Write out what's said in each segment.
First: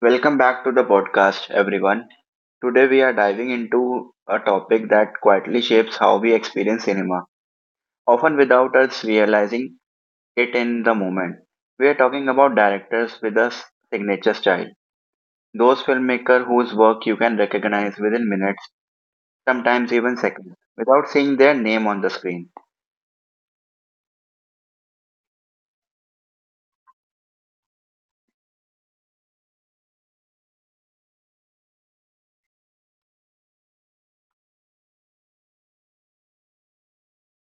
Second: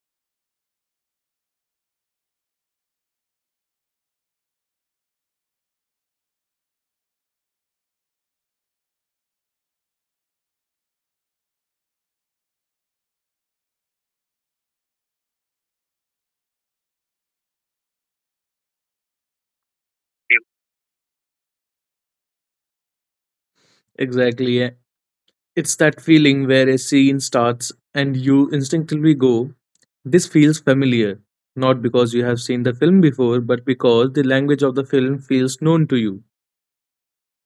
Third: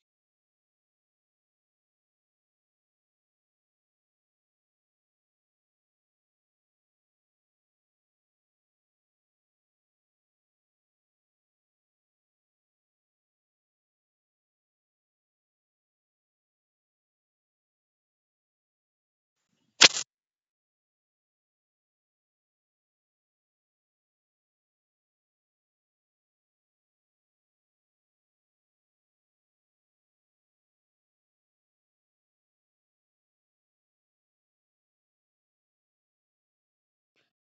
Welcome back to the podcast, everyone. Today we are diving into a topic that quietly shapes how we experience cinema, often without us realizing it in the moment. We are talking about directors with a signature style, those filmmakers whose work you can recognize within minutes, sometimes even seconds, without seeing their name on the screen. Exactly. Eh. It's that feeling where a scene starts and you instinctively go, this feels familiar. Not because you have seen the film before, but because the language of the film feels known to you.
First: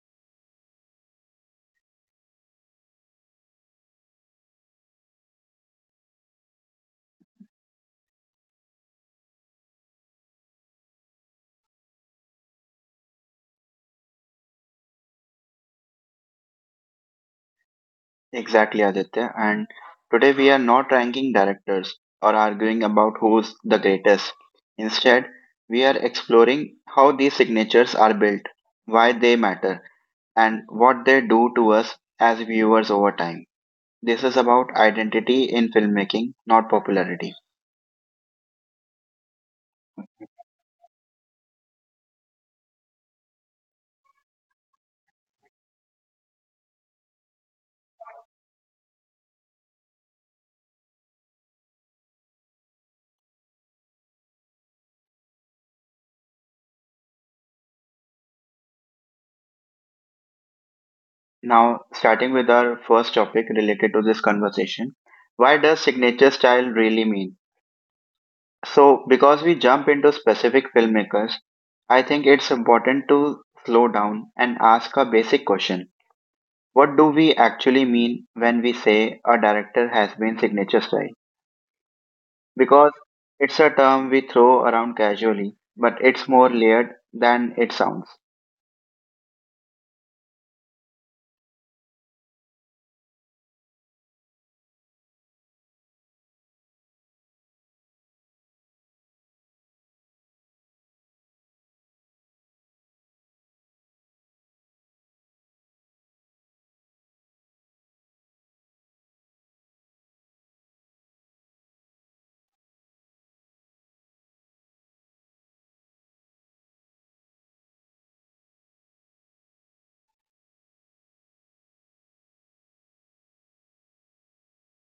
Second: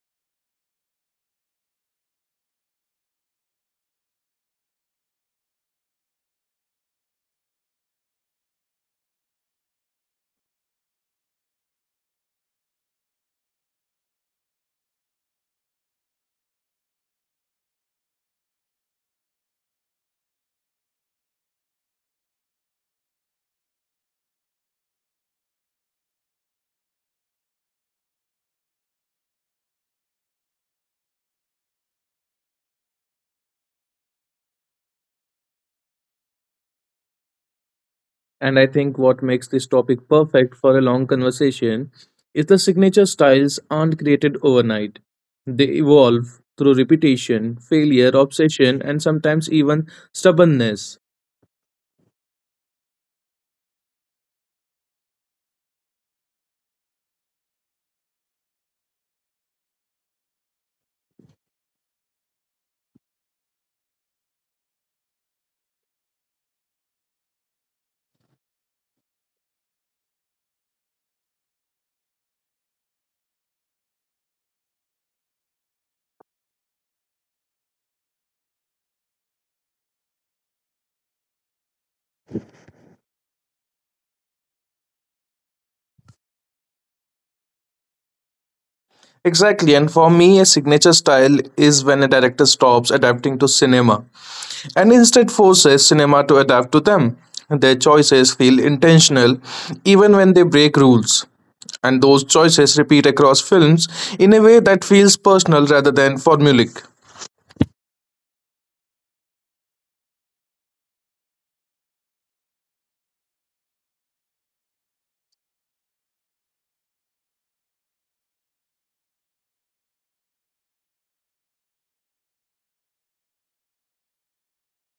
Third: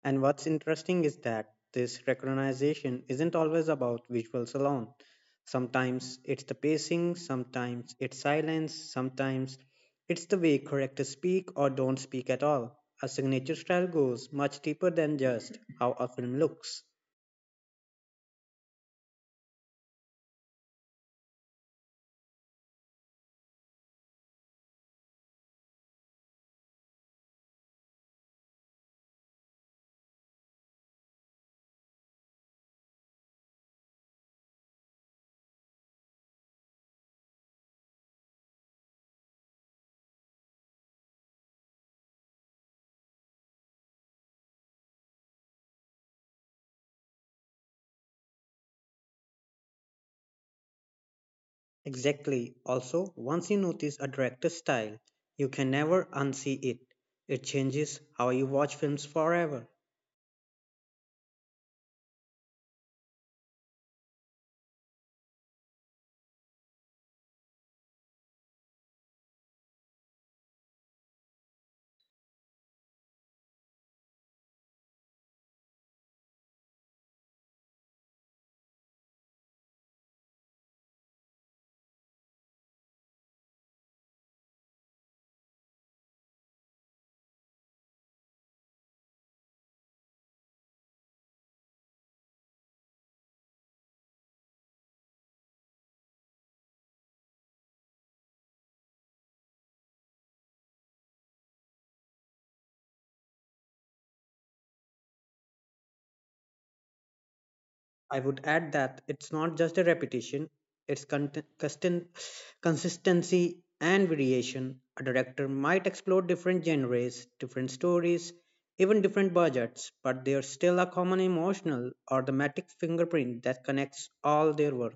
And what's interesting is that this recognition isn't always about visuals alone. Sometimes it's the pacing, sometimes it's silence, sometimes it's the way characters speak or don't speak at all. A signature style goes much deeper than just how a film looks. Exactly, Aditya. And today we are not ranking directors or arguing about who's the greatest. Instead, we are exploring how these signatures are built, why they matter, and what they do to us as viewers over time. This is about identity in filmmaking, not popularity. And I think what makes this topic perfect for a long conversation is the signature styles aren't created overnight. They evolve through repetition, failure, obsession, and sometimes even stubbornness. Exactly. Also, once you notice a director's style, you can never unsee it. It changes how you watch films forever. Now, starting with our first topic related to this conversation, why does signature style really mean? So, because we jump into specific filmmakers, I think it's important to slow down and ask a basic question. What do we actually mean when we say a director has been signature style? Because it's a term we throw around casually, but it's more layered than it sounds. Exactly, and for me, a signature style is when a director stops adapting to cinema and instead forces cinema to adapt to them. Their choices feel intentional even when they break rules, and those choices repeat across films in a way that feels personal rather than formulaic. I would add that it's not just a repetition, it's consistency and variation. A director might explore different genres, different stories, even different budgets, but there's still a common emotional or thematic fingerprint that connects all their work.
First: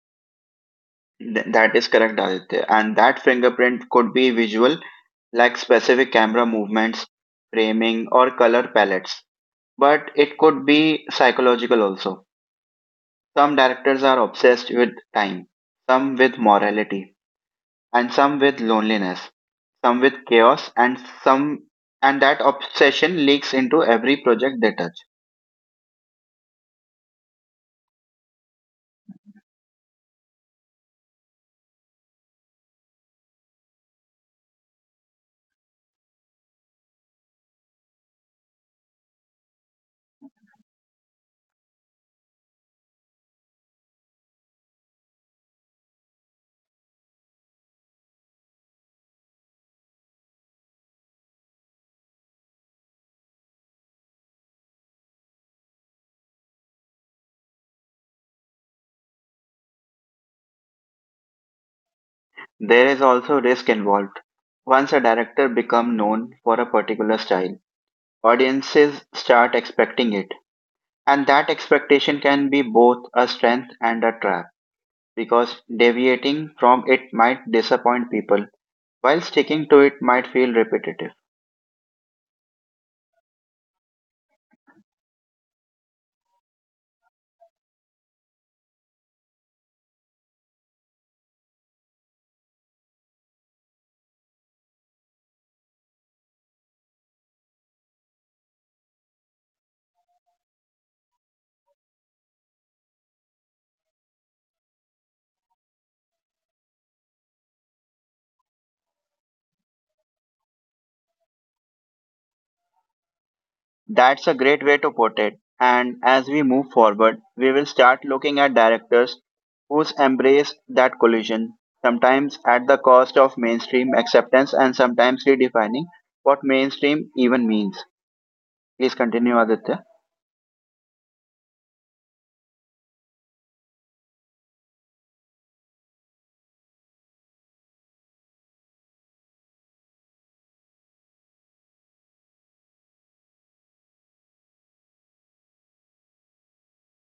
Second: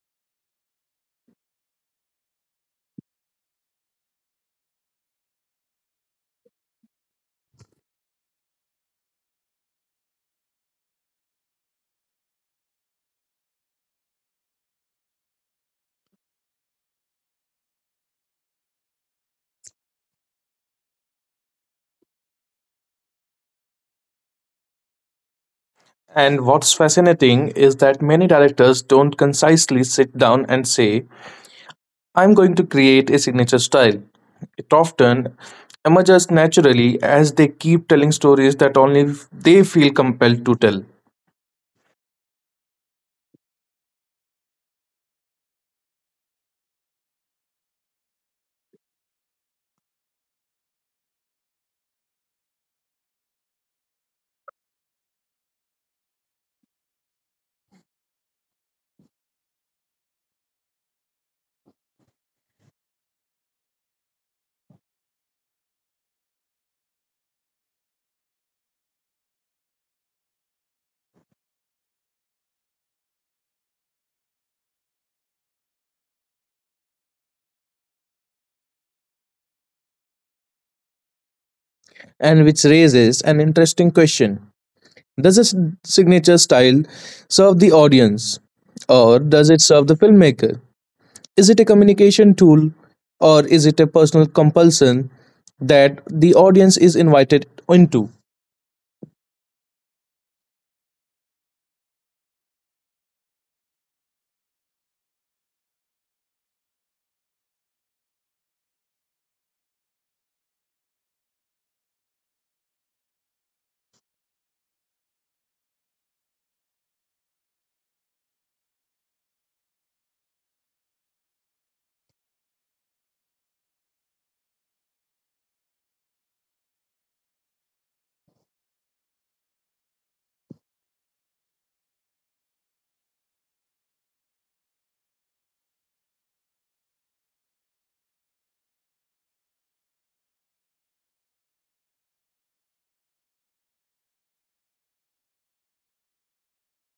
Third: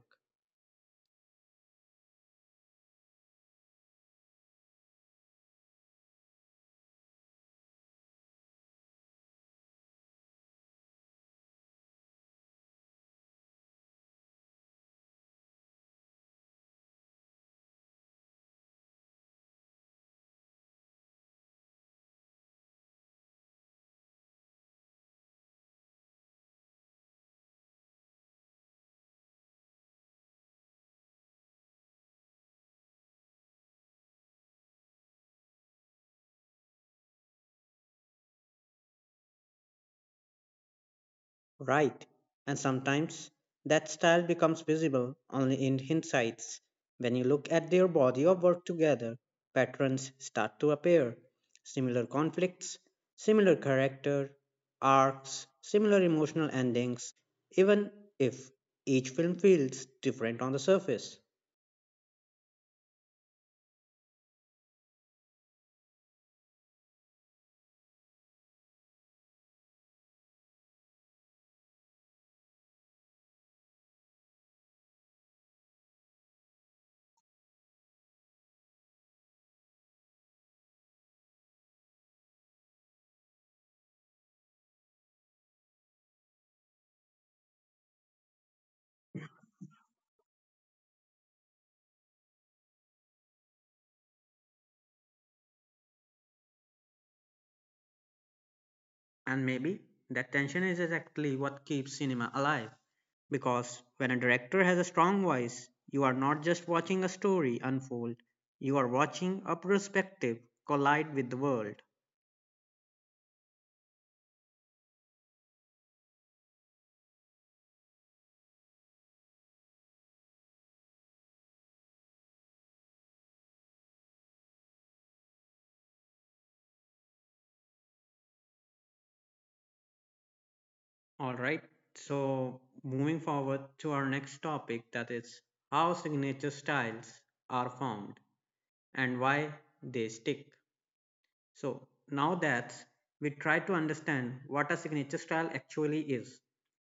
That is correct, Aditya. And that fingerprint could be visual, like specific camera movements, framing, or color palettes, but it could be psychological also. Some directors are obsessed with time, some with morality, and some with loneliness, some with chaos, and some and that obsession leaks into every project they touch. And what's fascinating is that many directors don't concisely sit down and say, I'm going to create a signature style. It often emerges naturally as they keep telling stories that only they feel compelled to tell. Right. And sometimes that style becomes visible only in hindsight. When you look at their body of work together, patterns start to appear. Similar conflicts, similar character, arcs, similar emotional endings, even if each film feels different on the surface. There is also risk involved. Once a director becomes known for a particular style, audiences start expecting it. And that expectation can be both a strength and a trap because deviating from it might disappoint people, while sticking to it might feel repetitive. And which raises an interesting question: does a signature style serve the audience or does it serve the filmmaker? Is it a communication tool or is it a personal compulsion that the audience is invited into? And maybe that tension is exactly what keeps cinema alive. Because when a director has a strong voice, you are not just watching a story unfold, you are watching a perspective collide with the world. That's a great way to put it. And as we move forward, we will start looking at directors whose embrace that collision, sometimes at the cost of mainstream acceptance and sometimes redefining what mainstream even means. Please continue, Aditya. Alright, so moving forward to our next topic, that is how signature styles are formed and why they stick. So now that we try to understand what a signature style actually is,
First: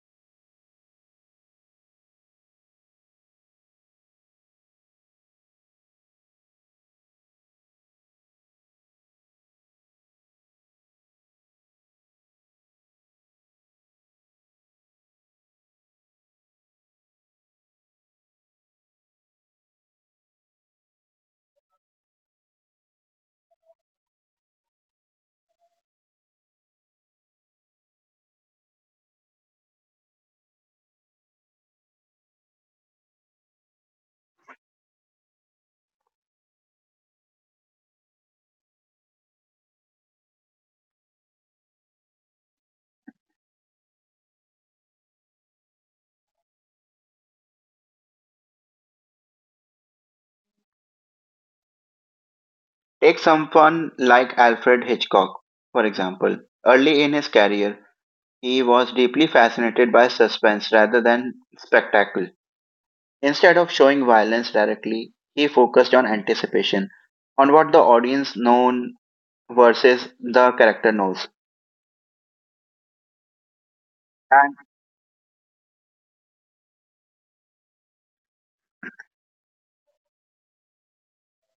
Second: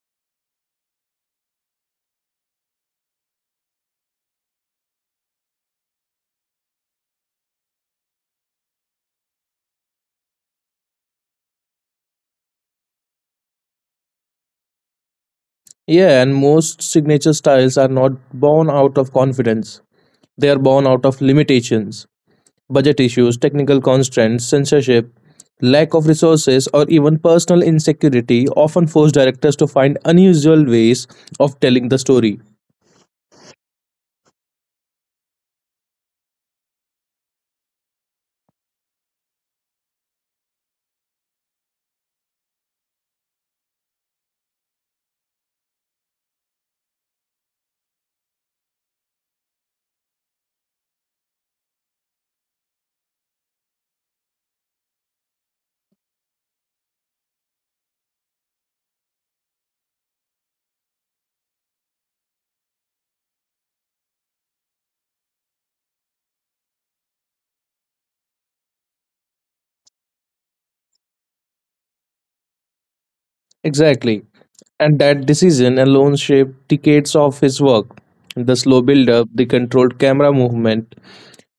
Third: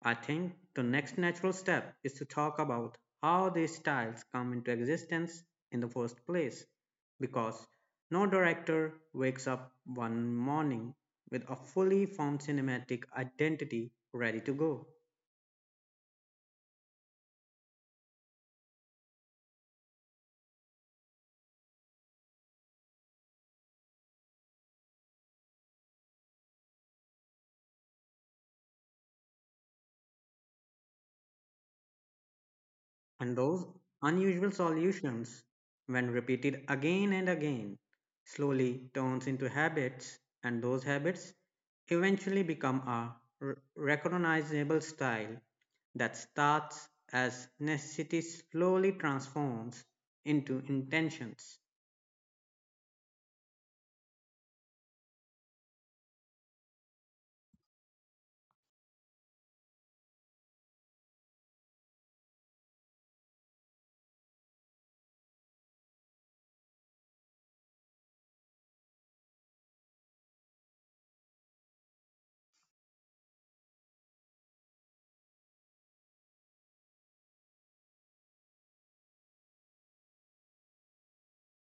I think the next natural step is to talk about how these styles come into existence in the first place, because no director wakes up one morning with a fully formed cinematic identity ready to go. Yeah, and most signature styles are not born out of confidence. They are born out of limitations, budget issues, technical constraints, censorship, lack of resources, or even personal insecurity often force directors to find unusual ways of telling the story. And those unusual solutions, when repeated again and again, slowly turns into habits, and those habits eventually become a recognizable style that starts as necessity slowly transforms into intentions. Take someone like Alfred Hitchcock, for example. Early in his career, he was deeply fascinated by suspense rather than spectacle. Instead of showing violence directly, he focused on anticipation, on what the audience known versus the character knows. Exactly. And And that decision alone shaped decades of his work. The slow build up, the controlled camera movement,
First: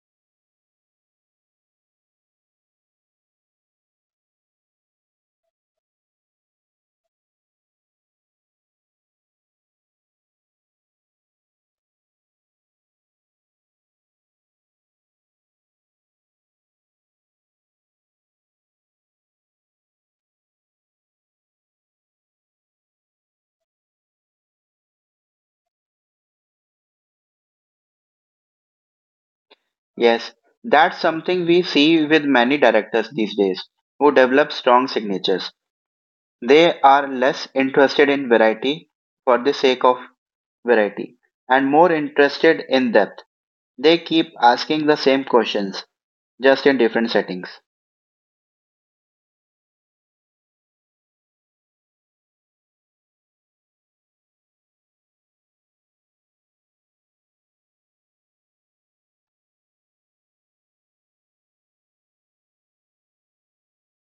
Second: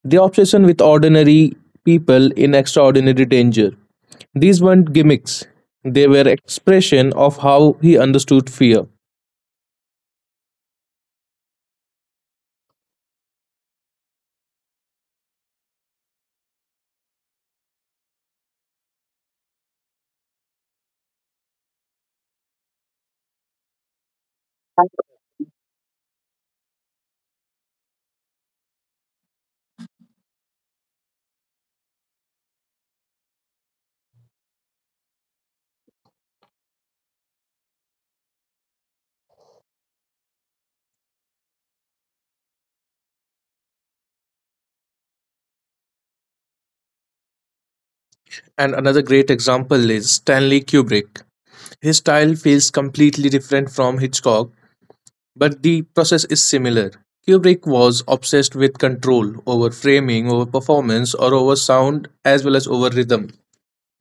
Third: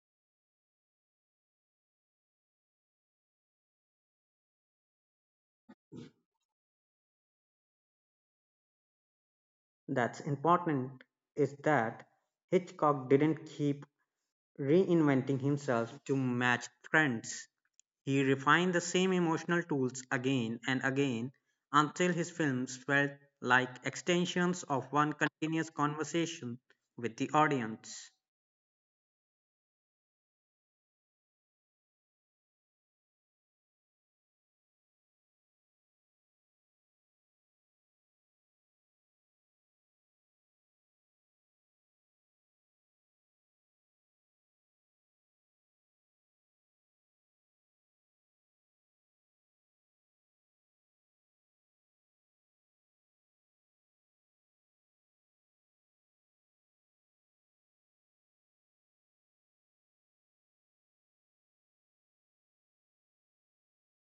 the obsession with ordinary people in extraordinary danger. These weren't gimmicks, they were expression of how he understood fear. That's important is that Hitchcock didn't keep reinventing himself to match trends. He refined the same emotional tools again and again until his films felt like extensions of one continuous conversation with the audience. yes, that's something we see with many directors these days who develop strong signatures. They are less interested in variety for the sake of variety and more interested in depth. They keep asking the same questions just in different settings. And another great example is Stanley Kubrick. His style feels completely different from Hitchcock, but the process is similar. Kubrick was obsessed with control over framing, over performance, or over sound, as well as over rhythm.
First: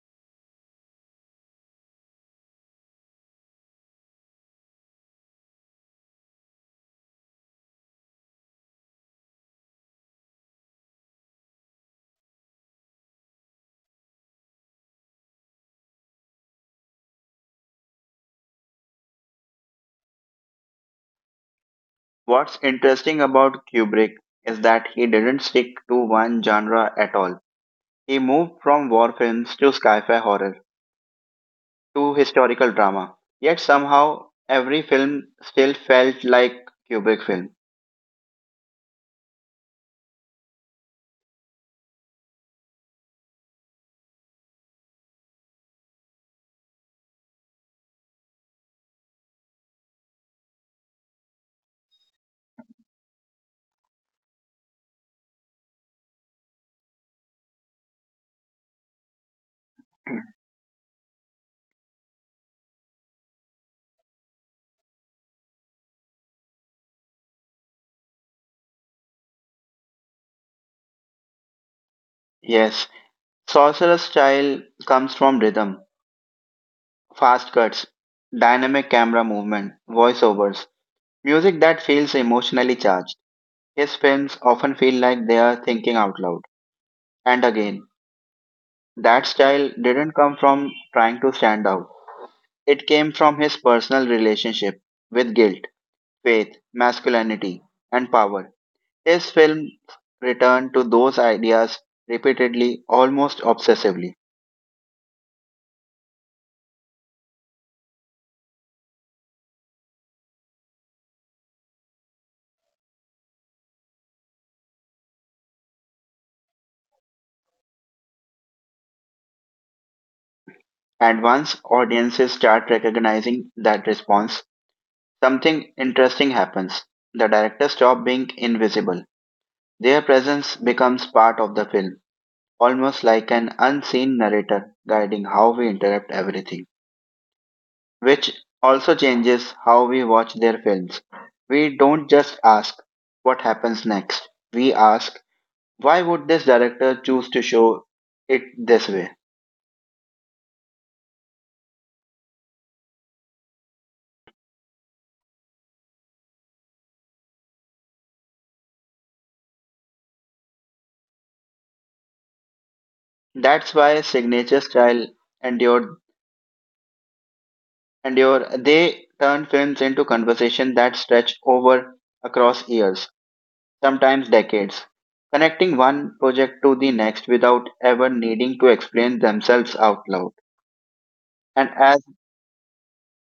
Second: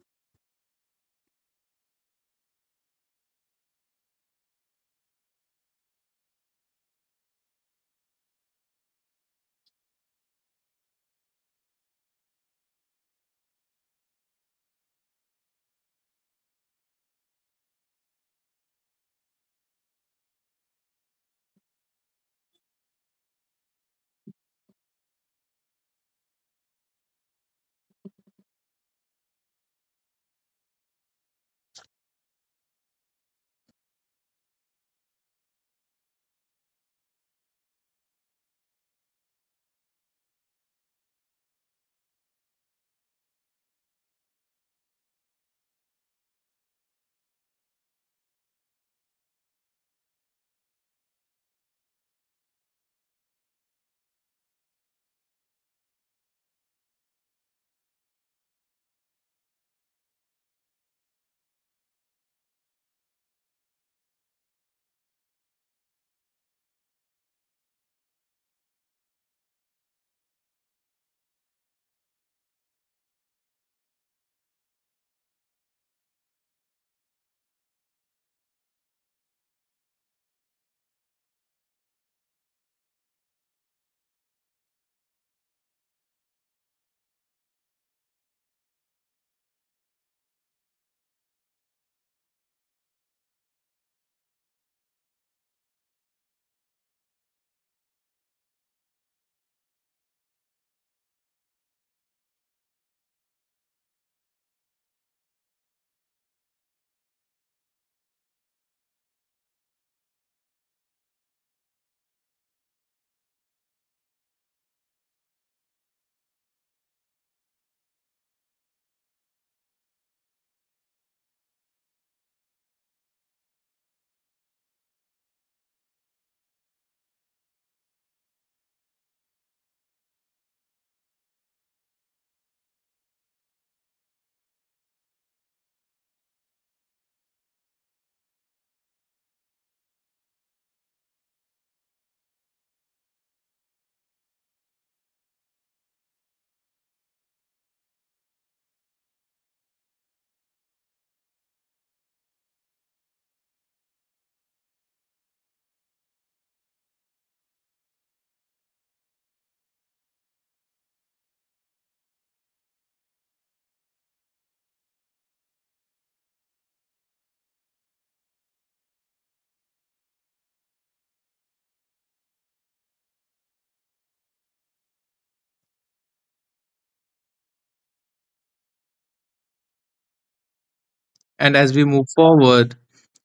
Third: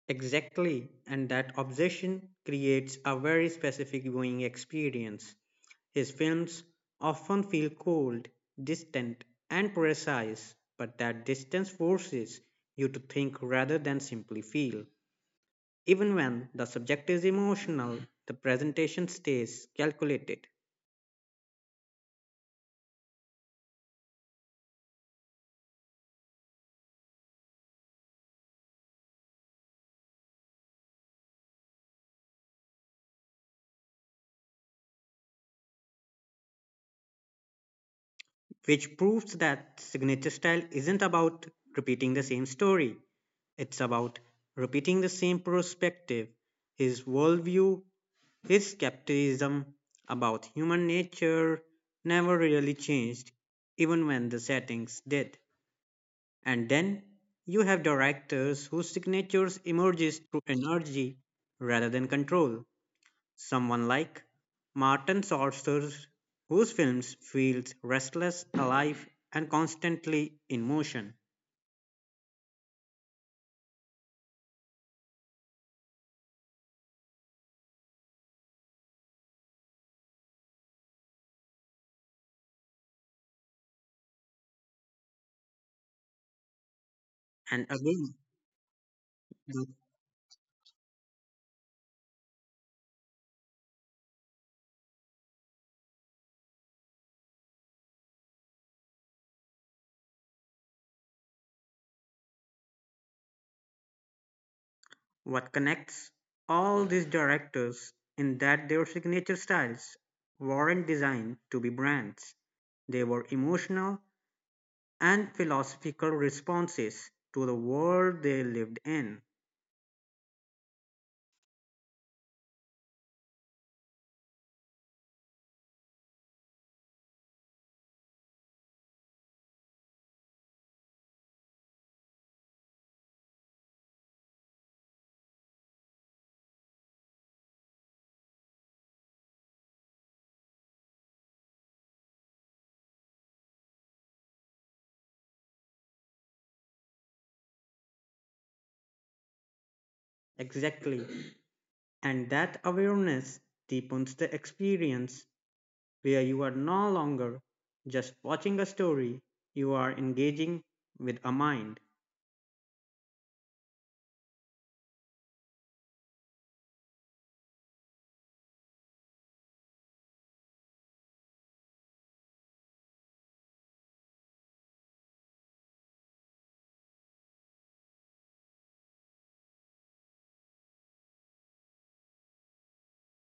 Exactly, and that obsession creates a very specific viewing experience. His films often feel cold, distant, and precise, but that distance forces you to think rather than simply feel. Even when the subject is emotional, the presentation stays calculated, What's interesting about Kubrick is that he didn't stick to one genre at all. He moved from war films to sci-fi horror to historical drama. Yet somehow every film still felt like Kubrick film. which proves that signature style isn't about repeating the same story. It's about repeating the same perspective, his worldview, his skepticism about human nature never really changed, even when the settings did. And then you have directors whose signatures emerges through energy rather than control. Someone like Martin Scorsese, whose films feels restless, alive, and constantly in motion. Yes, Sorcerer's style comes from rhythm, fast cuts, dynamic camera movement, voiceovers, music that feels emotionally charged. His films often feel like they are thinking out loud. And And again, again, that the- style didn't come from trying to stand out. It came from his personal relationship with guilt, faith, masculinity, and power. His films return to those ideas repeatedly, almost obsessively. what connects all these directors in that their signature styles weren't designed to be brands. They were emotional and philosophical responses to the world they lived in. And once audiences start recognizing that response, something interesting happens. The directors stop being invisible. Their presence becomes part of the film, almost like an unseen narrator guiding how we interpret everything, which also changes how we watch their films. We don't just ask what happens next. We ask why would this director choose to show it this way? Exactly. And that awareness deepens the experience where you are no longer just watching a story, you are engaging with a mind. That's why signature style endured endure they turn films into conversation that stretch over across years, sometimes decades, connecting one project to the next without ever needing to explain themselves out loud. And And as we as move forward,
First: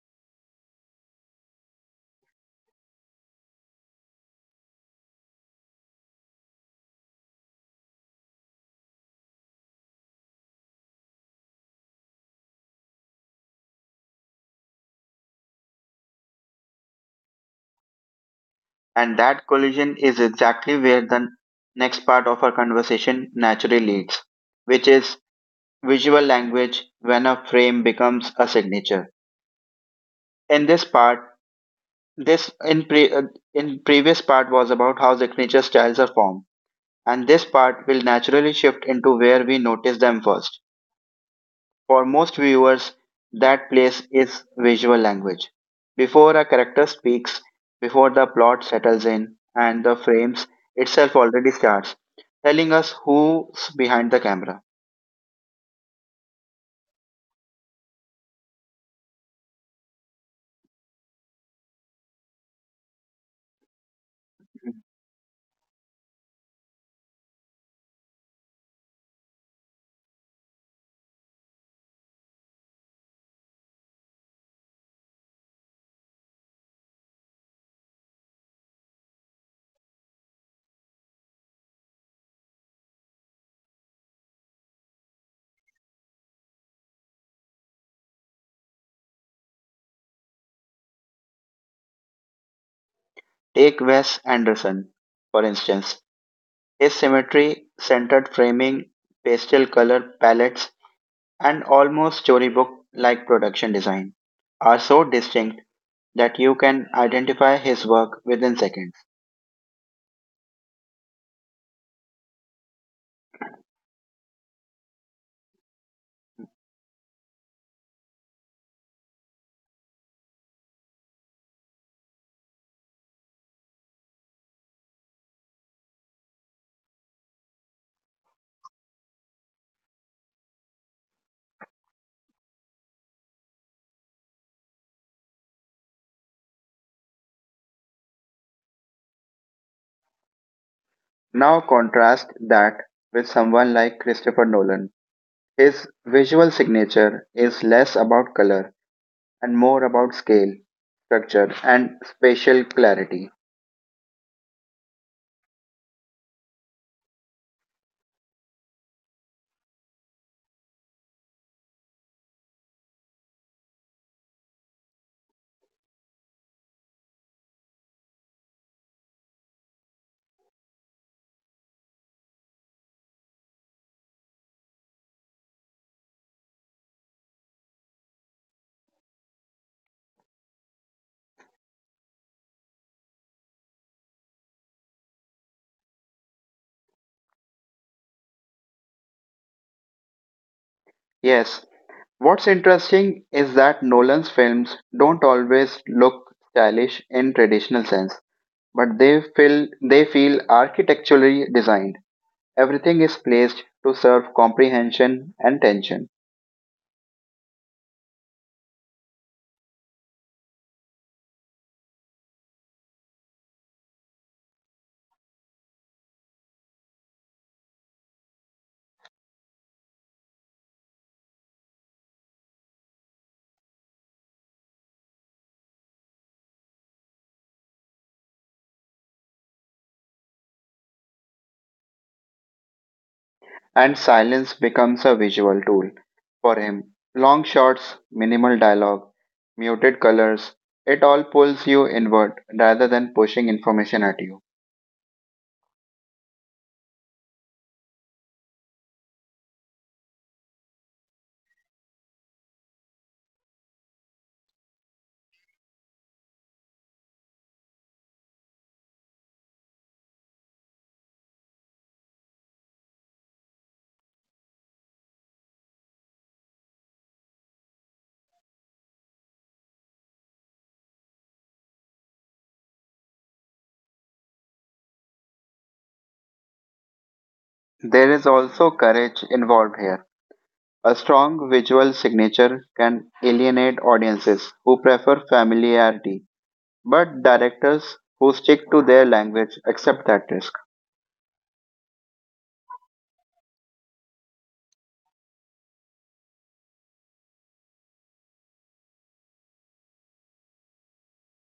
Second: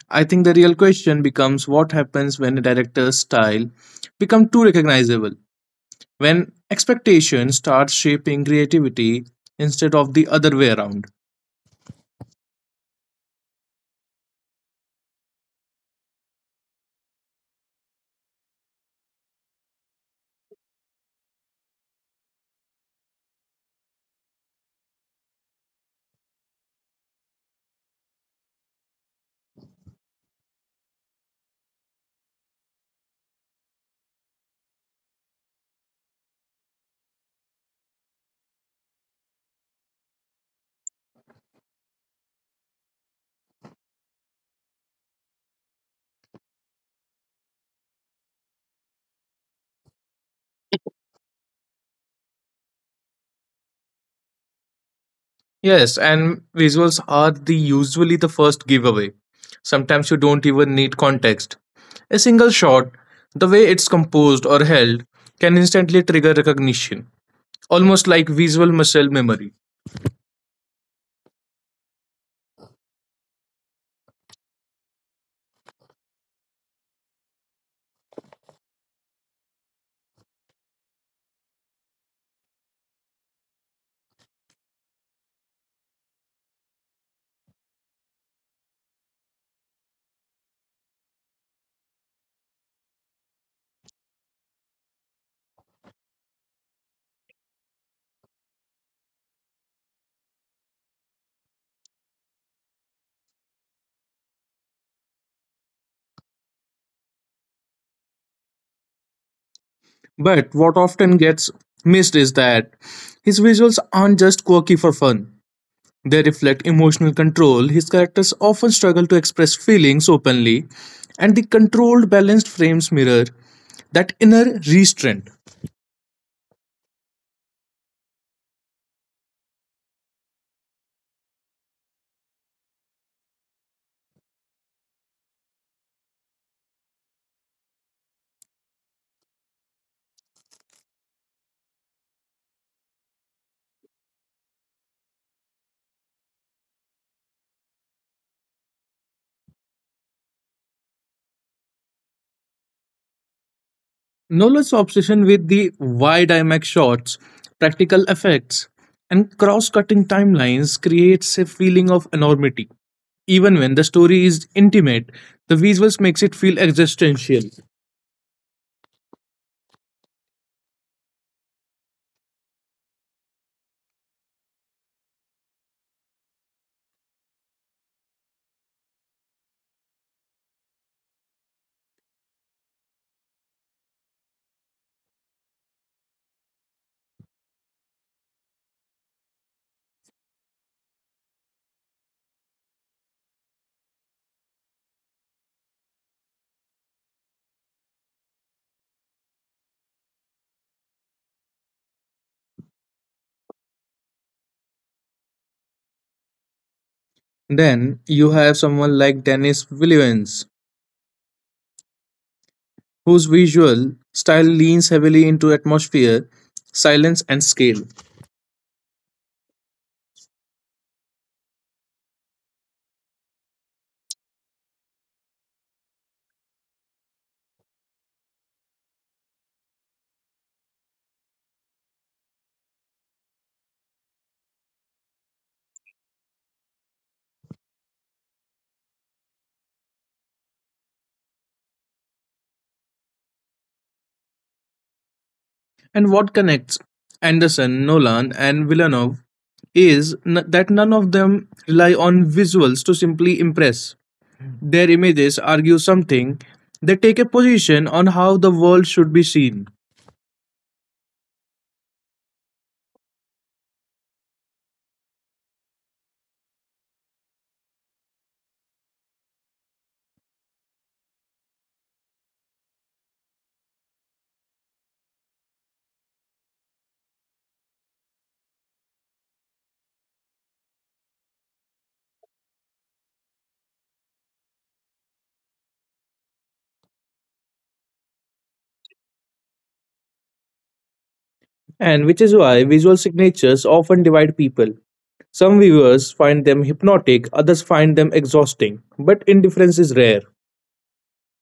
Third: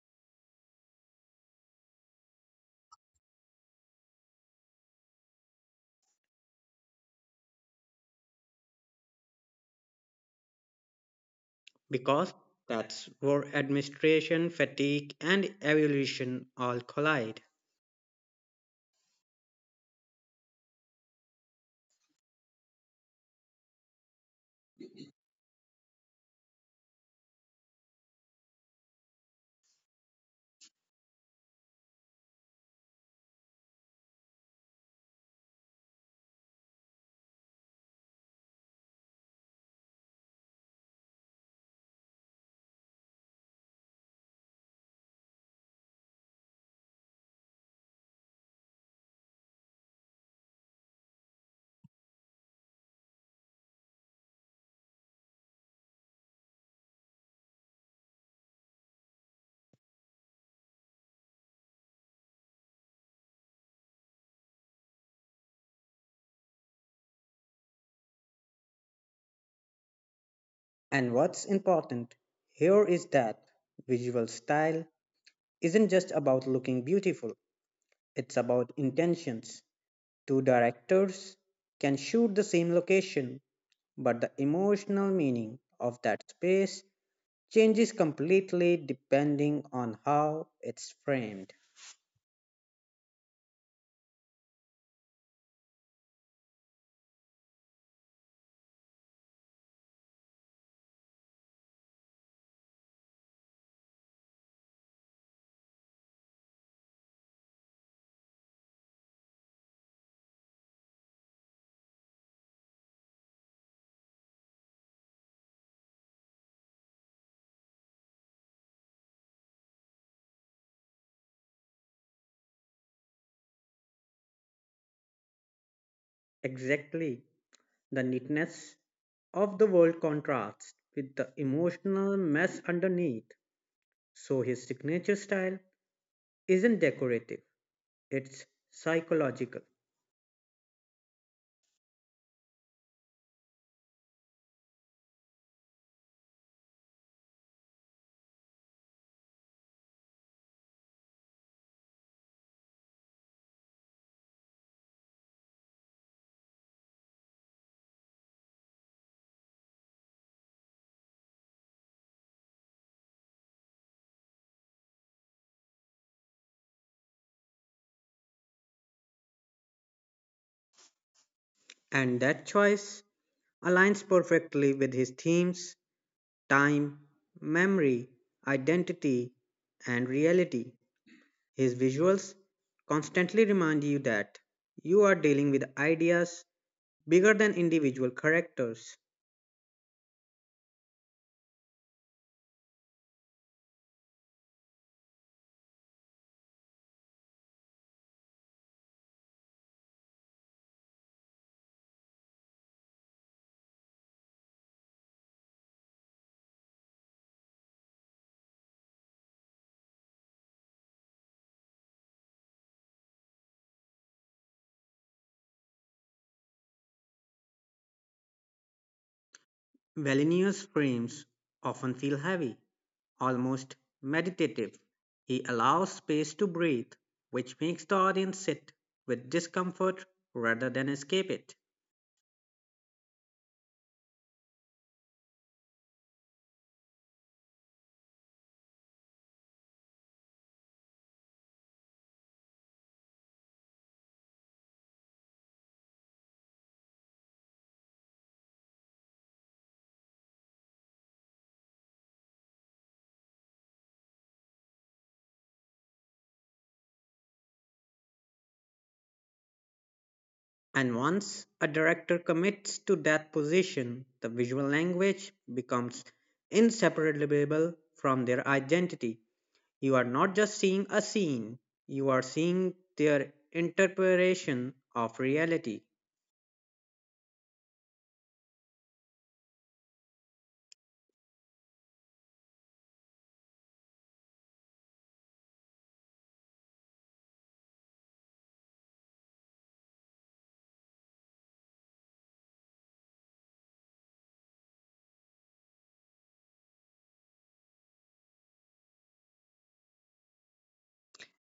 I think the real question becomes what happens when a director's style becomes too recognizable, when expectation starts shaping creativity instead of the other way around. Because that's where administration, fatigue, and evolution all collide. And that collision is exactly where the next part of our conversation naturally leads, which is visual language when a frame becomes a signature. In this part, this in pre, uh, in previous part was about how signature styles are formed, and this part will naturally shift into where we notice them first. For most viewers, that place is visual language. Before a character speaks, before the plot settles in, and the frames itself already starts, telling us who's behind the camera. Yes, and visuals are the usually the first giveaway. Sometimes you don't even need context. A single shot, the way it's composed or held, can instantly trigger recognition, almost like visual muscle memory. And what's important here is that visual style isn't just about looking beautiful, it's about intentions. Two directors can shoot the same location, but the emotional meaning of that space changes completely depending on how it's framed. Take Wes Anderson, for instance. His symmetry, centered framing, pastel color palettes, and almost storybook like production design are so distinct that you can identify his work within seconds. But what often gets missed is that his visuals aren't just quirky for fun. They reflect emotional control. His characters often struggle to express feelings openly, and the controlled, balanced frames mirror that inner restraint. Exactly. The neatness of the world contrasts with the emotional mess underneath. So his signature style isn't decorative, it's psychological. Now contrast that with someone like Christopher Nolan. His visual signature is less about color and more about scale, structure, and spatial clarity. Nolan's obsession with the wide IMAX shots, practical effects, and cross cutting timelines creates a feeling of enormity. Even when the story is intimate, the visuals makes it feel existential. And that choice aligns perfectly with his themes time, memory, identity, and reality. His visuals constantly remind you that you are dealing with ideas bigger than individual characters. Yes, what's interesting is that Nolan's films don't always look stylish in traditional sense, but they feel architecturally designed. Everything is placed to serve comprehension and tension. Then you have someone like Denis Villeneuve, whose visual style leans heavily into atmosphere, silence, and scale. Valenius' frames often feel heavy, almost meditative. He allows space to breathe, which makes the audience sit with discomfort rather than escape it. And silence becomes a visual tool for him. Long shots, minimal dialogue, muted colors, it all pulls you inward rather than pushing information at you. And what connects Anderson, Nolan, and Villeneuve is that none of them rely on visuals to simply impress. Their images argue something, they take a position on how the world should be seen. And once a director commits to that position, the visual language becomes inseparable from their identity. You are not just seeing a scene, you are seeing their interpretation of reality. There is also courage involved here. A strong visual signature can alienate audiences who prefer familiarity, but directors who stick to their language accept that risk. And which is why visual signatures often divide people. Some viewers find them hypnotic, others find them exhausting, but indifference is rare.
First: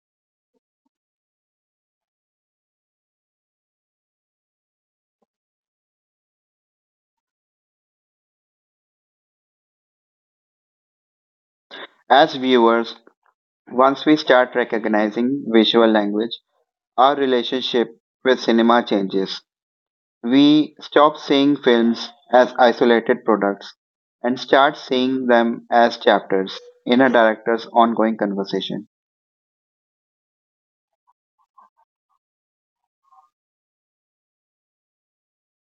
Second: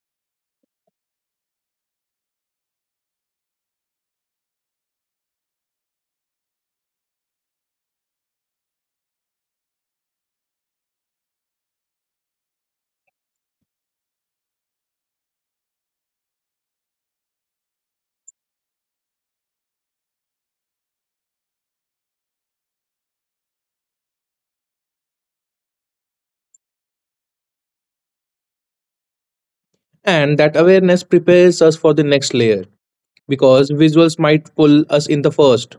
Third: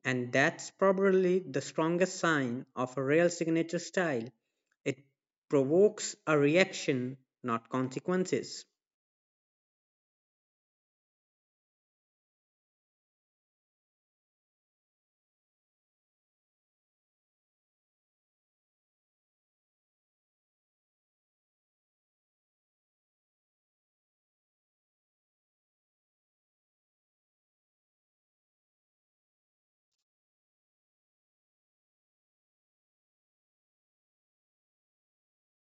And that's probably the strongest sign of a real signature style. It provokes a reaction, not consequences, As viewers, once we start recognizing visual language, our relationship with cinema changes. We stop seeing films as isolated products and start seeing them as chapters in a director's ongoing conversation. And that awareness prepares us for the next layer, because visuals might pull us in the first,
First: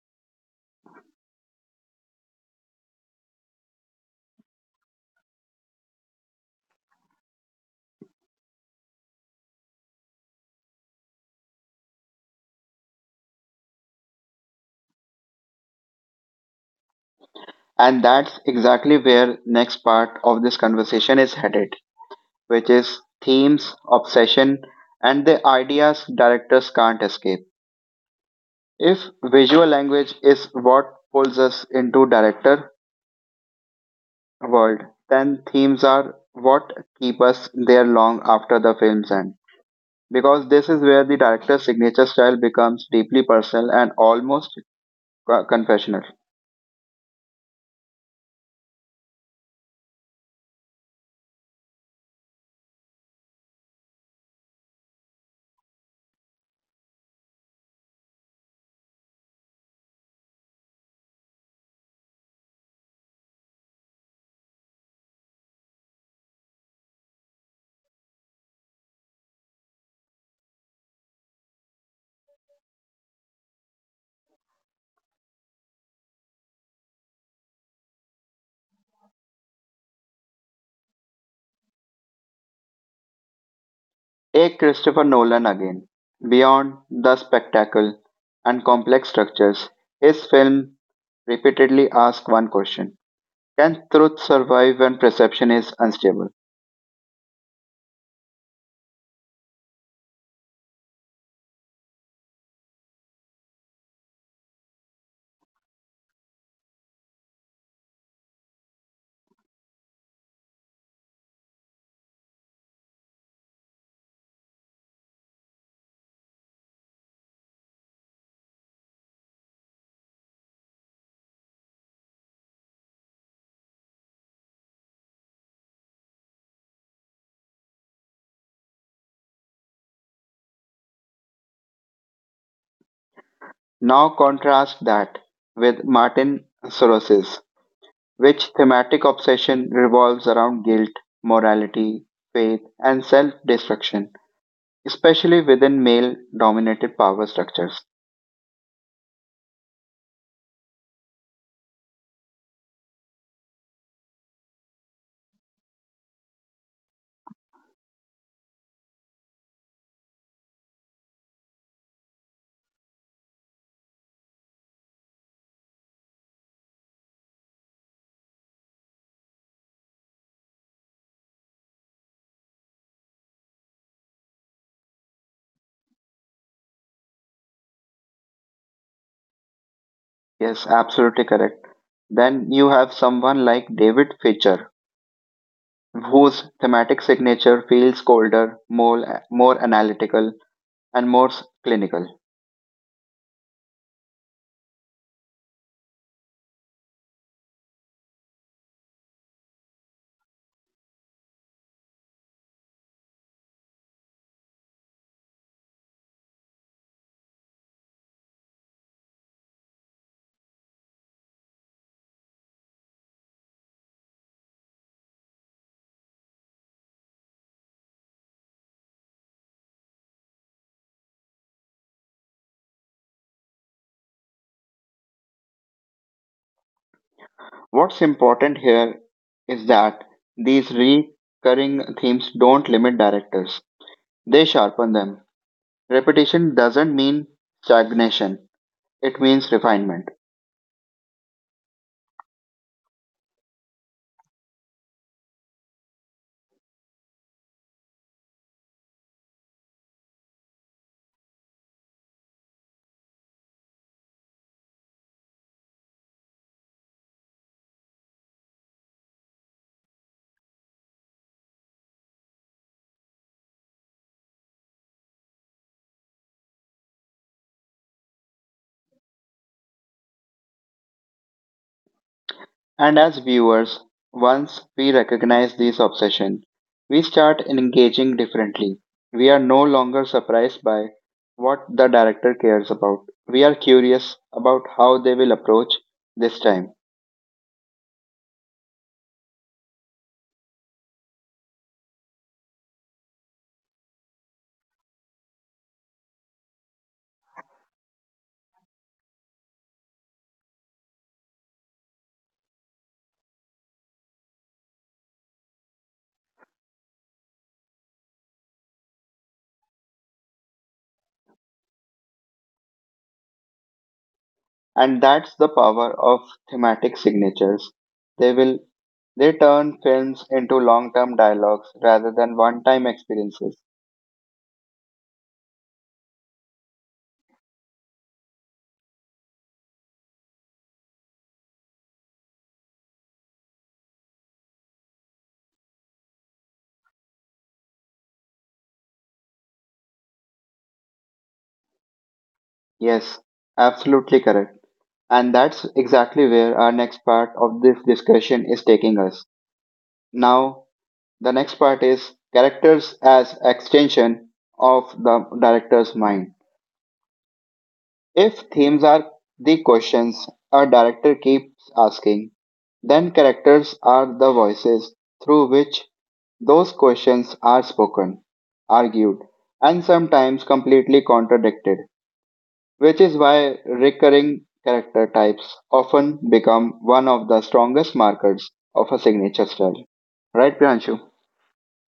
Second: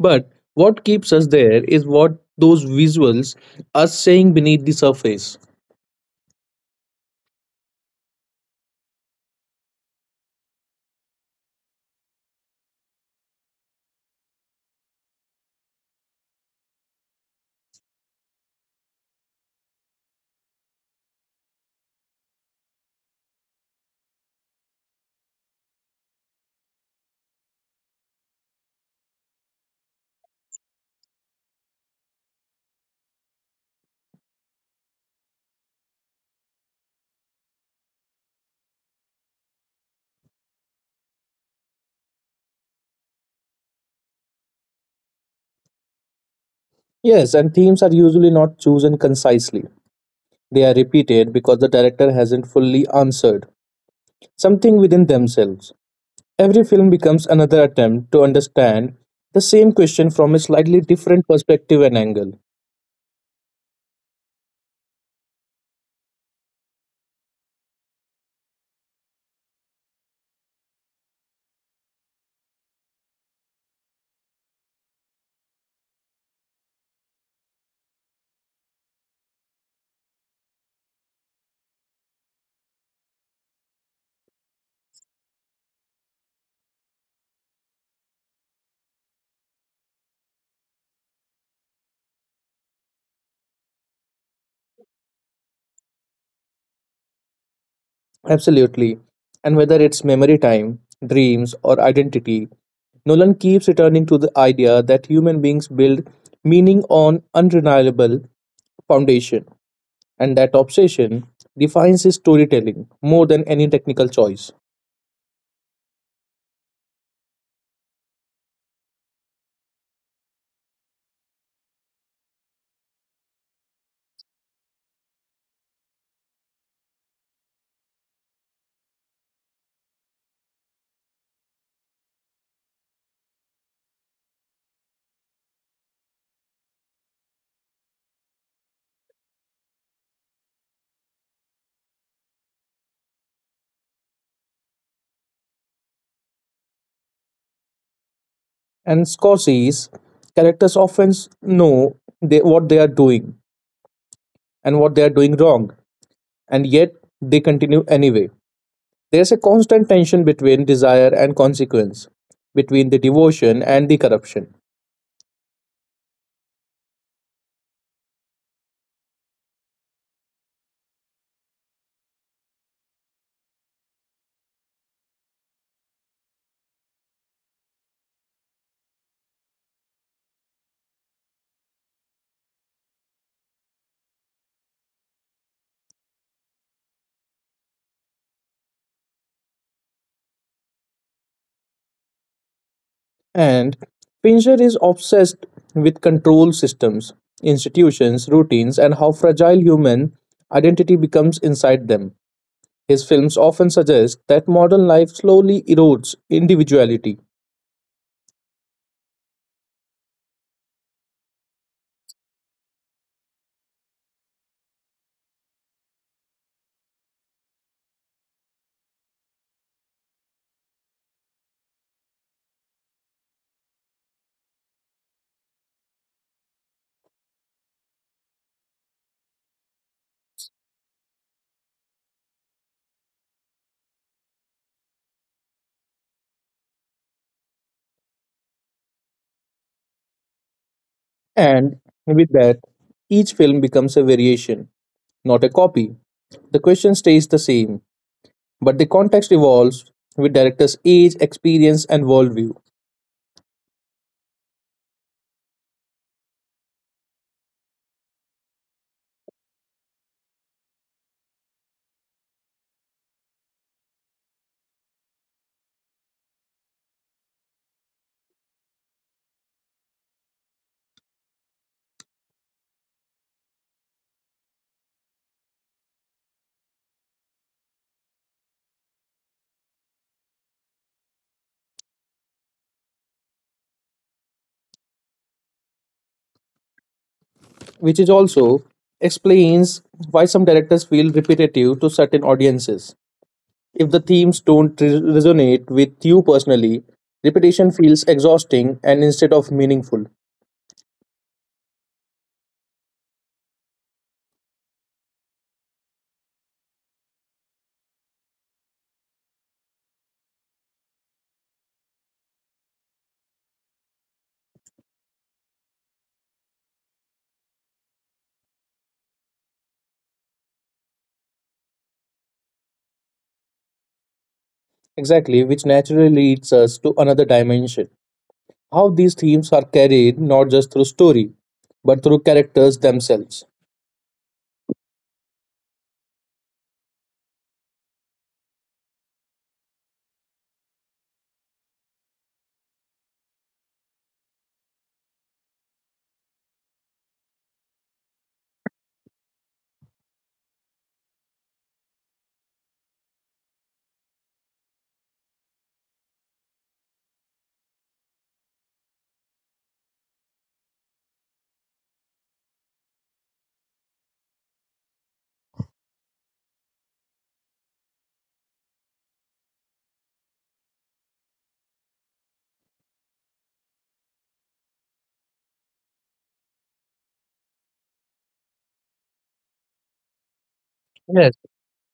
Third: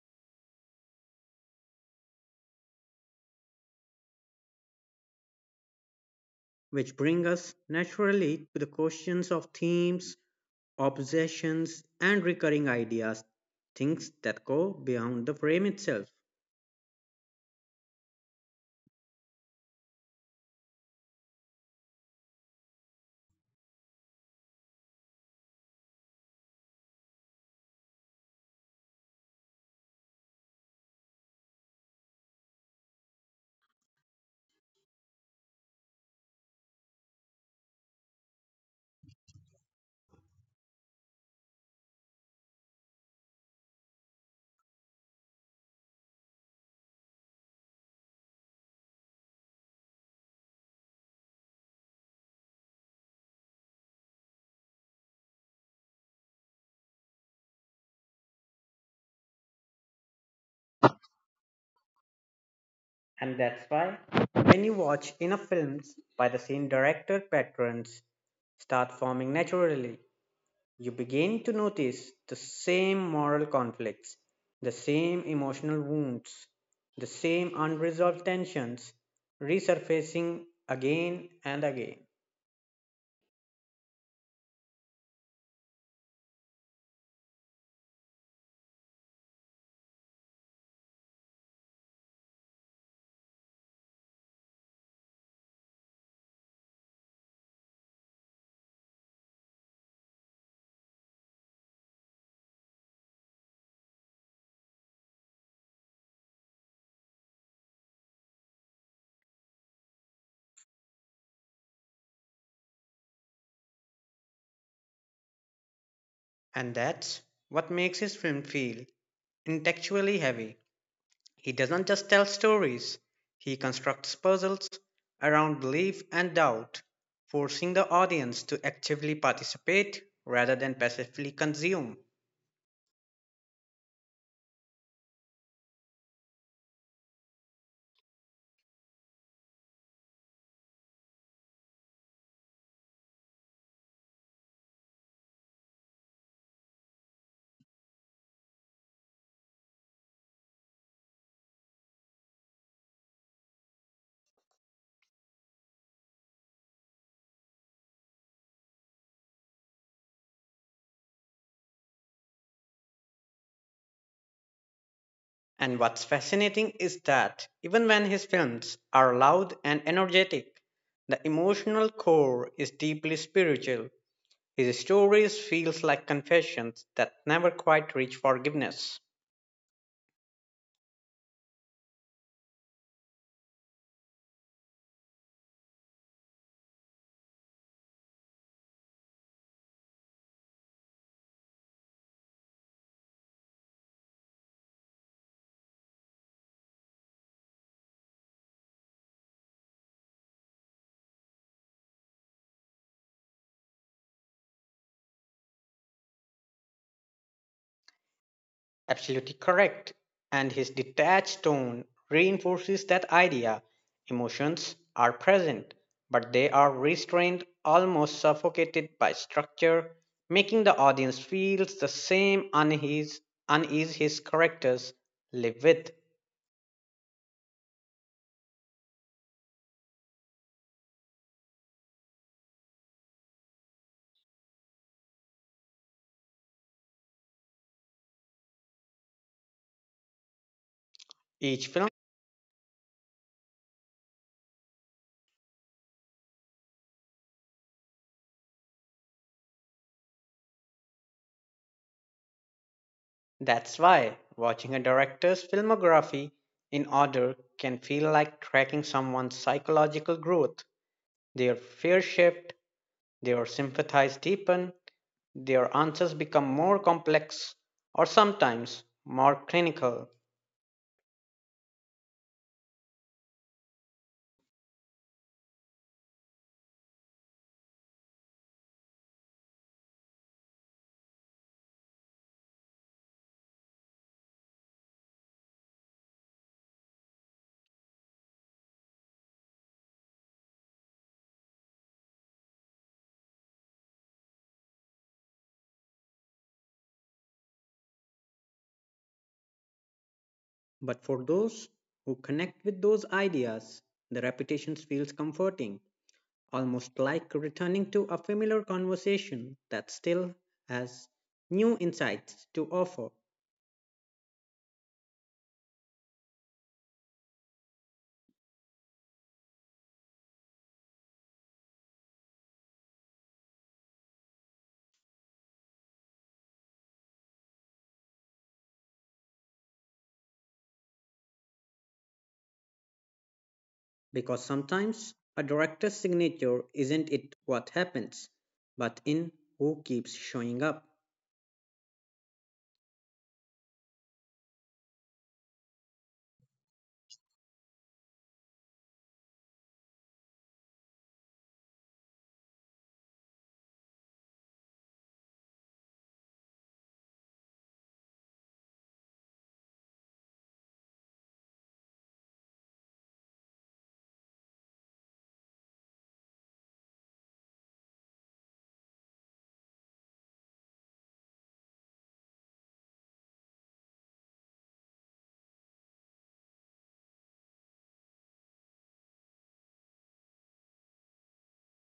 but what keeps us there is what those visuals are saying beneath the surface. which bring us naturally to the questions of themes, obsessions, and recurring ideas, things that go beyond the frame itself. And that's exactly where next part of this conversation is headed, which is themes, obsession, and the ideas directors can't escape. If visual language is what pulls us into director world, then themes are what keep us there long after the film's end, because this is where the director's signature style becomes deeply personal and almost confessional. Yes, and themes are usually not chosen concisely. They are repeated because the director hasn't fully answered something within themselves. Every film becomes another attempt to understand the same question from a slightly different perspective and angle. And that's why, when you watch enough films by the same director, patterns start forming naturally. You begin to notice the same moral conflicts, the same emotional wounds, the same unresolved tensions resurfacing again and again. Take Christopher Nolan again. Beyond the spectacle and complex structures, his film repeatedly asks one question. Can truth survive when perception is unstable? Absolutely. And whether it's memory time, dreams, or identity, Nolan keeps returning to the idea that human beings build meaning on unreliable foundation, and that obsession defines his storytelling more than any technical choice. And that's what makes his film feel intellectually heavy. He doesn't just tell stories, he constructs puzzles around belief and doubt, forcing the audience to actively participate rather than passively consume. Now contrast that with Martin Soros's, which thematic obsession revolves around guilt, morality, faith, and self destruction especially within male dominated power structures. And Scorsese's characters often know they, what they are doing and what they are doing wrong, and yet they continue anyway. There's a constant tension between desire and consequence, between the devotion and the corruption. And what's fascinating is that even when his films are loud and energetic, the emotional core is deeply spiritual. His stories feels like confessions that never quite reach forgiveness. Yes, absolutely correct. Then you have someone like David Fincher, whose thematic signature feels colder, more analytical, and more clinical. And Pincher is obsessed with control systems, institutions, routines, and how fragile human identity becomes inside them. His films often suggest that modern life slowly erodes individuality, Absolutely correct. And his detached tone reinforces that idea. Emotions are present, but they are restrained, almost suffocated by structure, making the audience feel the same unease, unease his characters live with What's important here is that these recurring themes don't limit directors, they sharpen them. Repetition doesn't mean stagnation, it means refinement. each and film. with that, each film becomes a variation, not a copy. The question stays the same, but the context evolves with director's age, experience, and worldview. That's why watching a director's filmography in order can feel like tracking someone's psychological growth, their fear shift, their sympathies deepen, their answers become more complex or sometimes more clinical. And as viewers, once we recognize this obsession, we start engaging differently. We are no longer surprised by what the director cares about. We are curious about how they will approach this time. Which is also explains why some directors feel repetitive to certain audiences. If the themes don't resonate with you personally, repetition feels exhausting and instead of meaningful. But for those who connect with those ideas, the repetition feels comforting, almost like returning to a familiar conversation that still has new insights to offer. And that's the power of thematic signatures. They will they turn films into long term dialogues rather than one time experiences. Exactly, which naturally leads us to another dimension. How these themes are carried not just through story, but through characters themselves. Because sometimes a director's signature isn't it what happens, but in who keeps showing up. Yes, absolutely correct. And that's exactly where our next part of this discussion is taking us. Now, the next part is characters as extension of the director's mind. If themes are the questions a director keeps asking, then characters are the voices through which those questions are spoken, argued, and sometimes completely contradicted, which is why recurring character types often become one of the strongest markers of a signature style. Right, Priyanshu? Yes,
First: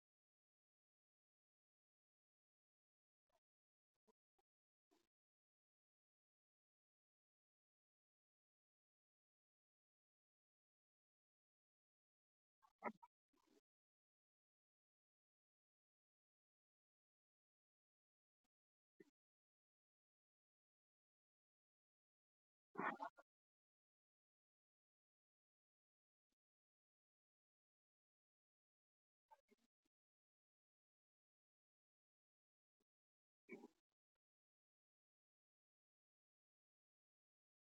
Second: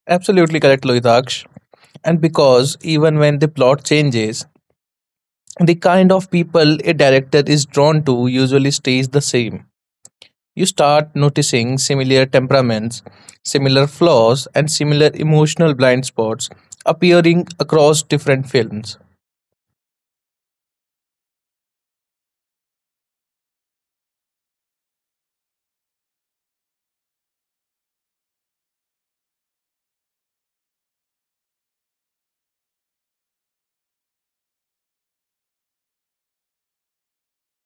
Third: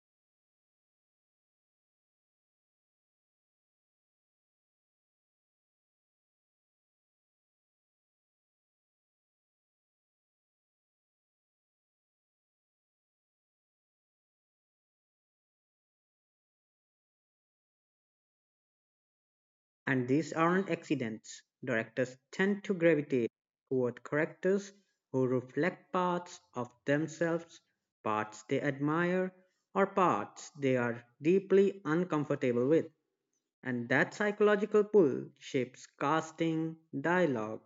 absolutely correct, Lohitaksh. And because even when the plot changes, the kind of people a director is drawn to usually stays the same. You start noticing similar temperaments, similar flaws, and similar emotional blind spots appearing across different films. And these aren't accidents. Directors tend to gravitate toward characters who reflect parts of themselves, parts they admire, or parts they are deeply uncomfortable with. And that psychological pull shapes casting, dialogue,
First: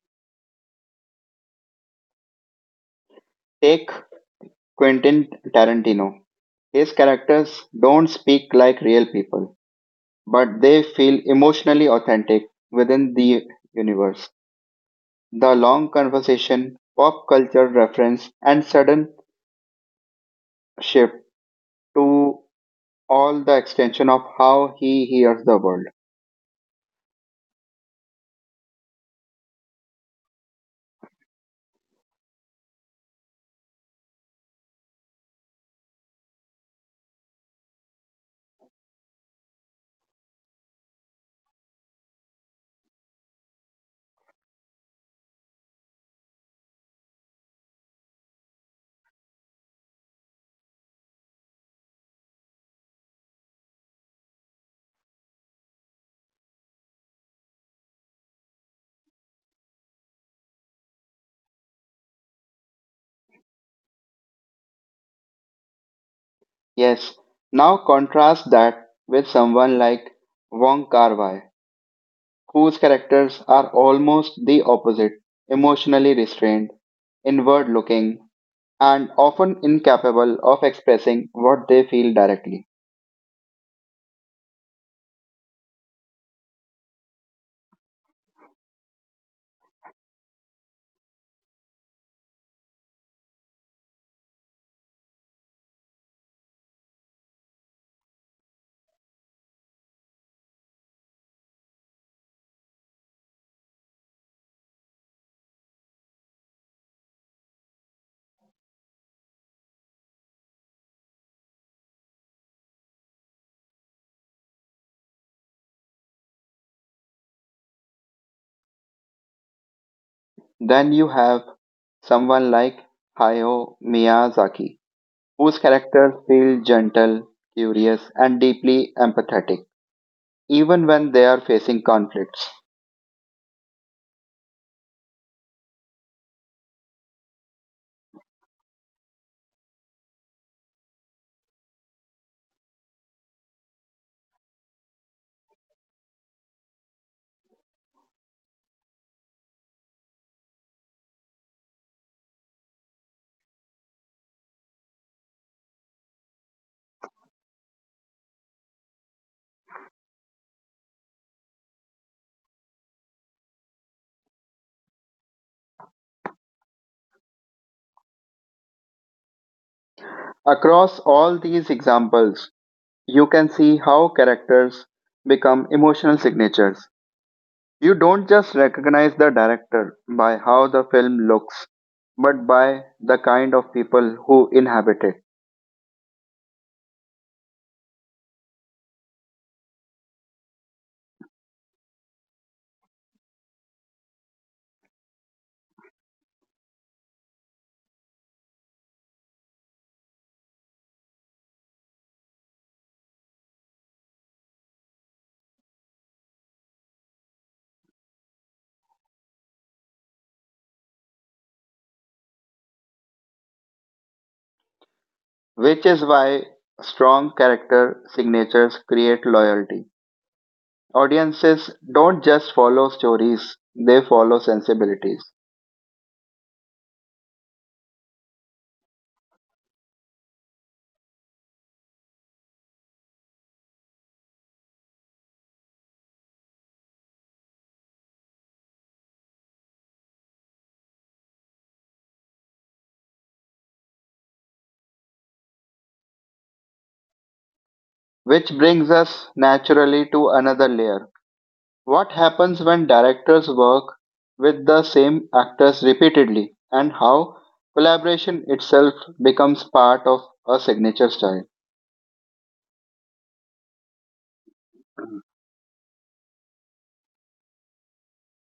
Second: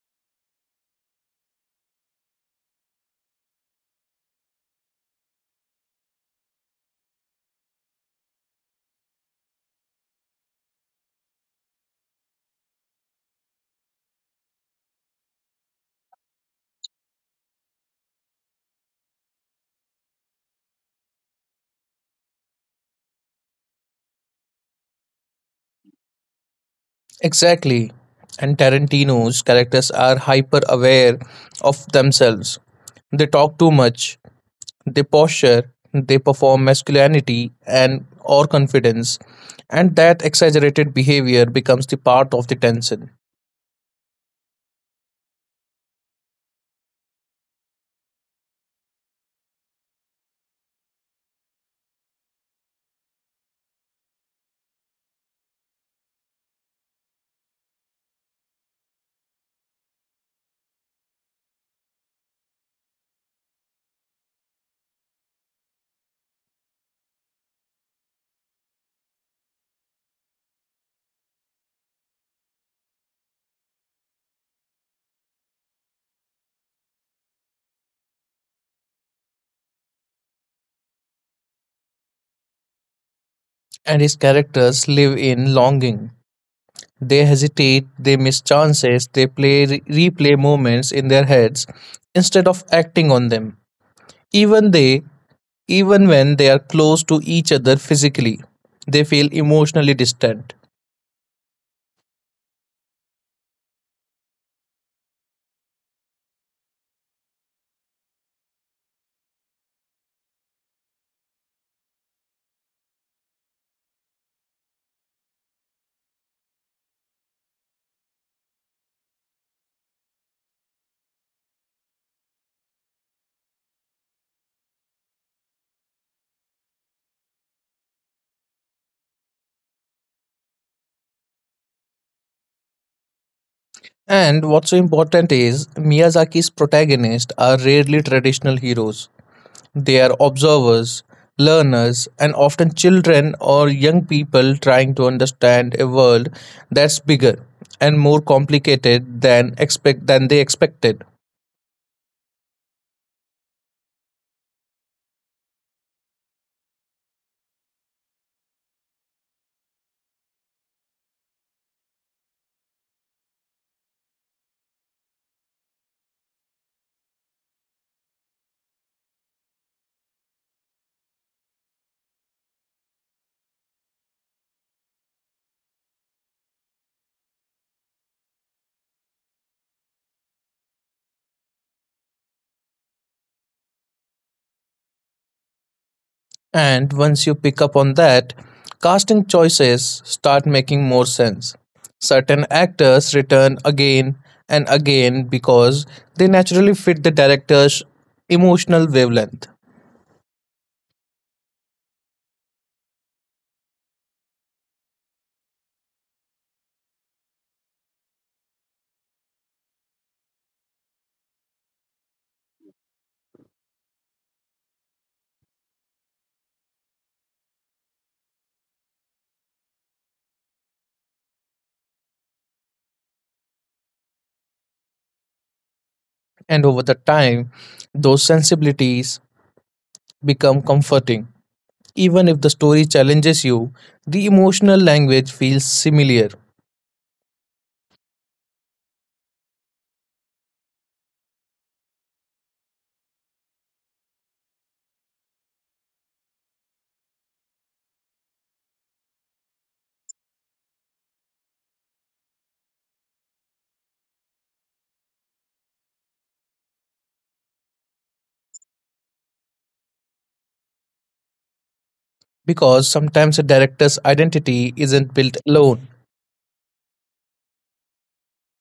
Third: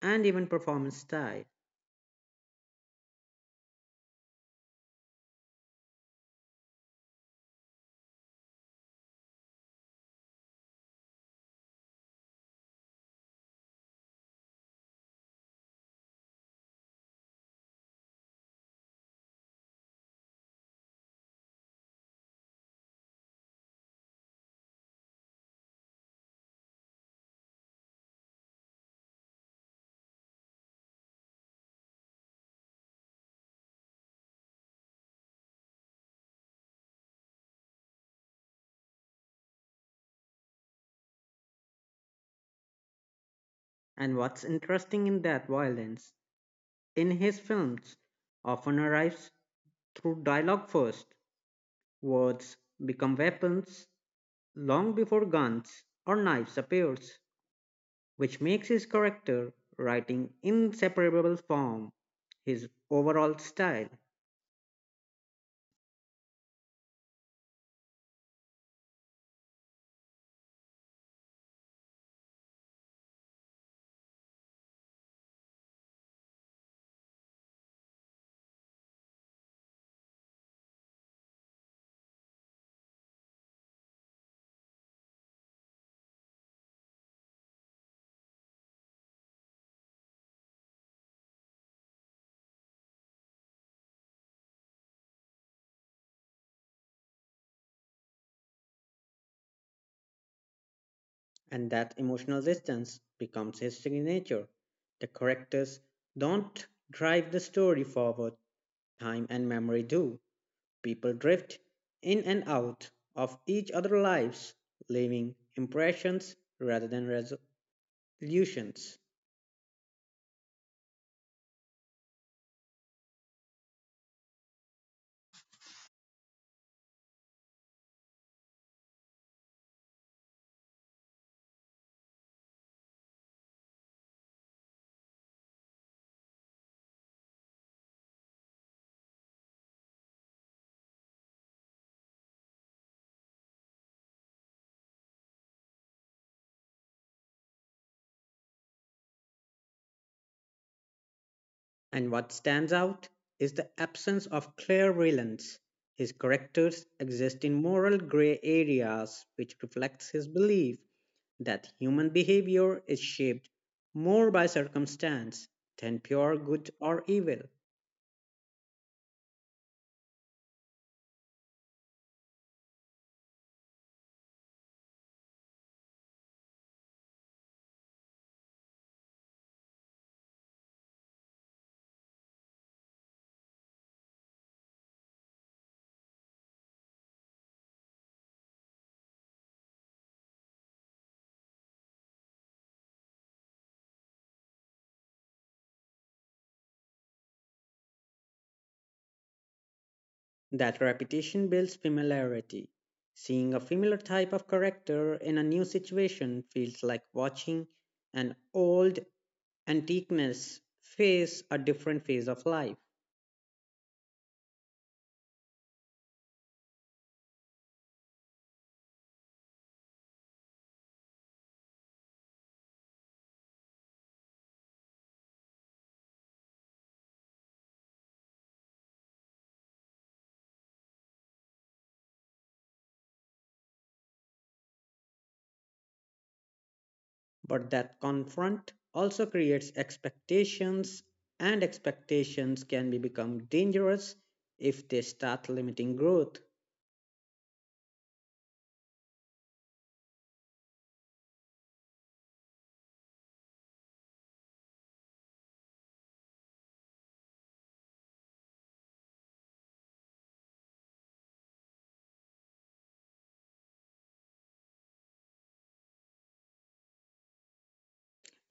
and even performance style. Take Quentin Tarantino. His characters don't speak like real people, but they feel emotionally authentic within the universe. The long conversation, pop culture reference, and sudden shift to all the extension of how he hears the world. Exactly. And Tarantino's characters are hyper aware of themselves. They talk too much, they posture, they perform masculinity and or confidence, and that exaggerated behavior becomes the part of the tension. And what's interesting in that violence in his films often arrives through dialogue first. Words become weapons, long before guns or knives appears, which makes his character writing inseparable from his overall style, Yes, now contrast that with someone like Wong Kar-wai, whose characters are almost the opposite, emotionally restrained, inward looking, and often incapable of expressing what they feel directly. And his characters live in longing. They hesitate, they miss chances, they play replay moments in their heads instead of acting on them. Even they, even when they are close to each other physically, they feel emotionally distant. and that emotional distance becomes his signature. The characters don't drive the story forward, time and memory do. People drift in and out of each other's lives, leaving impressions rather than resolutions. Then you have someone like Hayao Miyazaki, whose characters feel gentle, curious, and deeply empathetic, even when they are facing conflicts. And what's so important is Miyazaki's protagonists are rarely traditional heroes. They are observers, learners, and often children or young people trying to understand a world that's bigger and more complicated than expect than they expected. And what stands out is the absence of clear villains. His characters exist in moral gray areas, which reflects his belief that human behavior is shaped more by circumstance than pure good or evil. Across all these examples, you can see how characters become emotional signatures. You don't just recognize the director by how the film looks, but by the kind of people who inhabit it, And once you pick up on that, casting choices start making more sense. Certain actors return again and again because they naturally fit the director's emotional wavelength. That repetition builds familiarity. Seeing a familiar type of character in a new situation feels like watching an old antiqueness face a different phase of life. which is why strong character signatures create loyalty. Audiences don't just follow stories, they follow sensibilities. And over the time, those sensibilities become comforting. Even if the story challenges you, the emotional language feels familiar But that confront also creates expectations, and expectations can be become dangerous if they start limiting growth. Which brings us naturally to another layer. What happens when directors work with the same actors repeatedly, and how collaboration itself becomes part of a signature style? because sometimes a director's identity isn't built alone.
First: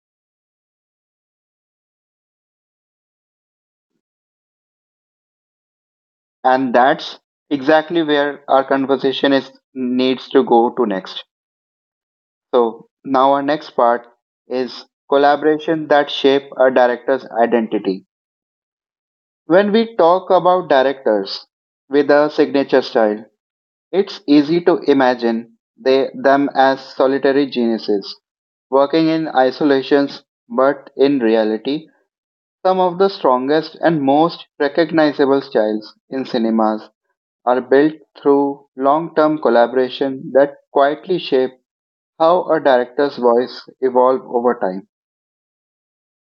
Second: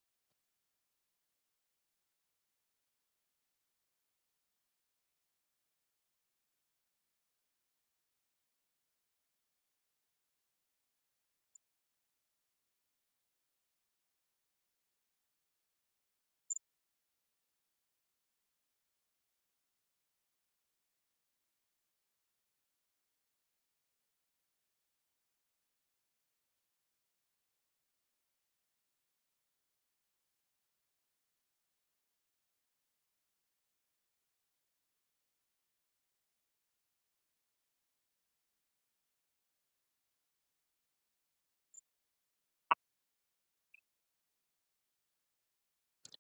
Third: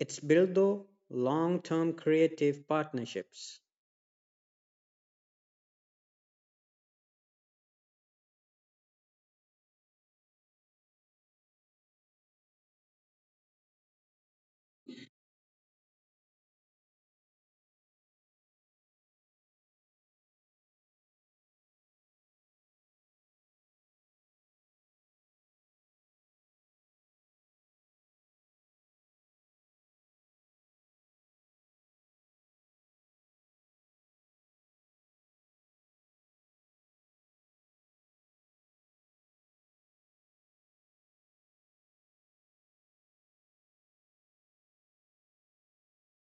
It's built though long-term creative partnerships. And that's exactly where our conversation is needs to go to next. So, now our next part is collaboration that shape a director's identity. When we talk about directors with a signature style, it's easy to imagine them as solitary geniuses working in isolations, but in reality, some of the strongest and most recognizable styles in cinemas are built through long term collaboration that quietly shape how a director's voice evolves over time.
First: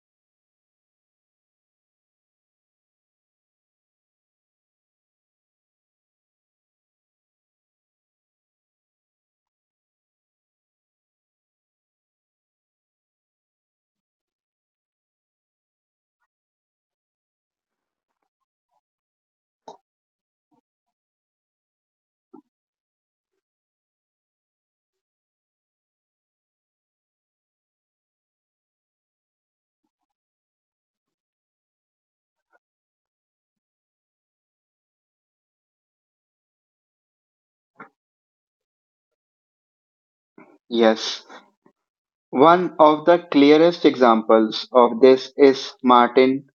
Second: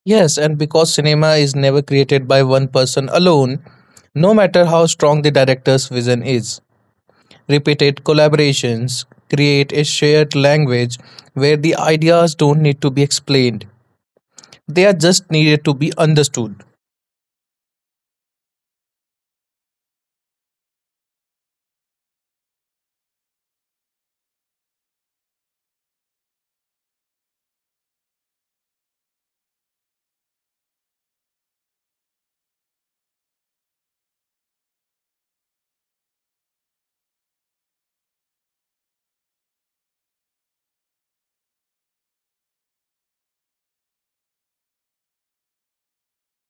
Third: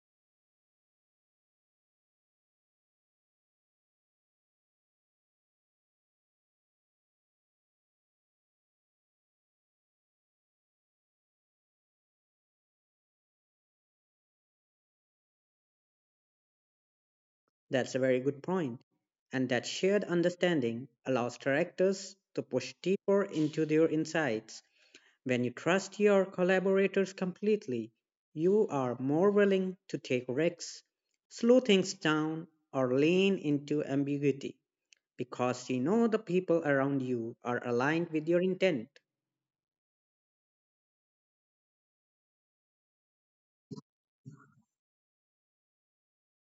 Yes, and because cinema is never created by one person alone, no matter how strong the director's vision is, repeated collaborations create a shared language where the ideas don't need to be explained. They are just needed to be understood. That's a very good point. And that shared understanding allows directors to push deeper into their insights. When you trust your collaborators completely, you are more willing to take risks, slow things down, or lean into ambiguity, because you know the people around you are aligned with your intent. Yes, one of the clearest examples of this is Martin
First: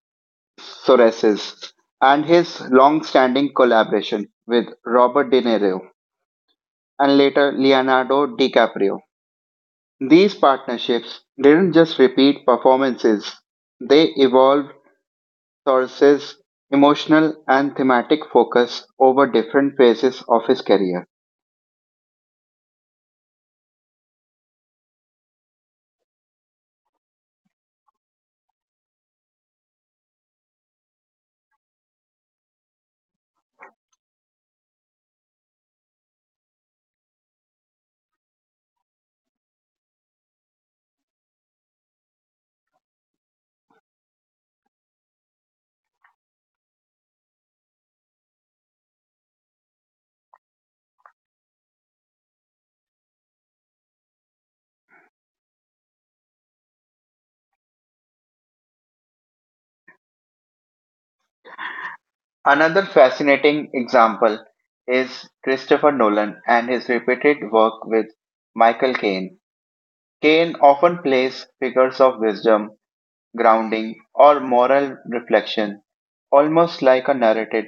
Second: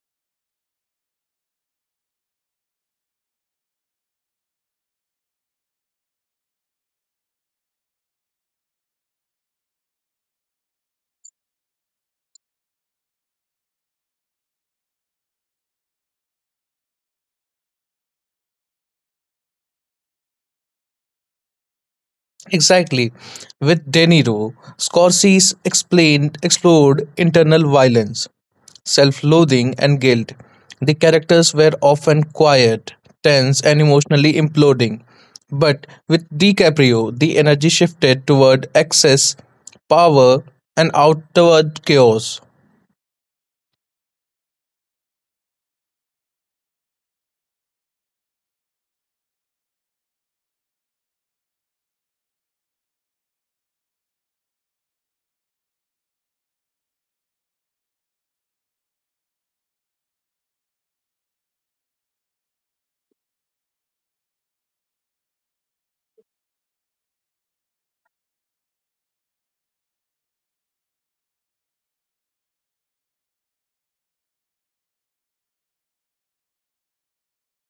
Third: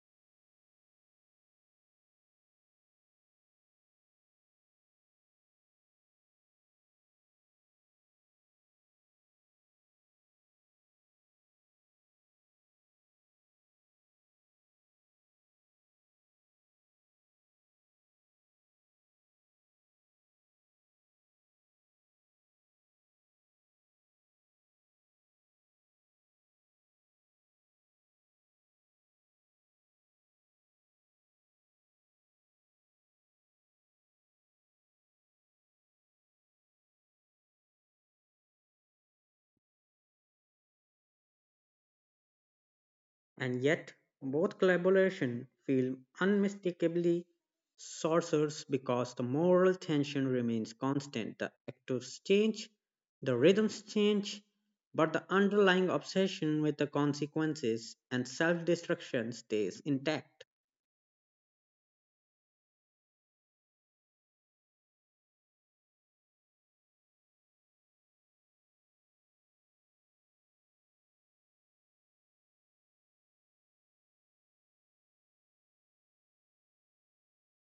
Scorsese and his long-standing collaboration with Robert De Niro and later Leonardo DiCaprio. These partnerships didn't just repeat performances, they evolved Scorsese's emotional and thematic focus over different phases of his career. Exactly. With De Niro, Scorsese explained explored internal violence self loathing, and guilt. The characters were often quiet, tense, and emotionally imploding. But with DiCaprio, the energy shifted toward excess, power, and outward chaos. And yet, both collaboration feel unmistakably sorcerers because the moral tension remains constant. The actors change, the rhythms change, but the underlying obsession with the consequences and self destruction stays intact. Another fascinating example is Christopher Nolan and his repeated work with Michael Caine. Caine often plays figures of wisdom, grounding, or moral reflection, almost like a narrative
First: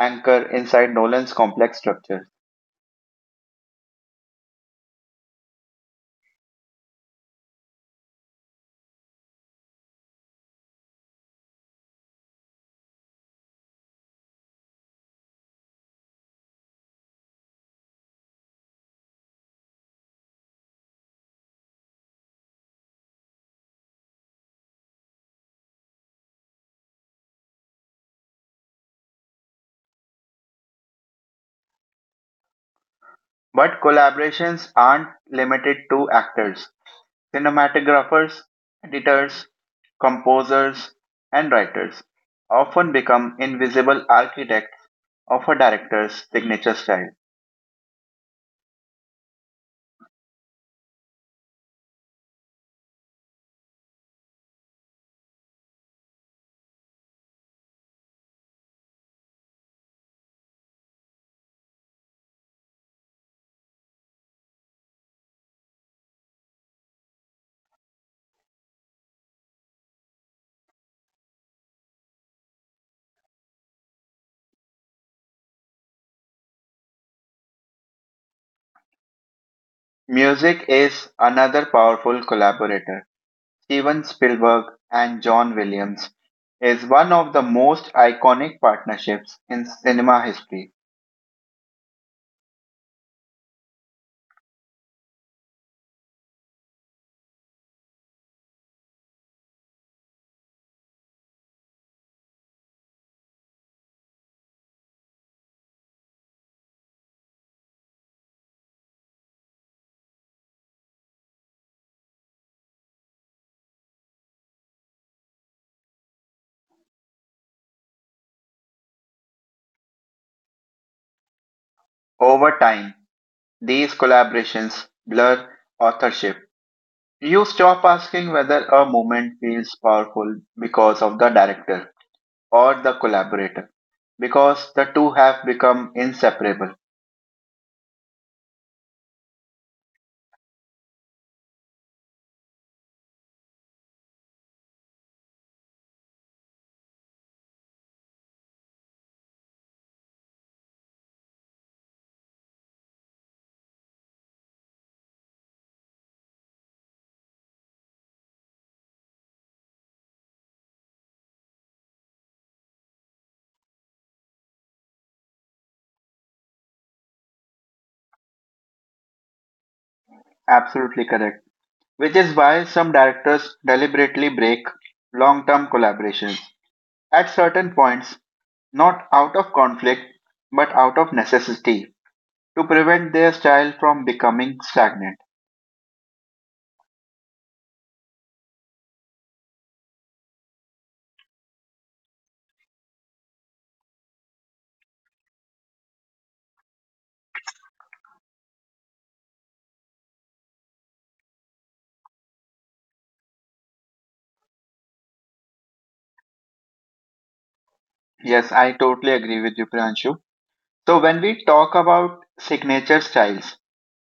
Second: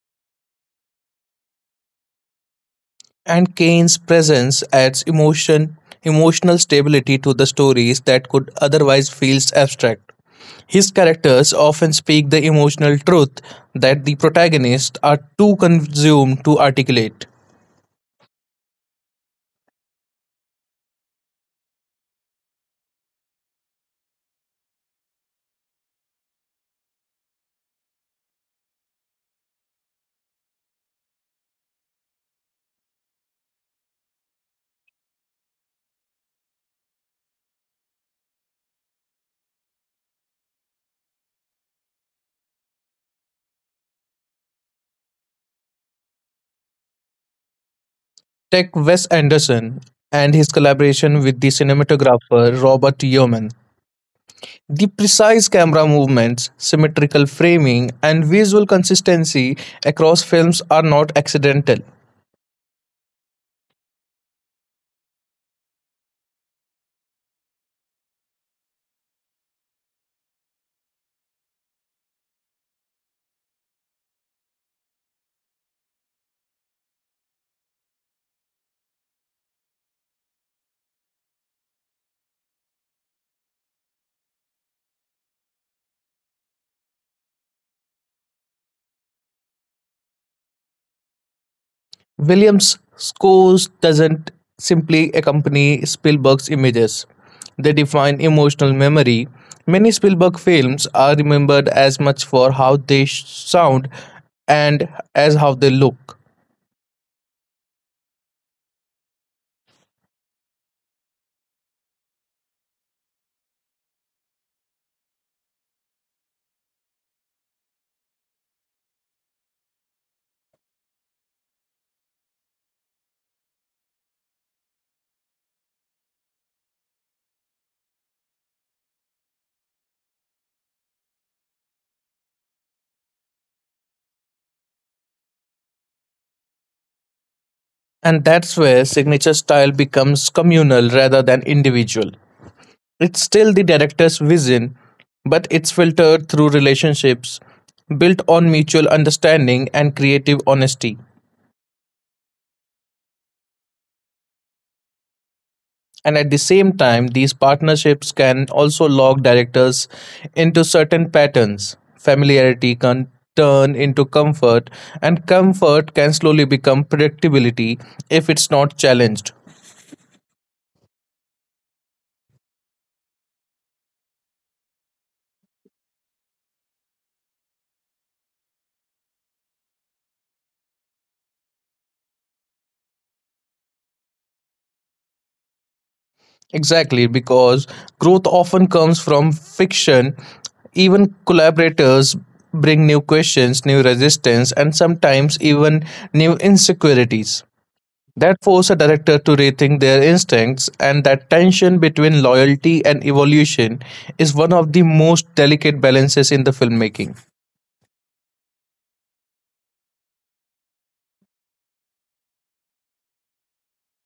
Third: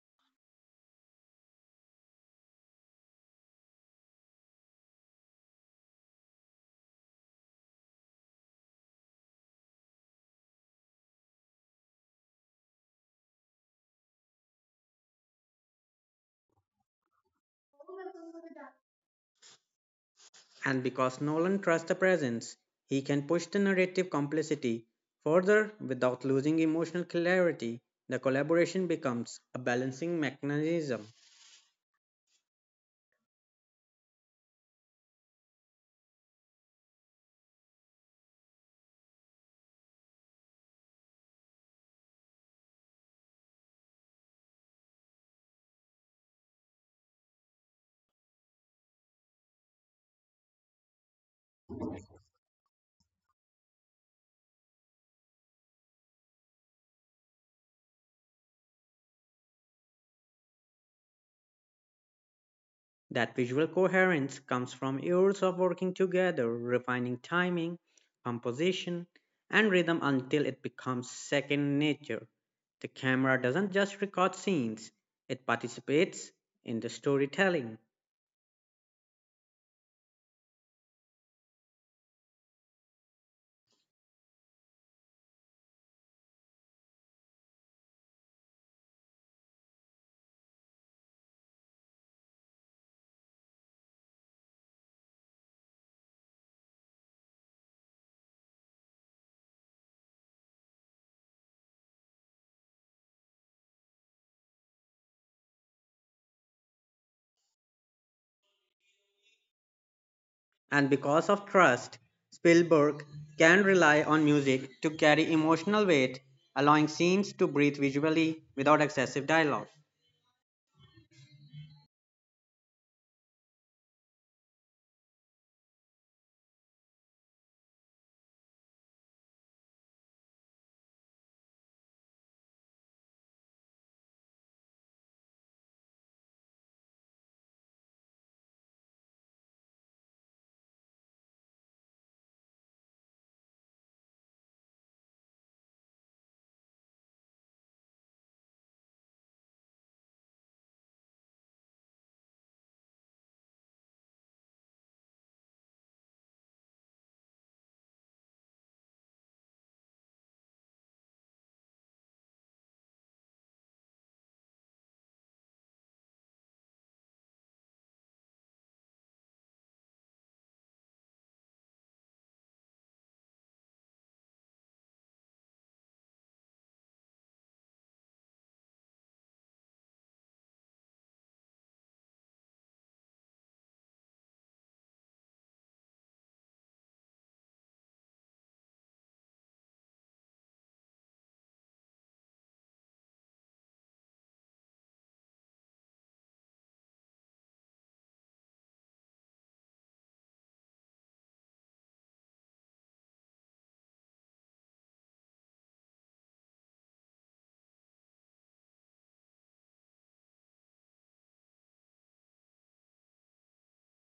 anchor inside Nolan's complex structure. And Kane's presence adds emotional stability to the stories that could otherwise feel abstract. His characters often speak the emotional truth that the protagonists are too consumed to articulate. And because Nolan trusts the presence, he can push the narrative complexity further without losing emotional clarity. The collaboration becomes a balancing mechanism. But collaborations aren't limited to actors. Cinematographers, editors, composers, and writers often become invisible architects of a director's signature style. Tech Wes Anderson and his collaboration with the cinematographer Robert Yeoman. The precise camera movements, symmetrical framing, and visual consistency across films are not accidental. That visual coherence comes from years of working together, refining timing, composition, and rhythm until it becomes second nature. The camera doesn't just record scenes, it participates in the storytelling. Music is another powerful collaborator. Steven Spielberg and John Williams is one of the most iconic partnerships in cinema history. Williams' scores doesn't simply accompany Spielberg's images. They define emotional memory. Many Spielberg films are remembered as much for how they sound and as how they look. And because of trust, Spielberg can rely on music to carry emotional weight, allowing scenes to breathe visually without excessive dialogue. Over time, these collaborations blur authorship. You stop asking whether a moment feels powerful because of the director or the collaborator because the two have become inseparable. And that's where signature style becomes communal rather than individual. It's still the director's vision, but it's filtered through relationships built on mutual understanding and creative honesty. And at the same time, these partnerships can also log directors into certain patterns. Familiarity can turn into comfort, and comfort can slowly become predictability if it's not challenged. Absolutely correct. Which is why some directors deliberately break long term collaborations at certain points, not out of conflict but out of necessity to prevent their style from becoming stagnant. Exactly, because growth often comes from fiction. Even collaborators bring new questions, new resistance, and sometimes even new insecurities that force a director to rethink their instincts and that tension between loyalty and evolution is one of the most delicate balances in the filmmaking. Yes, I totally agree with you, Pranshu. So, when we talk about signature styles,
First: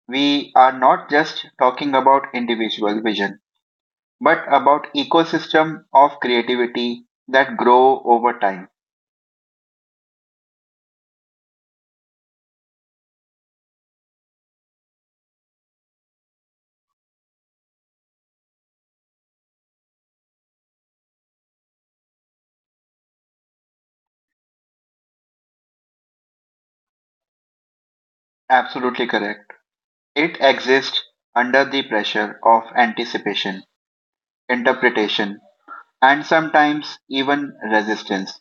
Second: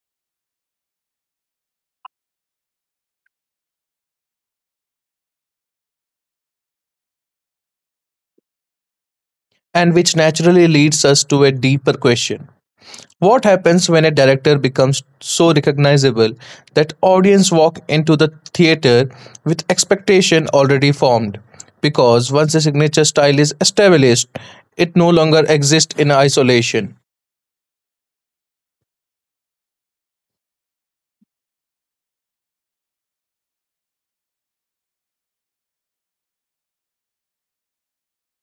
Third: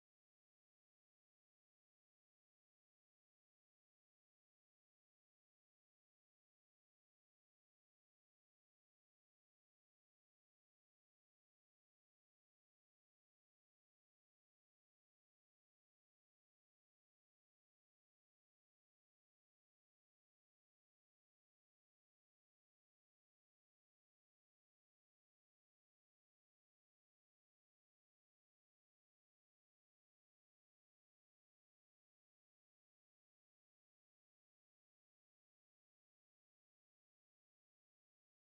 we are not just talking about individual vision but about ecosystem of creativity that grow over time. And which naturally leads us to a deeper question: what happens when a director becomes so recognizable that audience walk into the theater with expectation already formed? Because once a signature style is established, it no longer exists in isolation. Absolutely correct. It exists under the pressure of anticipation, interpretation, and sometimes even resistance.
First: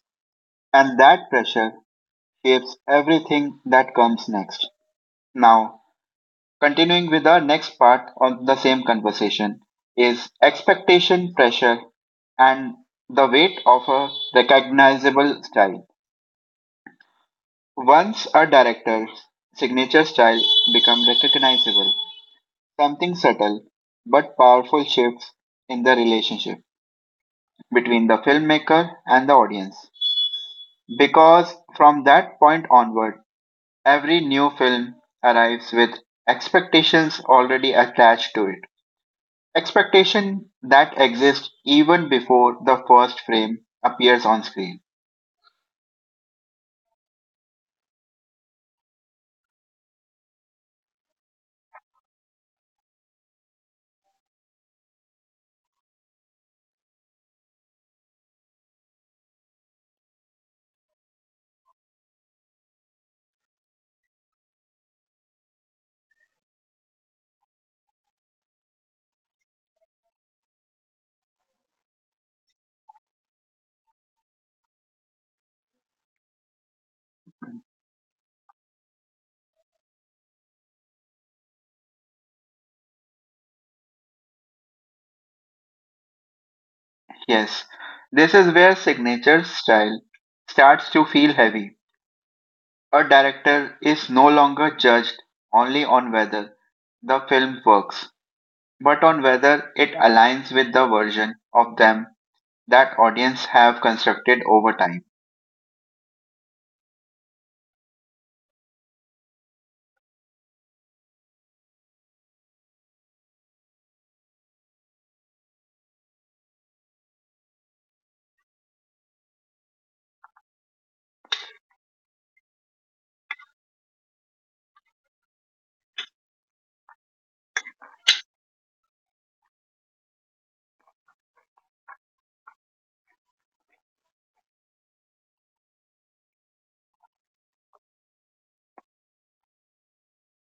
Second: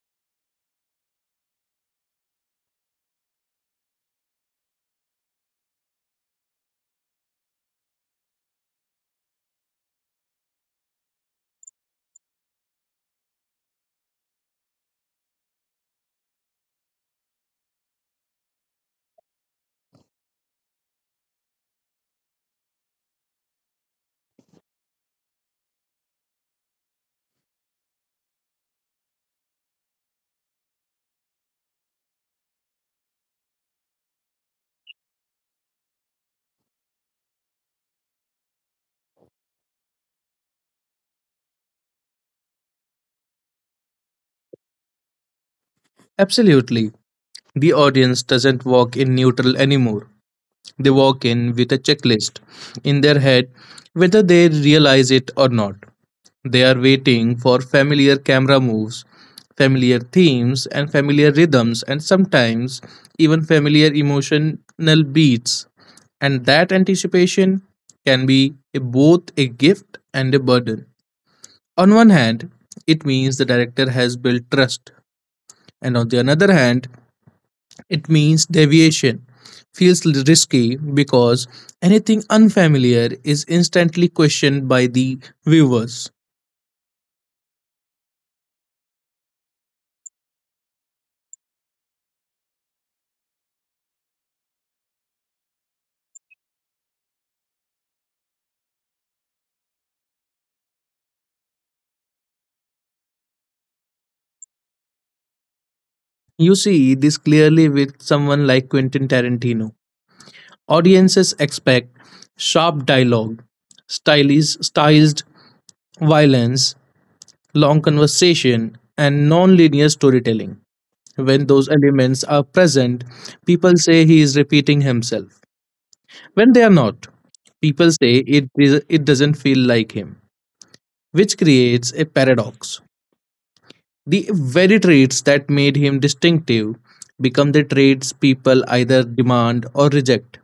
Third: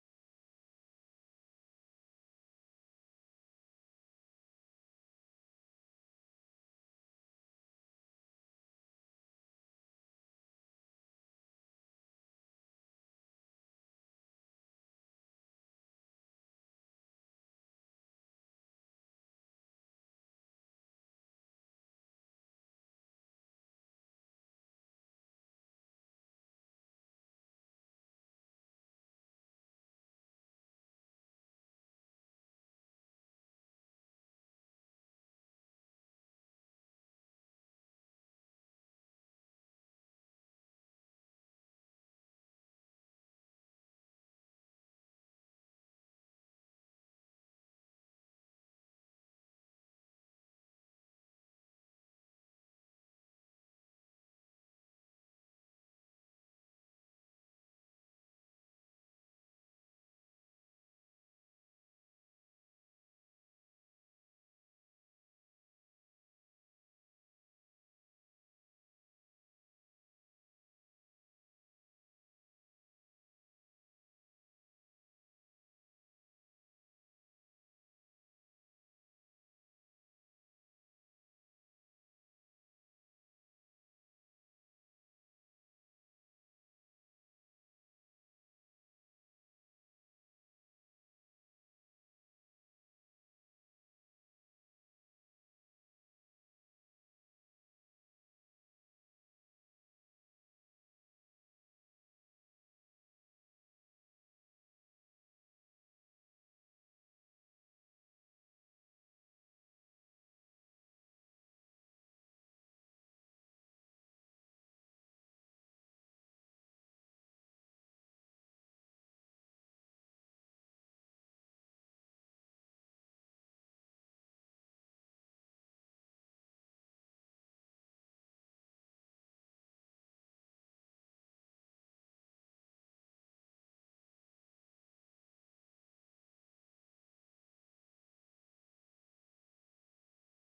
And that pressure shapes everything that comes next. Now, continuing with our next part on the same conversation is expectation pressure and the weight of a recognizable style. Once a director's signature style becomes recognizable, something subtle but powerful shifts in the relationship between the filmmaker and the audience. Because from that point onward, every new film arrives with expectations already attached to it. Expectation that exists even before the first frame appears on screen. Absolutely. The audience doesn't walk in neutral anymore. They walk in with a checklist in their head, whether they realize it or not. They are waiting for familiar camera moves, familiar themes, and familiar rhythms, and sometimes even familiar emotional beats. And that anticipation can be both a gift and a burden. On one hand, it means the director has built trust, and on the other hand, it means deviation feels risky because anything unfamiliar is instantly questioned by the viewers. Yes, this is where signature style starts to feel heavy. A director is no longer judged only on whether the film works, but on whether it aligns with the version of them that audience have constructed over time. You see this clearly with someone like Quentin Tarantino. Audiences expect sharp dialogue, stylish, stylized violence, long conversation, and non-linear storytelling. When those elements are present, people say he is repeating himself. When they are not, people say it is, it doesn't feel like him, which creates a paradox. The very traits that made him distinctive become the traits people either demand or reject,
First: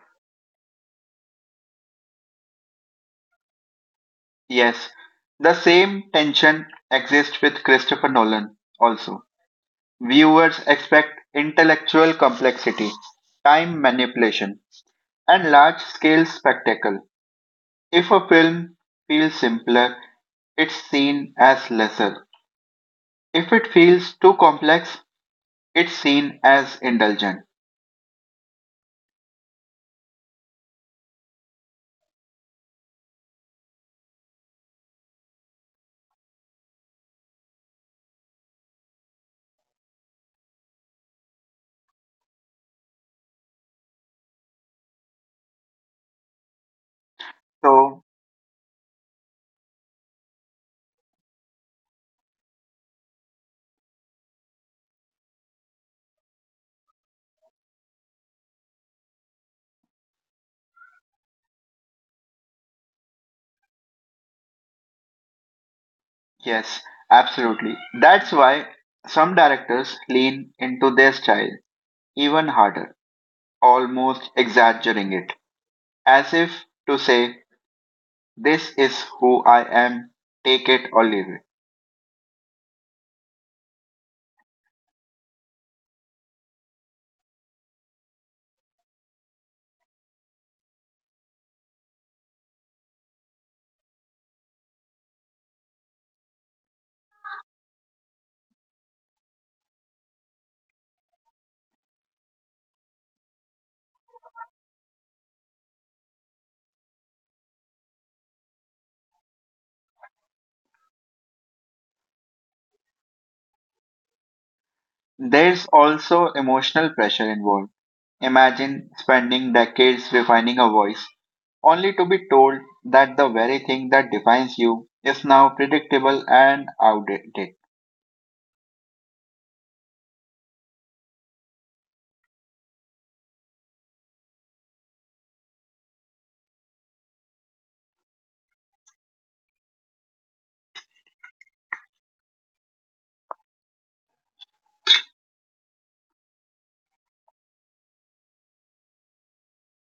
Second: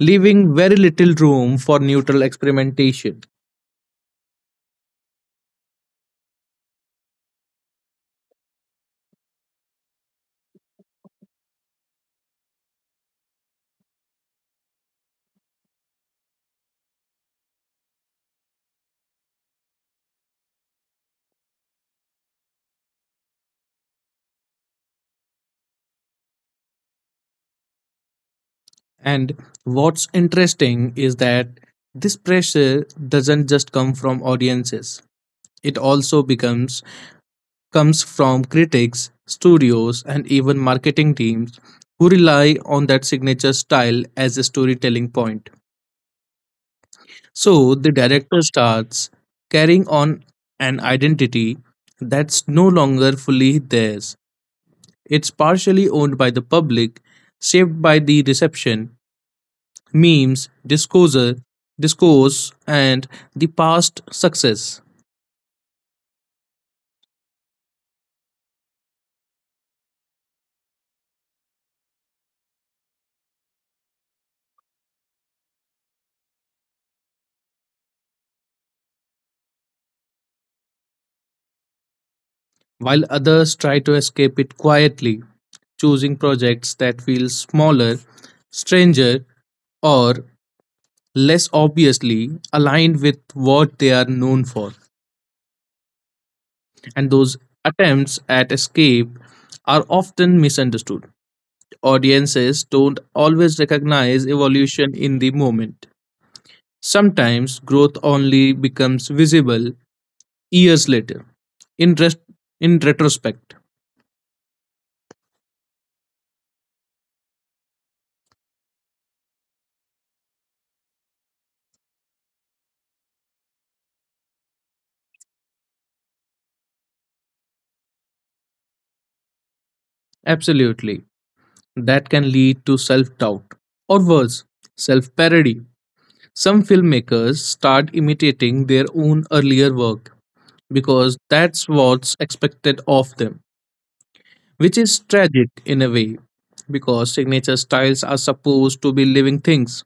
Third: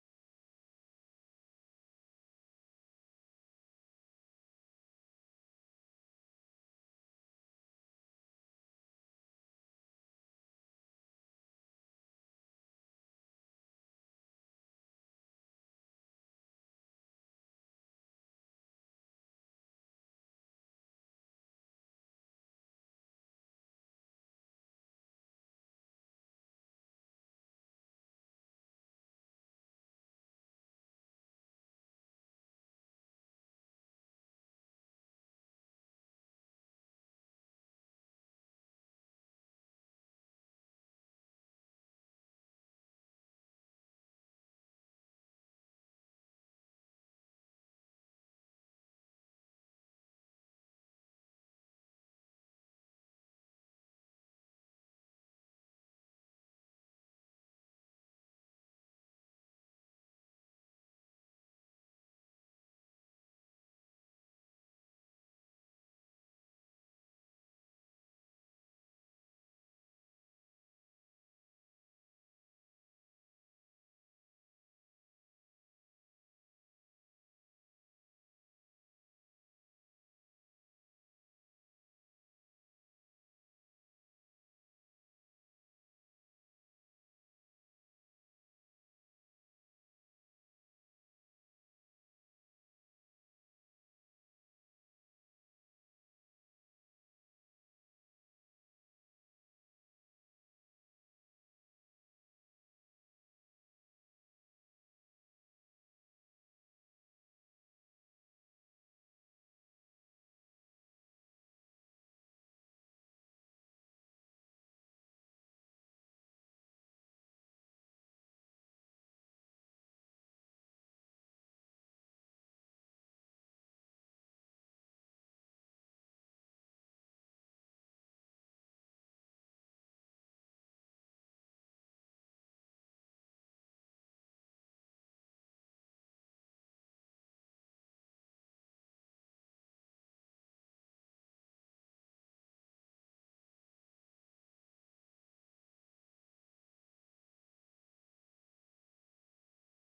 leaving very little room for neutral experimentation. Yes, the same tension exists with Christopher Nolan also. Viewers expect intellectual complexity, time manipulation, and large scale spectacle. If a film feels simpler, it's seen as lesser. If it feels too complex, it's seen as indulgent. And what's interesting is that this pressure doesn't just come from audiences. It also becomes comes from critics, studios, and even marketing teams who rely on that signature style as a storytelling point. So the So, director starts carrying on an identity that's no longer fully theirs. It's partially owned by the public, shaped by the reception, memes, discourse and the past success, yes, absolutely. That's why some directors lean into their style even harder, almost exaggerating it, as if to say, this is who I am, take it or leave it. while others try to escape it quietly, choosing projects that feel smaller, stranger, or less obviously aligned with what they are known for. And those attempts at escape are often misunderstood. Audiences don't always recognize evolution in the moment. Sometimes growth only becomes visible years later. In, res- in retrospect, There's also emotional pressure involved. Imagine spending decades refining a voice only to be told that the very thing that defines you is now predictable and outdated. absolutely. That can lead to self doubt, or worse, self parody. Some filmmakers start imitating their own earlier work because that's what's expected of them, which is tragic in a way because signature styles are supposed to be living things,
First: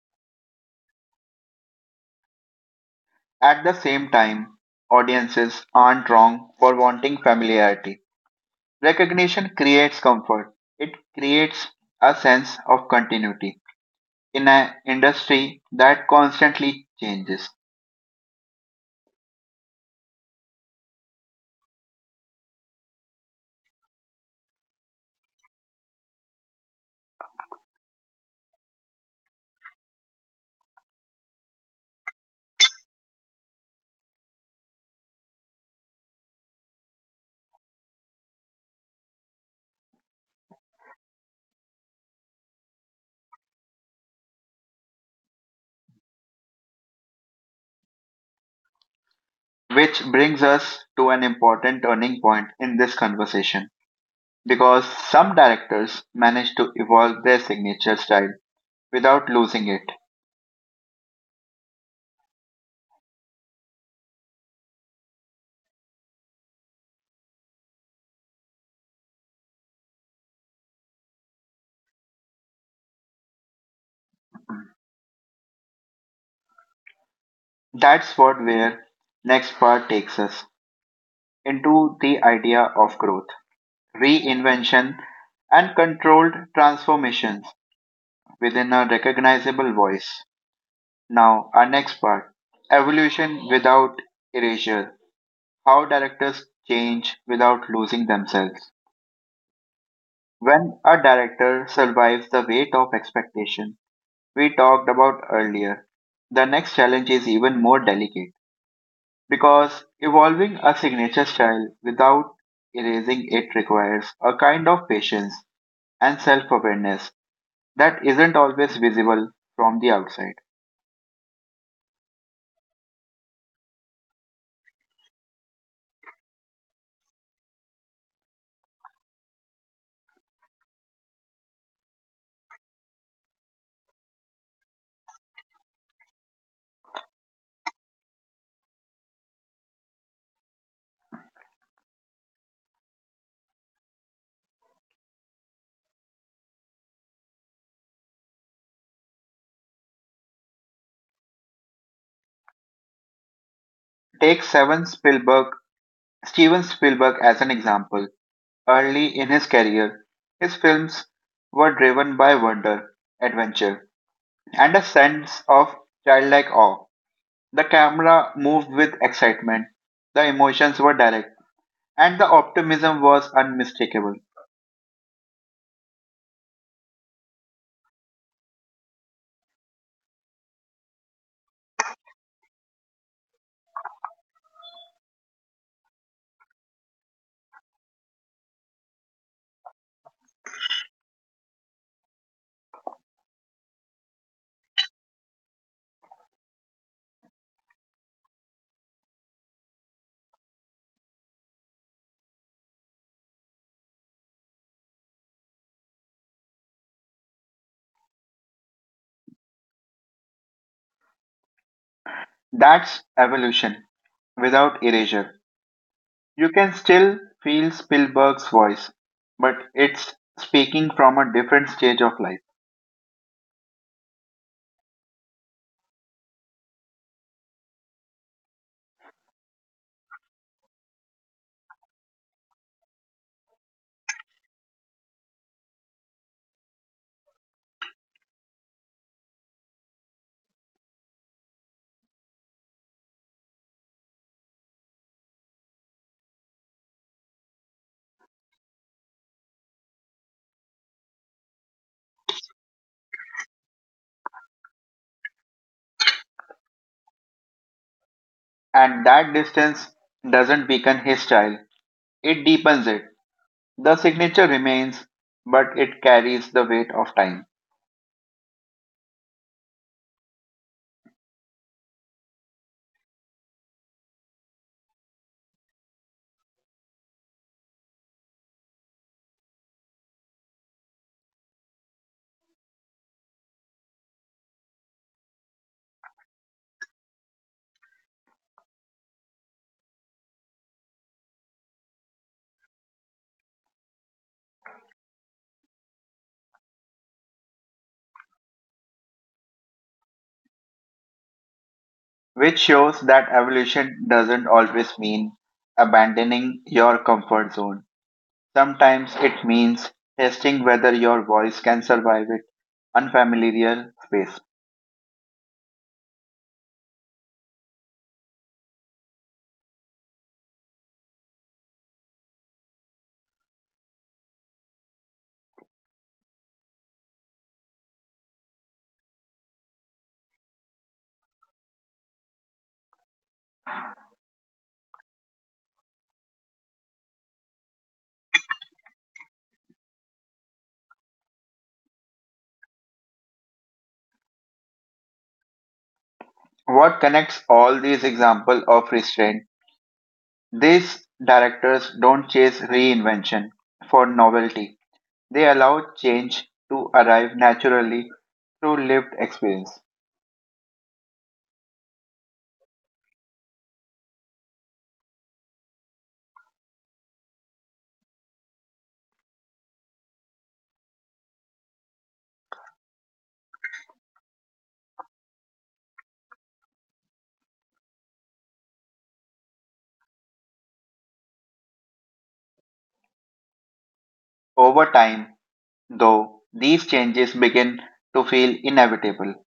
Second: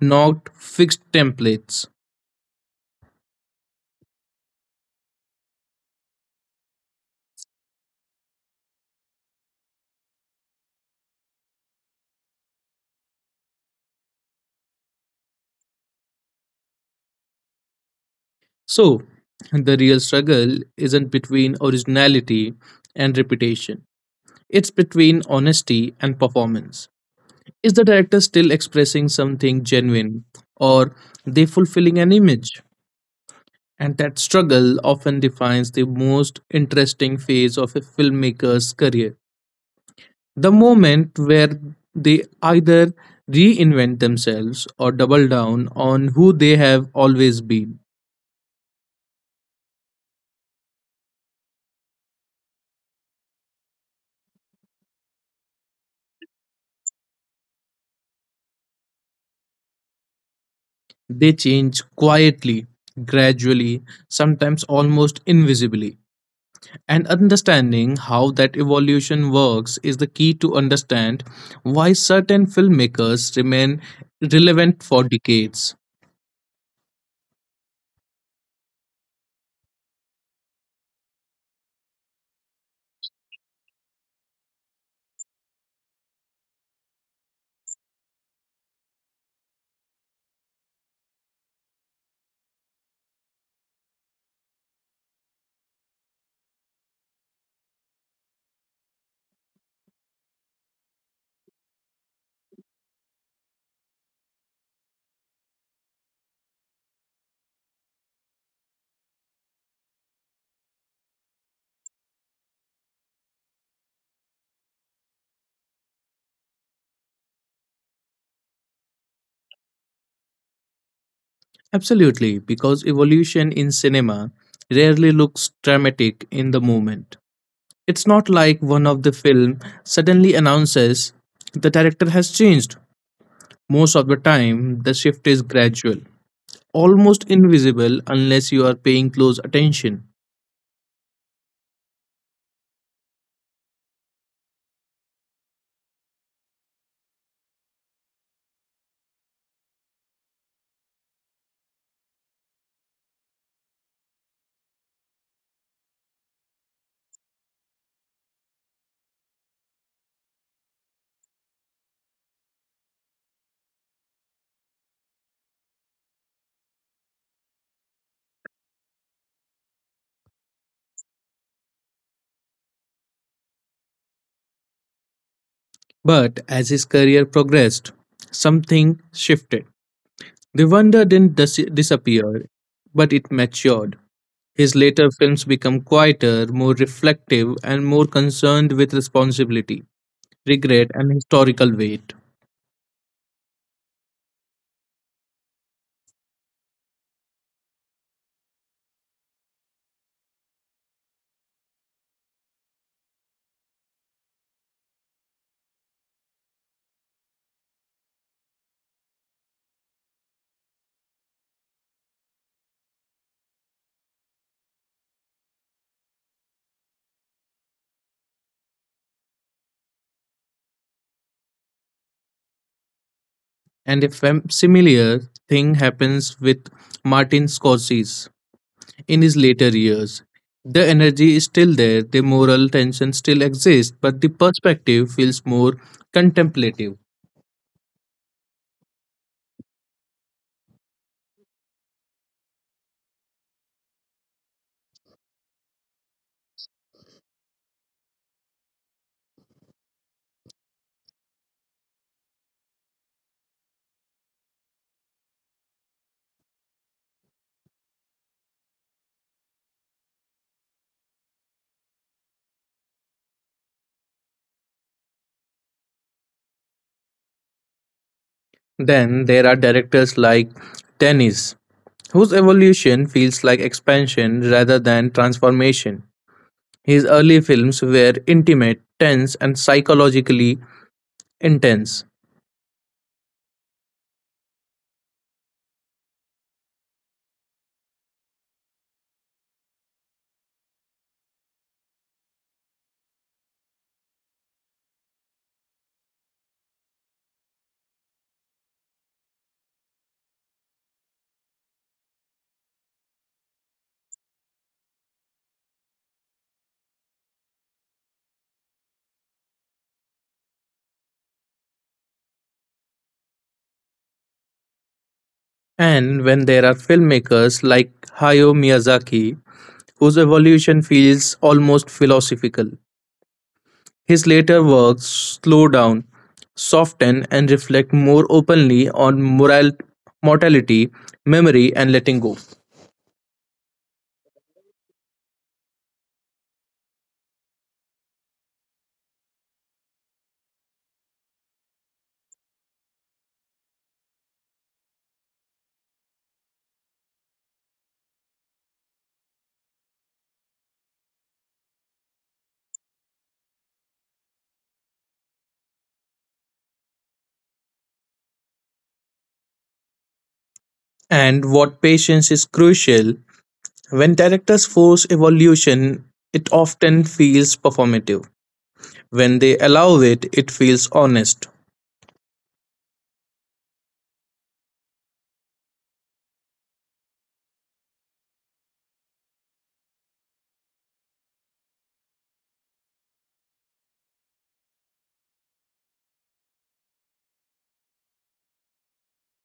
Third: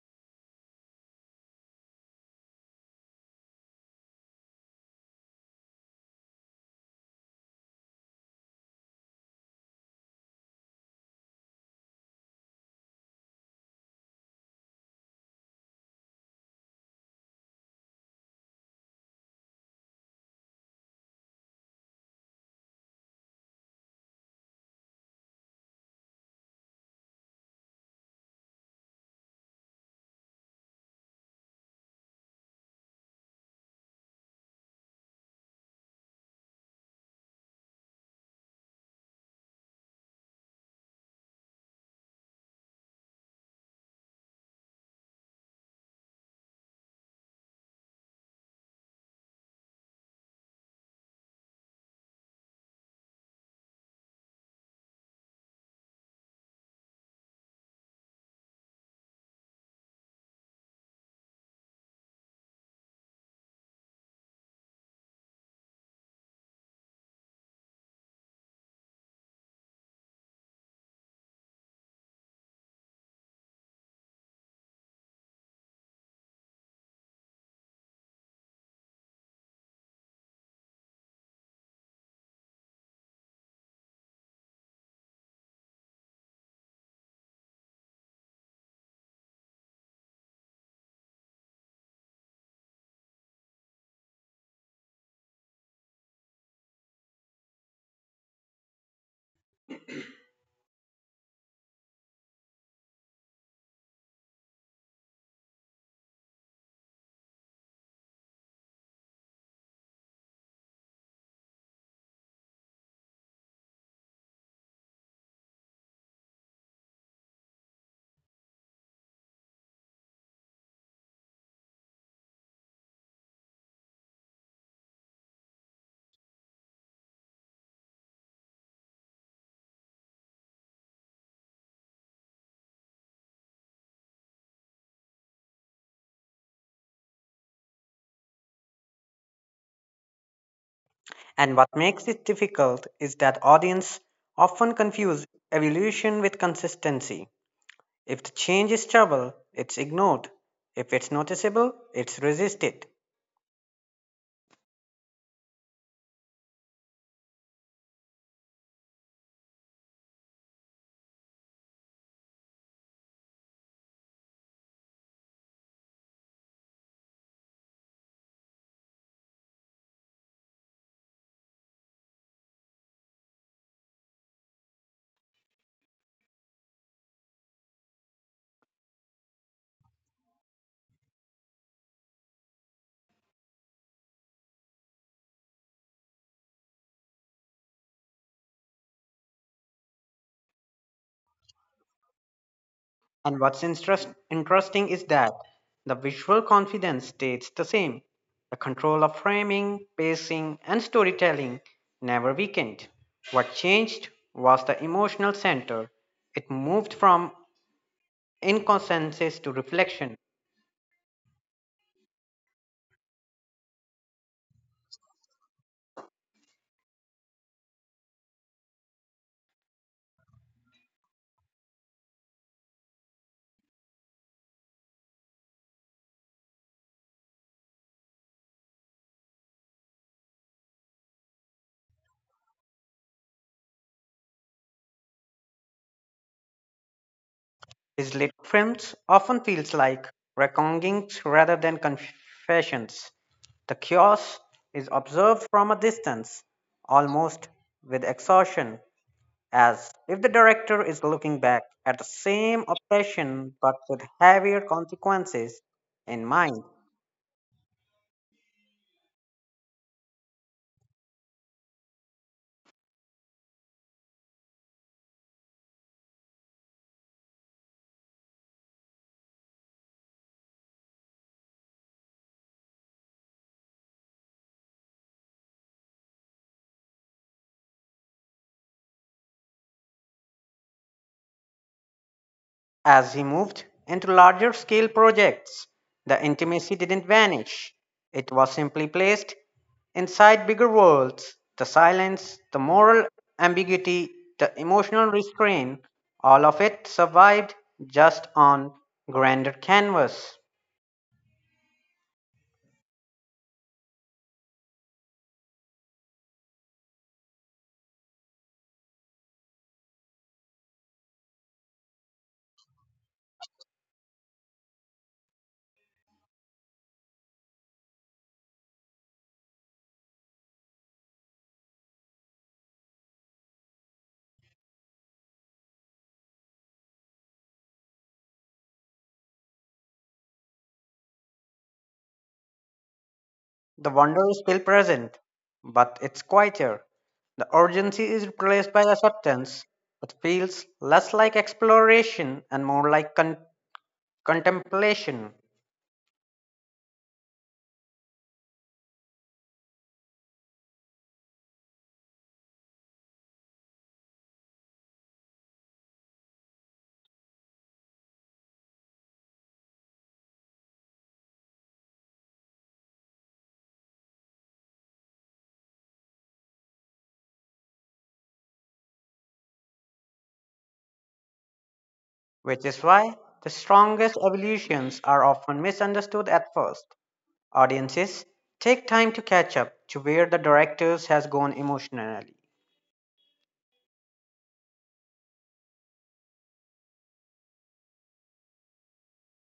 not fixed templates. At the same time, audiences aren't wrong for wanting familiarity. Recognition creates comfort. It creates a sense of continuity in an industry that constantly changes. So, the real struggle isn't between originality and reputation, it's between honesty and performance. Is the director still expressing something genuine, or they fulfilling an image? And that struggle often defines the most interesting phase of a filmmaker's career. The moment where they either reinvent themselves or double down on who they have always been. Which brings us to an important turning point in this conversation because some directors manage to evolve their signature style without losing it. They change quietly, gradually, sometimes almost invisibly. And understanding how that evolution works is the key to understand why certain filmmakers remain relevant for decades. That's what where next part takes us into the idea of growth reinvention, and controlled transformations within a recognizable voice. Now, our next part evolution without erasure. How directors change without losing themselves. When a director survives the weight of expectation we talked about earlier, the next challenge is even more delicate because evolving a signature style without erasing it requires a kind of patience and self awareness that isn't always visible from the outside. Absolutely, because evolution in cinema rarely looks dramatic in the moment. It's not like one of the film suddenly announces the director has changed. Most of the time, the shift is gradual, almost invisible unless you are paying close attention. And what makes it difficult is that audience often confuse evolution with consistency. If the change is trouble, it's ignored. If it's noticeable, it's resisted. Take Steven Spielberg as an example. Early in his career, his films were driven by wonder, adventure, and a sense of childlike awe. The camera moved with excitement, the emotions were direct, and the optimism was unmistakable. But as his career progressed, something shifted. The wonder didn't disappear, but it matured. His later films become quieter, more reflective, and more concerned with responsibility, regret, and historical weight. And what's interesting is that the visual confidence stays the same. The control of framing, pacing, and storytelling never weakened. What changed was the emotional center. It moved from inconsensus to reflection. That's evolution without erasure. You can still feel Spielberg's voice, but it's speaking from a different stage of life. And a similar thing happens with Martin Scorsese in his later years. The energy is still there, the moral tension still exists, but the perspective feels more contemplative. His later films often feels like reckonings rather than confessions. The chaos is observed from a distance, almost with exhaustion, as if the director is looking back at the same operation but with heavier consequences in mind. And that distance doesn't weaken his style, it deepens it. The signature remains, but it carries the weight of time, Then there are directors like Denis, whose evolution feels like expansion rather than transformation. His early films were intimate, tense, and psychologically intense. As he moved into larger scale projects, the intimacy didn't vanish, it was simply placed inside bigger worlds. The silence, the moral ambiguity, the emotional restraint, all of it survived just on grander canvas. which shows that evolution doesn't always mean abandoning your comfort zone. Sometimes it means testing whether your voice can survive it unfamiliar space. And when there are filmmakers like Hayao Miyazaki, whose evolution feels almost philosophical. His later works slow down, soften, and reflect more openly on moral, mortality, memory, and letting go. The wonder is still present, but it's quieter. The urgency is replaced by acceptance. It feels less like exploration and more like contemplation, What connects all these examples of restraint? These directors don't chase reinvention for novelty. They allow change to arrive naturally through lived experience. And what patience is crucial, when directors force evolution, it often feels performative. When they allow it, it feels honest. which is why the strongest evolutions are often misunderstood at first. Audiences take time to catch up to where the directors has gone emotionally. Over time, though, these changes begin to feel inevitable.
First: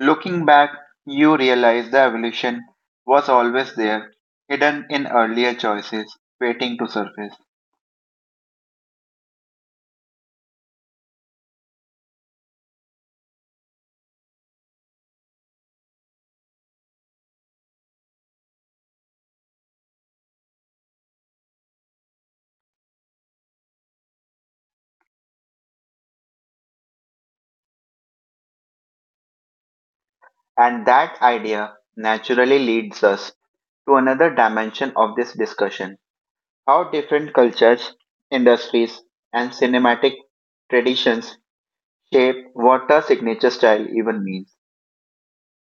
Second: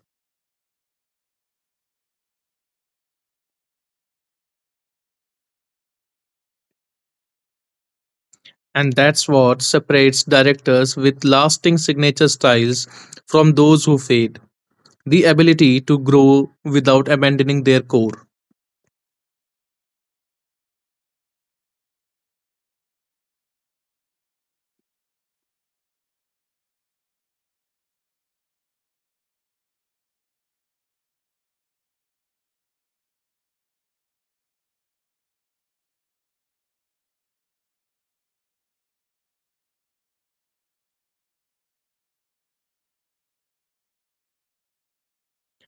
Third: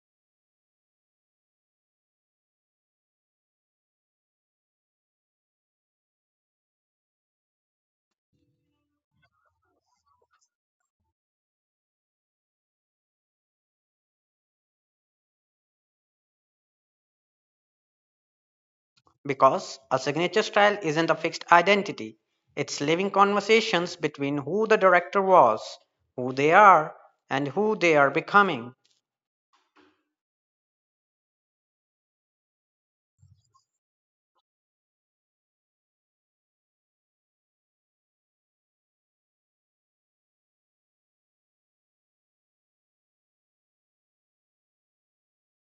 Looking back, you realize the evolution was always there, hidden in earlier choices, waiting to surface. And that's what separates directors with lasting signature styles from those who fade, the ability to grow without abandoning their core. Because a signature style isn't a fixed identity, it's living conversations between who the director was, who they are, and who they are becoming. And that idea naturally leads us to another dimension of this discussion: how different cultures, industries, and cinematic traditions shape what a signature style even means.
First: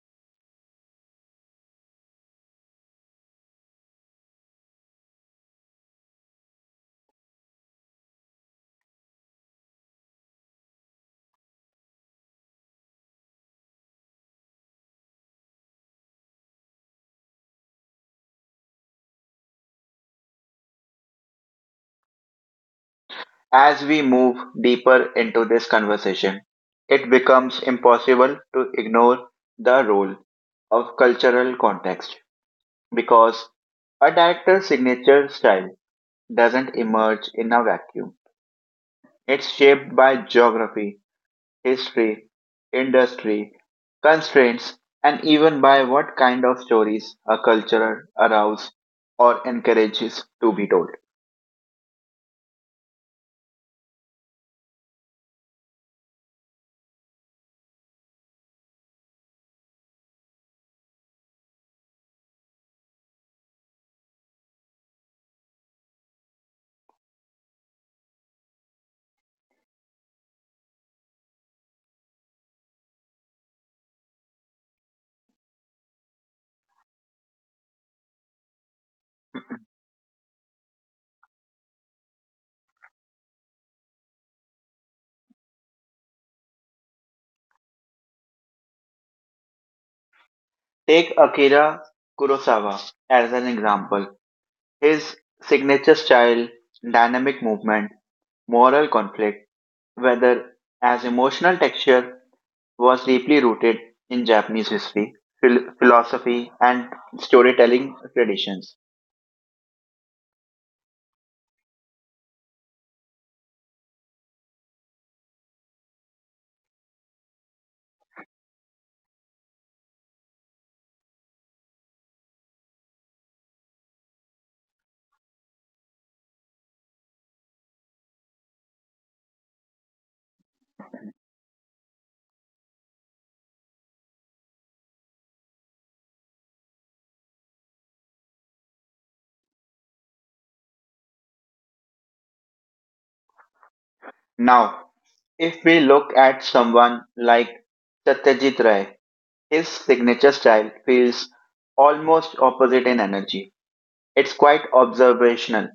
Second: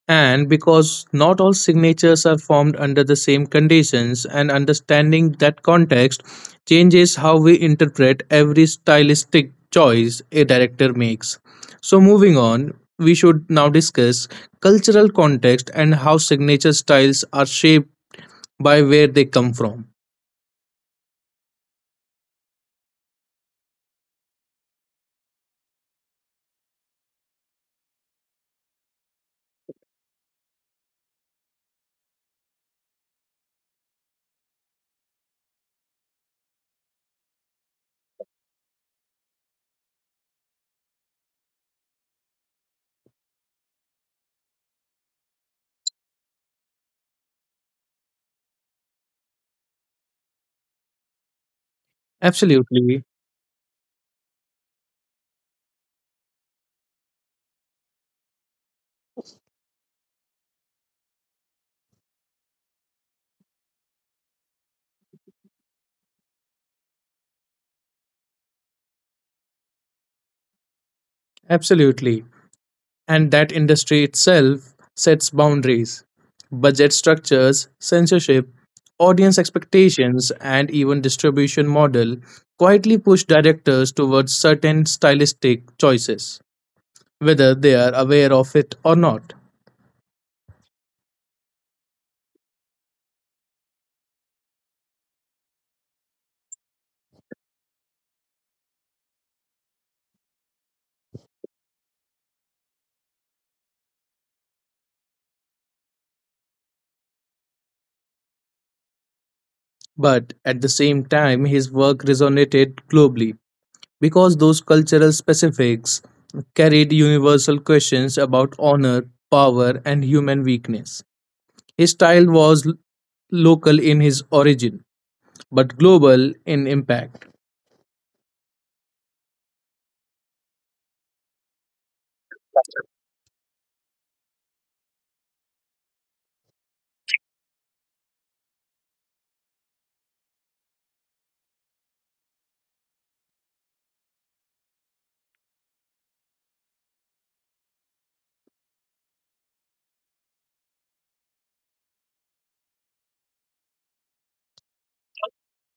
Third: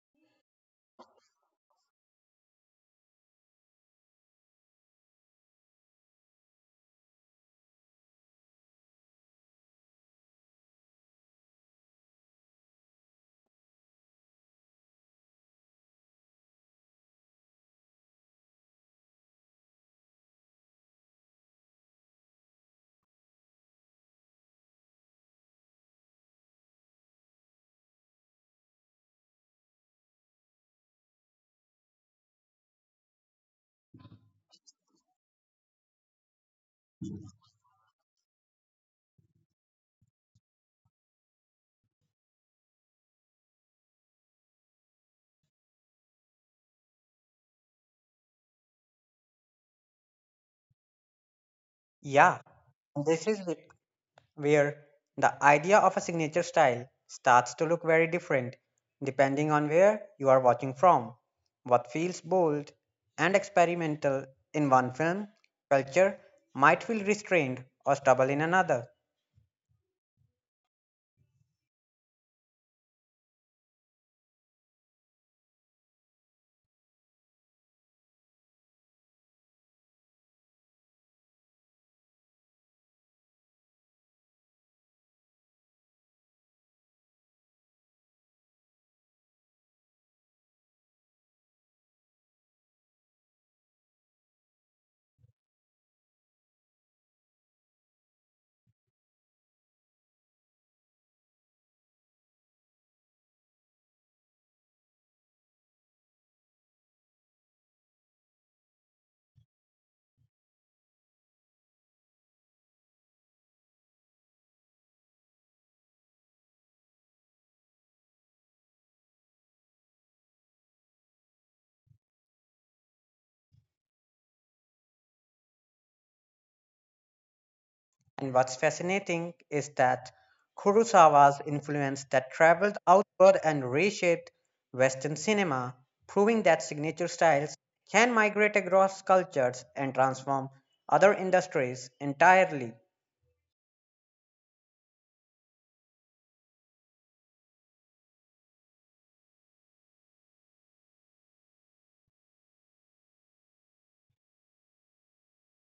And because not all signatures are formed under the same conditions, and understanding that context changes how we interpret every stylistic choice a director makes. So, moving on, we should now discuss cultural context and how signature styles are shaped by where they come from. As we move deeper into this conversation, it becomes impossible to ignore the role of cultural context because a director's signature style doesn't emerge in a vacuum. It's shaped by geography, history, industry, constraints, and even by what kind of stories a culture arouses or encourages to be told. Yeah, Absolutely, this is it, where the idea of a signature style starts to look very different depending on where you are watching from. What feels bold and experimental in one film culture might feel restrained or stubborn in another. absolutely. And that industry itself sets boundaries, budget structures, censorship, audience expectations, and even distribution model quietly push directors towards certain stylistic choices, whether they are aware of it or not. Take Akira Kurosawa as an example. His signature style, dynamic movement, moral conflict, whether as emotional texture, was deeply rooted in Japanese history, philosophy, and storytelling traditions. But at the same time, his work resonated globally because those cultural specifics carried universal questions about honor, power, and human weakness. His style was local in his origin, but global in impact. And what's fascinating is that Kurosawa's influence that traveled outward and reshaped Western cinema, proving that signature styles can migrate across cultures and transform other industries entirely. Now, if we look at someone like Satyajit Ray, his signature style feels almost opposite in energy. It's quite observational,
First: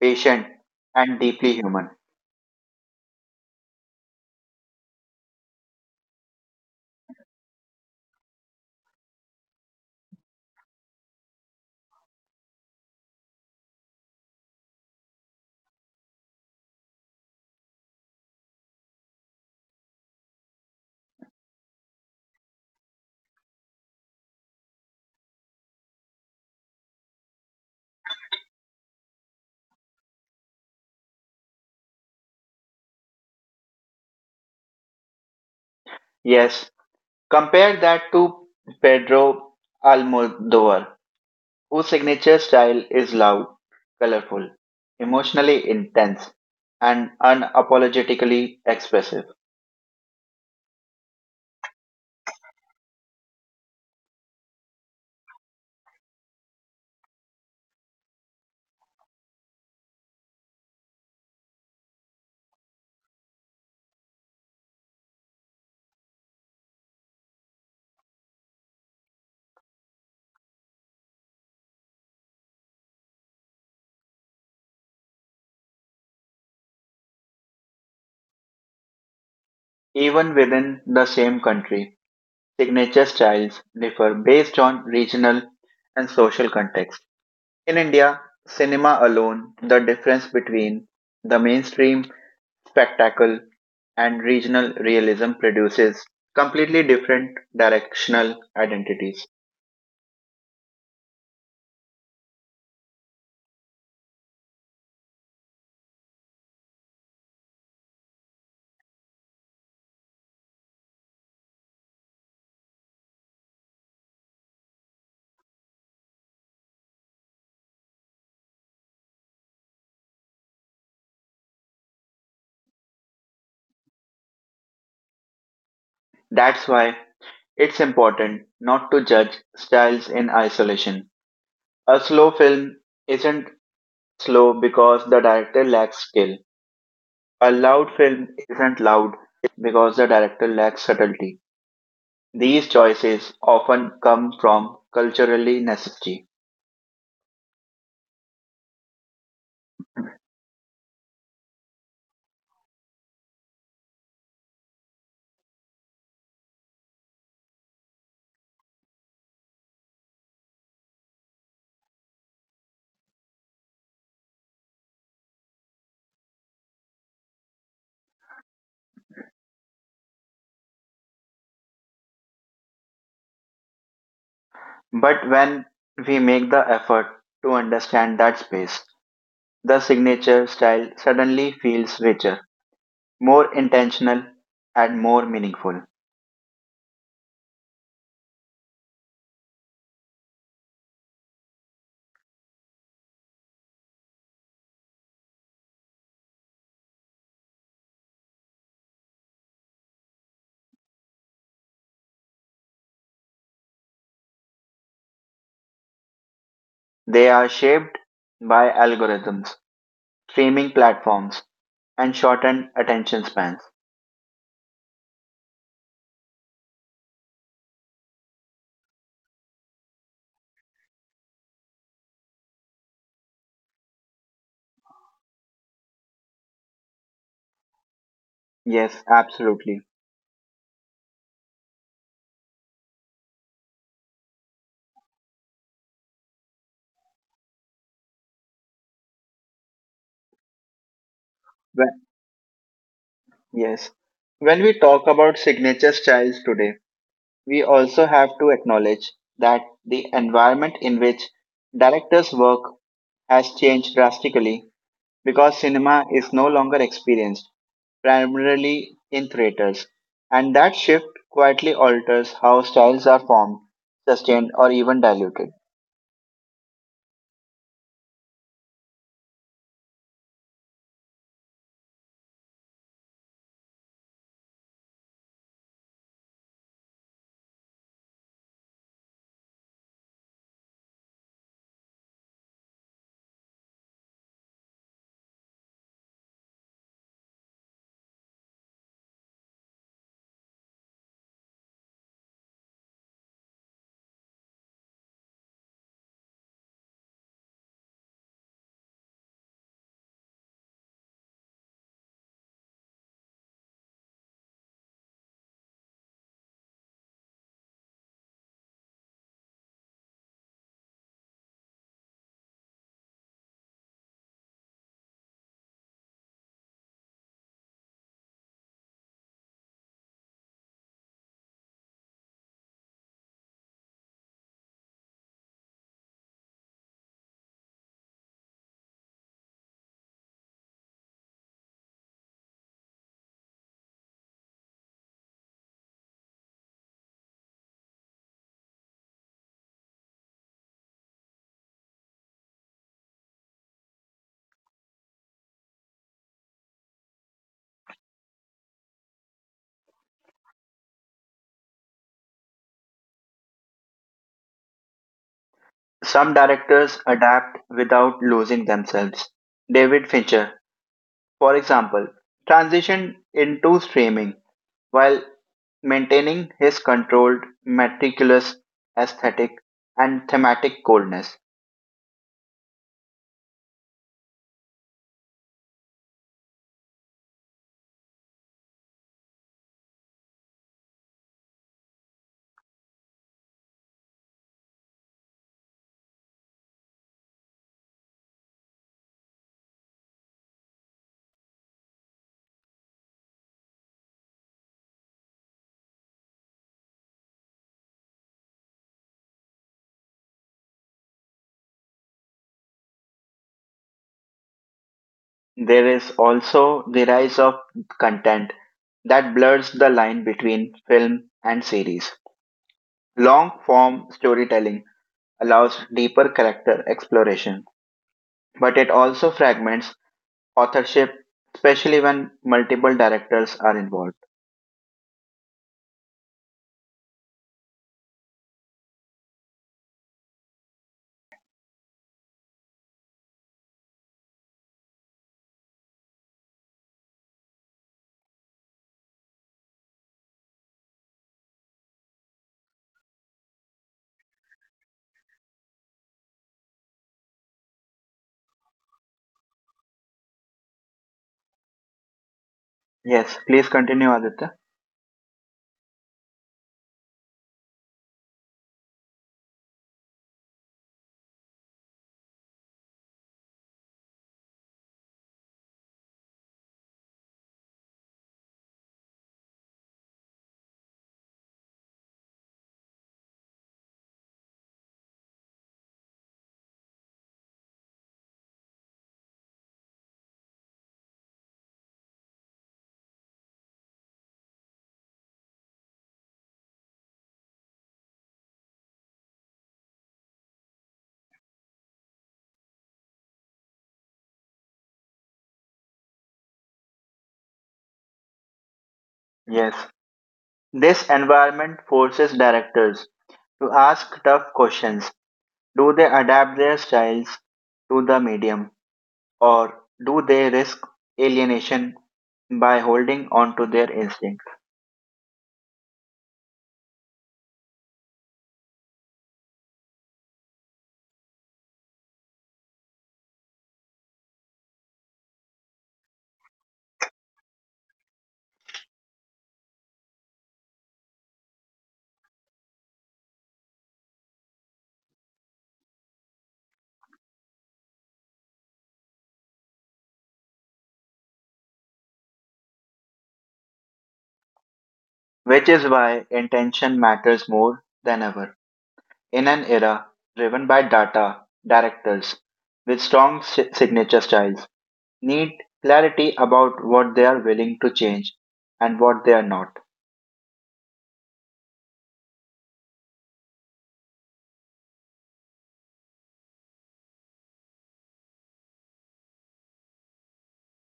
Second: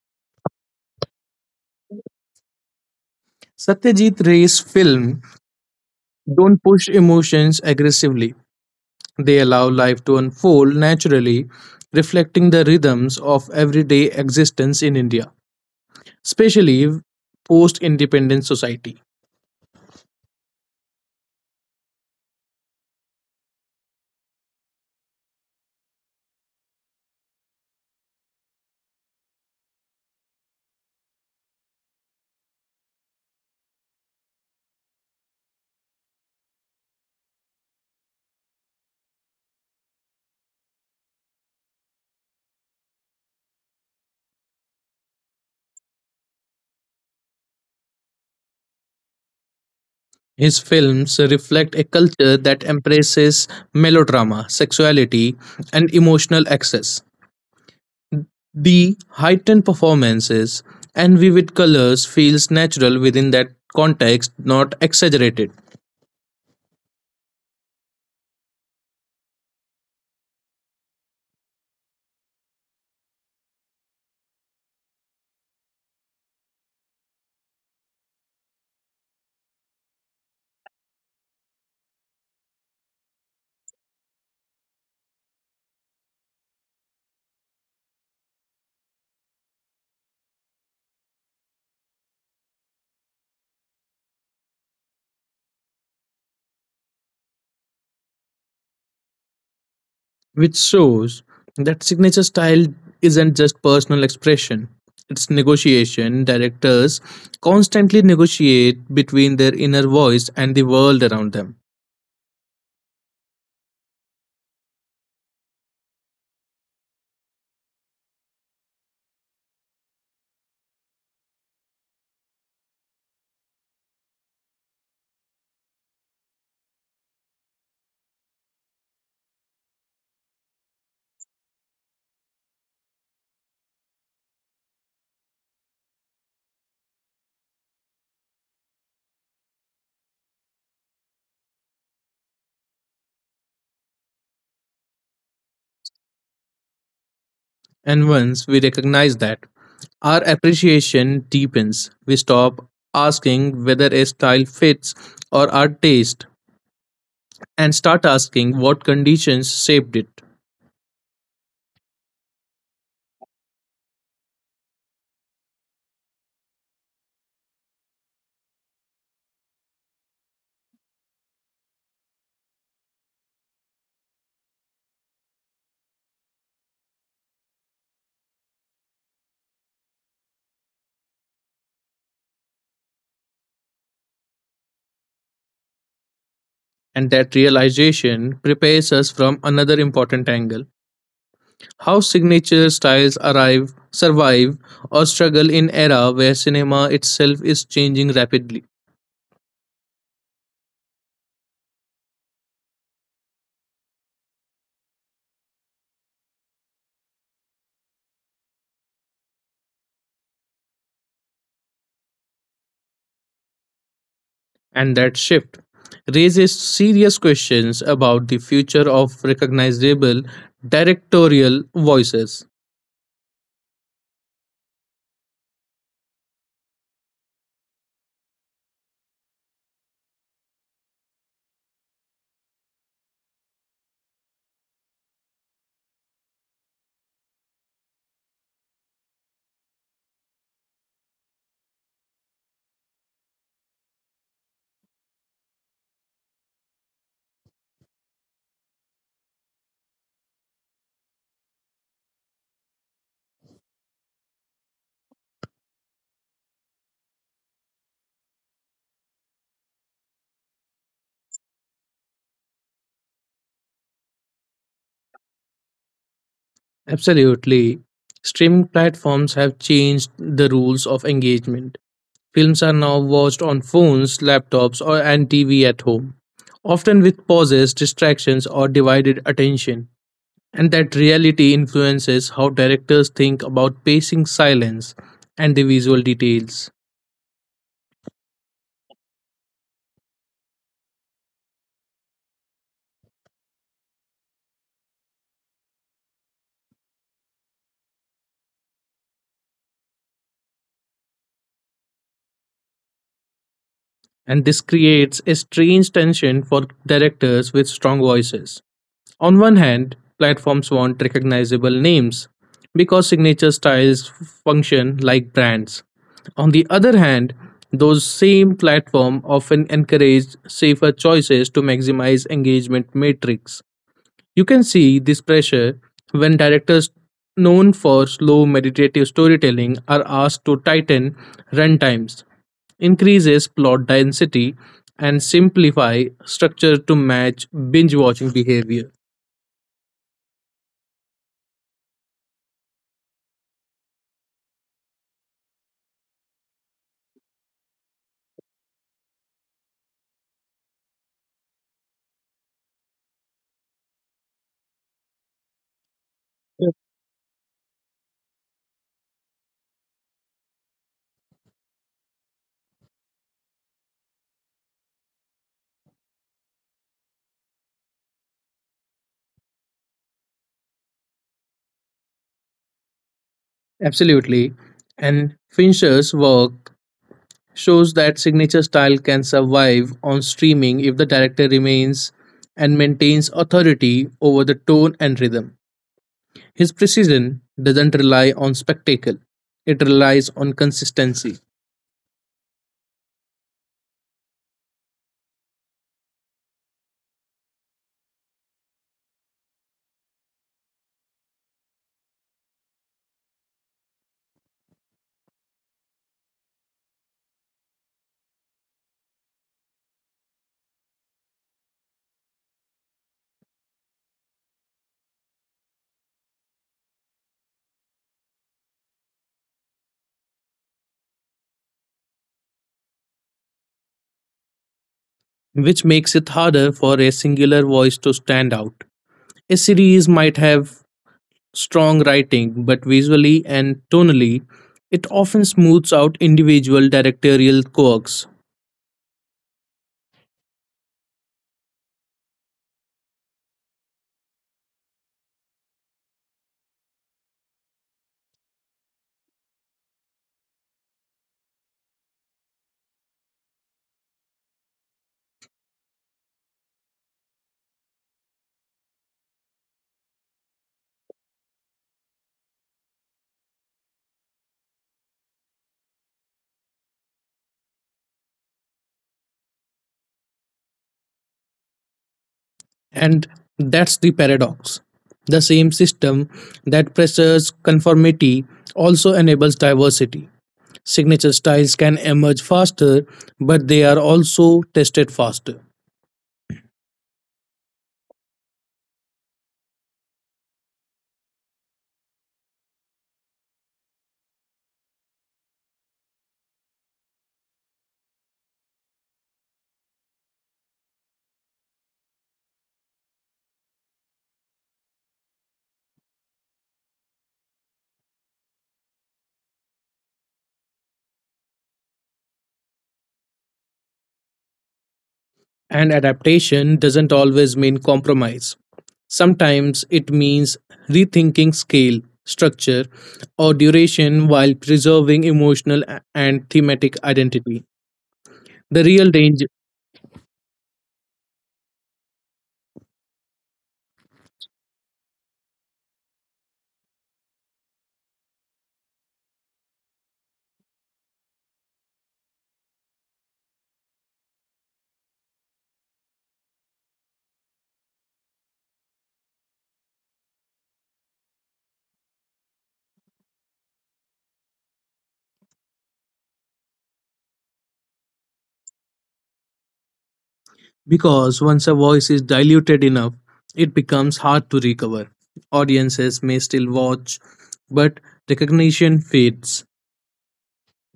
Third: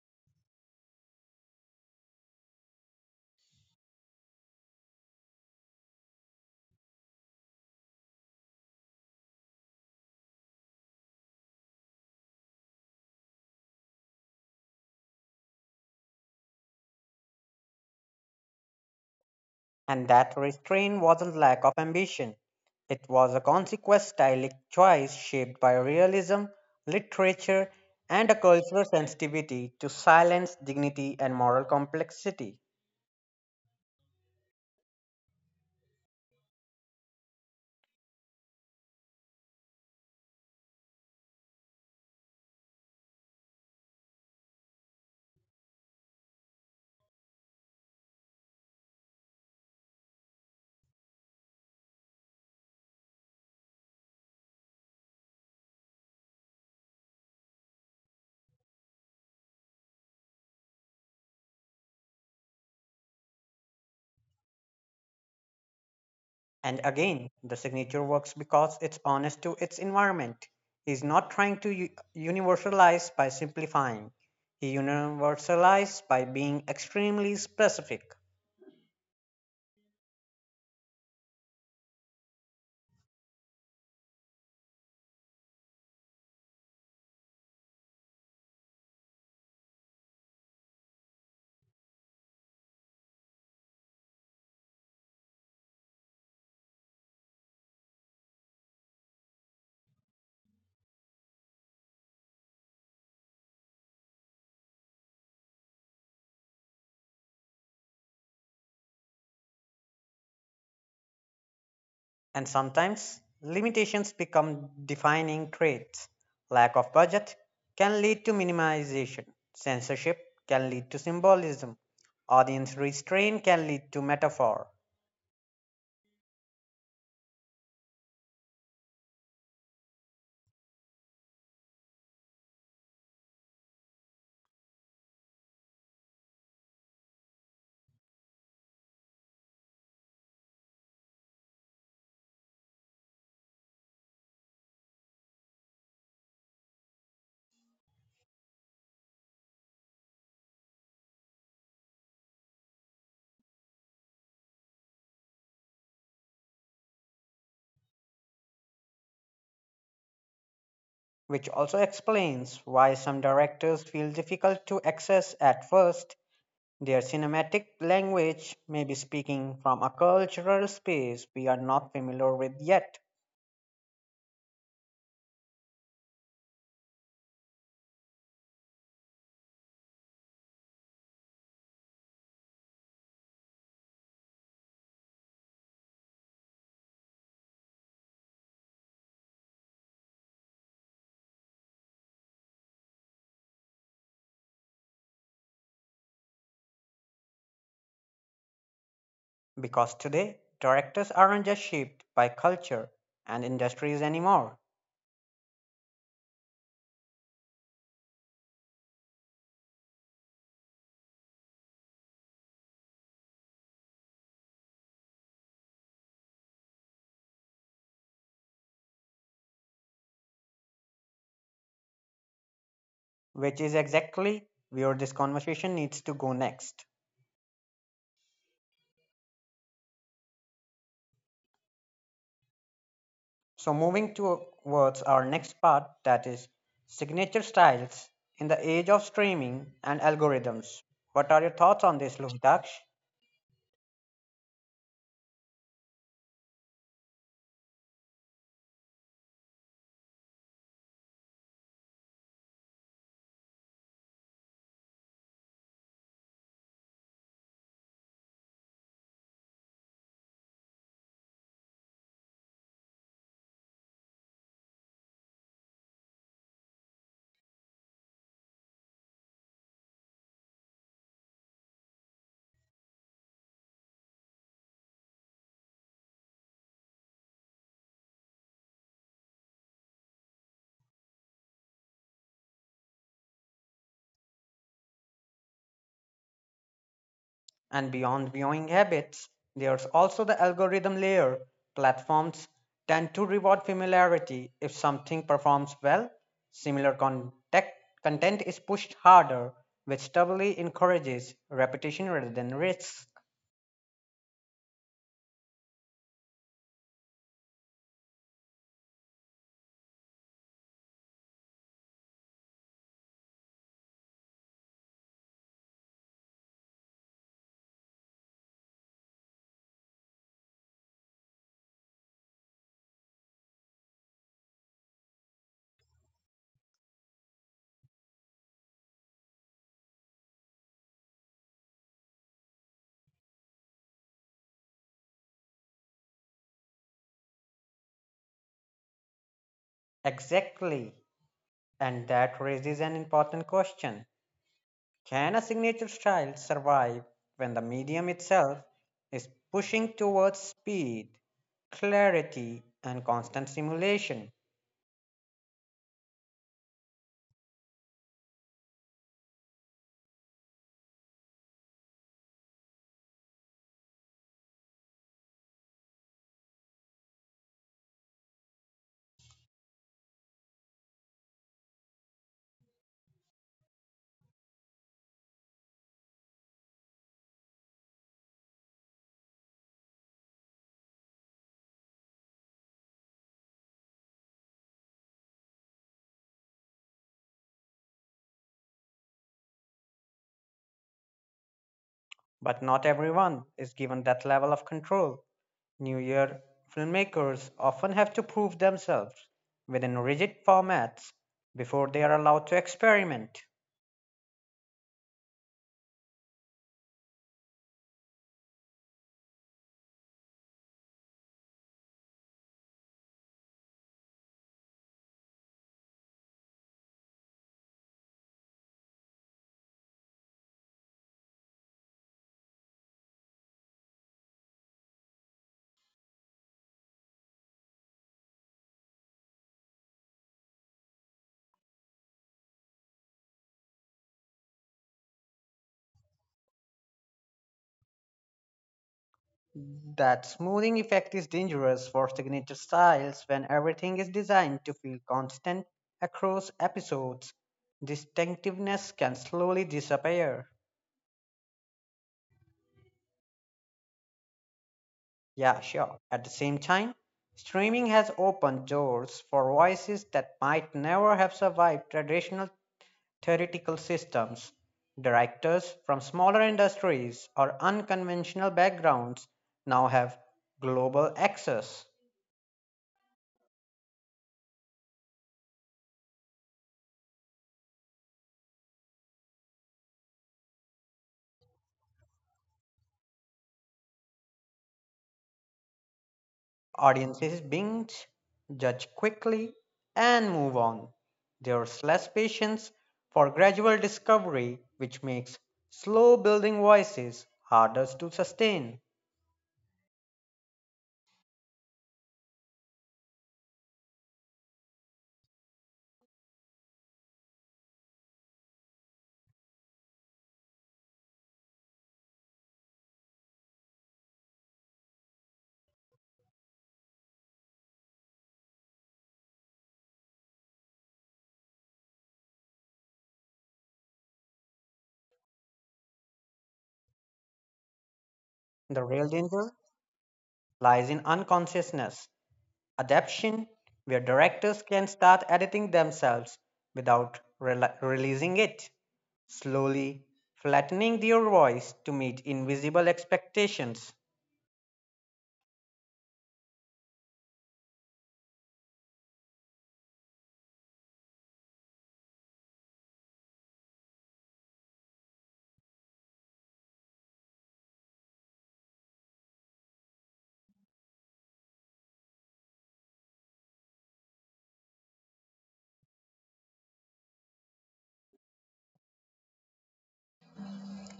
patient, and deeply human. Satyajit Ray's films don't push emotions aggressively. They allow life to unfold naturally, reflecting the rhythms of everyday existence in India, especially post independence society. And that restraint wasn't lack of ambition. It was a consequent stylistic choice shaped by realism, literature, and a cultural sensitivity to silence, dignity, and moral complexity. Yes, compare that to Pedro Almodovar, whose signature style is loud, colorful, emotionally intense, and unapologetically expressive. His films reflect a culture that embraces melodrama, sexuality, and emotional excess. The heightened performances and vivid colors feels natural within that context, not exaggerated, And again, the signature works because it's honest to its environment. He's not trying to universalize by simplifying. He universalizes by being extremely specific. Even within the same country, signature styles differ based on regional and social context. In India, cinema alone, the difference between the mainstream spectacle and regional realism produces completely different directional identities. which shows that signature style isn't just personal expression. It's negotiation. Directors constantly negotiate between their inner voice and the world around them. And sometimes limitations become defining traits. Lack of budget can lead to minimization. Censorship can lead to symbolism. Audience restraint can lead to metaphor, That's why it's important not to judge styles in isolation. A slow film isn't slow because the director lacks skill. A loud film isn't loud because the director lacks subtlety. These choices often come from culturally necessity. And once we recognize that, our appreciation deepens. We stop asking whether a style fits or our taste and start asking what conditions shaped it. which also explains why some directors feel difficult to access at first. Their cinematic language may be speaking from a cultural space we are not familiar with yet, But when we make the effort to understand that space, the signature style suddenly feels richer, more intentional, and more meaningful. And that realization prepares us from another important angle, how signature styles arrive survive or struggle in era where cinema itself is changing rapidly, because today directors aren't just shaped by culture and industries anymore, They are shaped by algorithms, streaming platforms, and shortened attention spans. and that shift raises serious questions about the future of recognizable directorial voices. which is exactly where this conversation needs to go next. Yes, absolutely. So, moving towards our next part that is signature styles in the age of streaming and algorithms. What are your thoughts on this, Lohitaksh? Yes. When we talk about signature styles today, we also have to acknowledge that the environment in which directors work has changed drastically because cinema is no longer experienced primarily in theaters. And that shift quietly alters how styles are formed, sustained, or even diluted. Absolutely, streaming platforms have changed the rules of engagement. Films are now watched on phones, laptops, or and TV at home, often with pauses, distractions, or divided attention. And that reality influences how directors think about pacing silence and the visual details. And beyond viewing habits, there's also the algorithm layer. Platforms tend to reward familiarity. If something performs well, similar content is pushed harder, which doubly encourages repetition rather than risk. And this creates a strange tension for directors with strong voices. On one hand, platforms want recognizable names because signature styles function like brands. On the other hand, those same platforms often encourage safer choices to maximize engagement metrics. You can see this pressure when directors known for slow meditative storytelling are asked to tighten runtimes, increases plot density, and simplify structure to match binge watching behavior. Exactly. And that raises an important question. Can a signature style survive when the medium itself is pushing towards speed, clarity, and constant stimulation? Some directors adapt without losing themselves. David Fincher, for example, transitioned into streaming while maintaining his controlled, meticulous aesthetic and thematic coldness. Absolutely. And Fincher's work shows that signature style can survive on streaming if the director remains and maintains authority over the tone and rhythm. His precision doesn't rely on spectacle, it relies on consistency, But not everyone is given that level of control. New Year filmmakers often have to prove themselves within rigid formats before they are allowed to experiment. There is also the rise of content that blurs the line between film and series. Long form storytelling allows deeper character exploration, but it also fragments authorship, especially when multiple directors are involved. which makes it harder for a singular voice to stand out. A series might have strong writing, but visually and tonally, it often smooths out individual directorial quirks. That smoothing effect is dangerous for signature styles when everything is designed to feel constant across episodes. Distinctiveness can slowly disappear. Yes, please continue, Aditya. Yeah, sure. At the same time, streaming has opened doors for voices that might never have survived traditional theoretical systems. Directors from smaller industries or unconventional backgrounds now have global access. And that's the paradox. The same system that pressures conformity also enables diversity. Signature styles can emerge faster, but they are also tested faster. Audiences binge, judge quickly, and move on. There's less patience for gradual discovery, which makes slow building voices harder to sustain. Yes. This environment forces directors to ask tough questions. Do they adapt their styles to the medium, or do they risk alienation by holding on to their instinct? And adaptation doesn't always mean compromise. Sometimes it means rethinking scale, structure, or duration while preserving emotional and thematic identity. The The real real danger. danger lies in unconsciousness. Adaption where directors can start editing themselves without rela releasing it, slowly flattening their voice to meet invisible expectations. Which is why intention matters more than ever. In an era driven by data, directors with strong signature styles need clarity about what they are willing to change and what they are not. Because once a voice is diluted enough, it becomes hard to recover. Audiences may still watch, but recognition fades.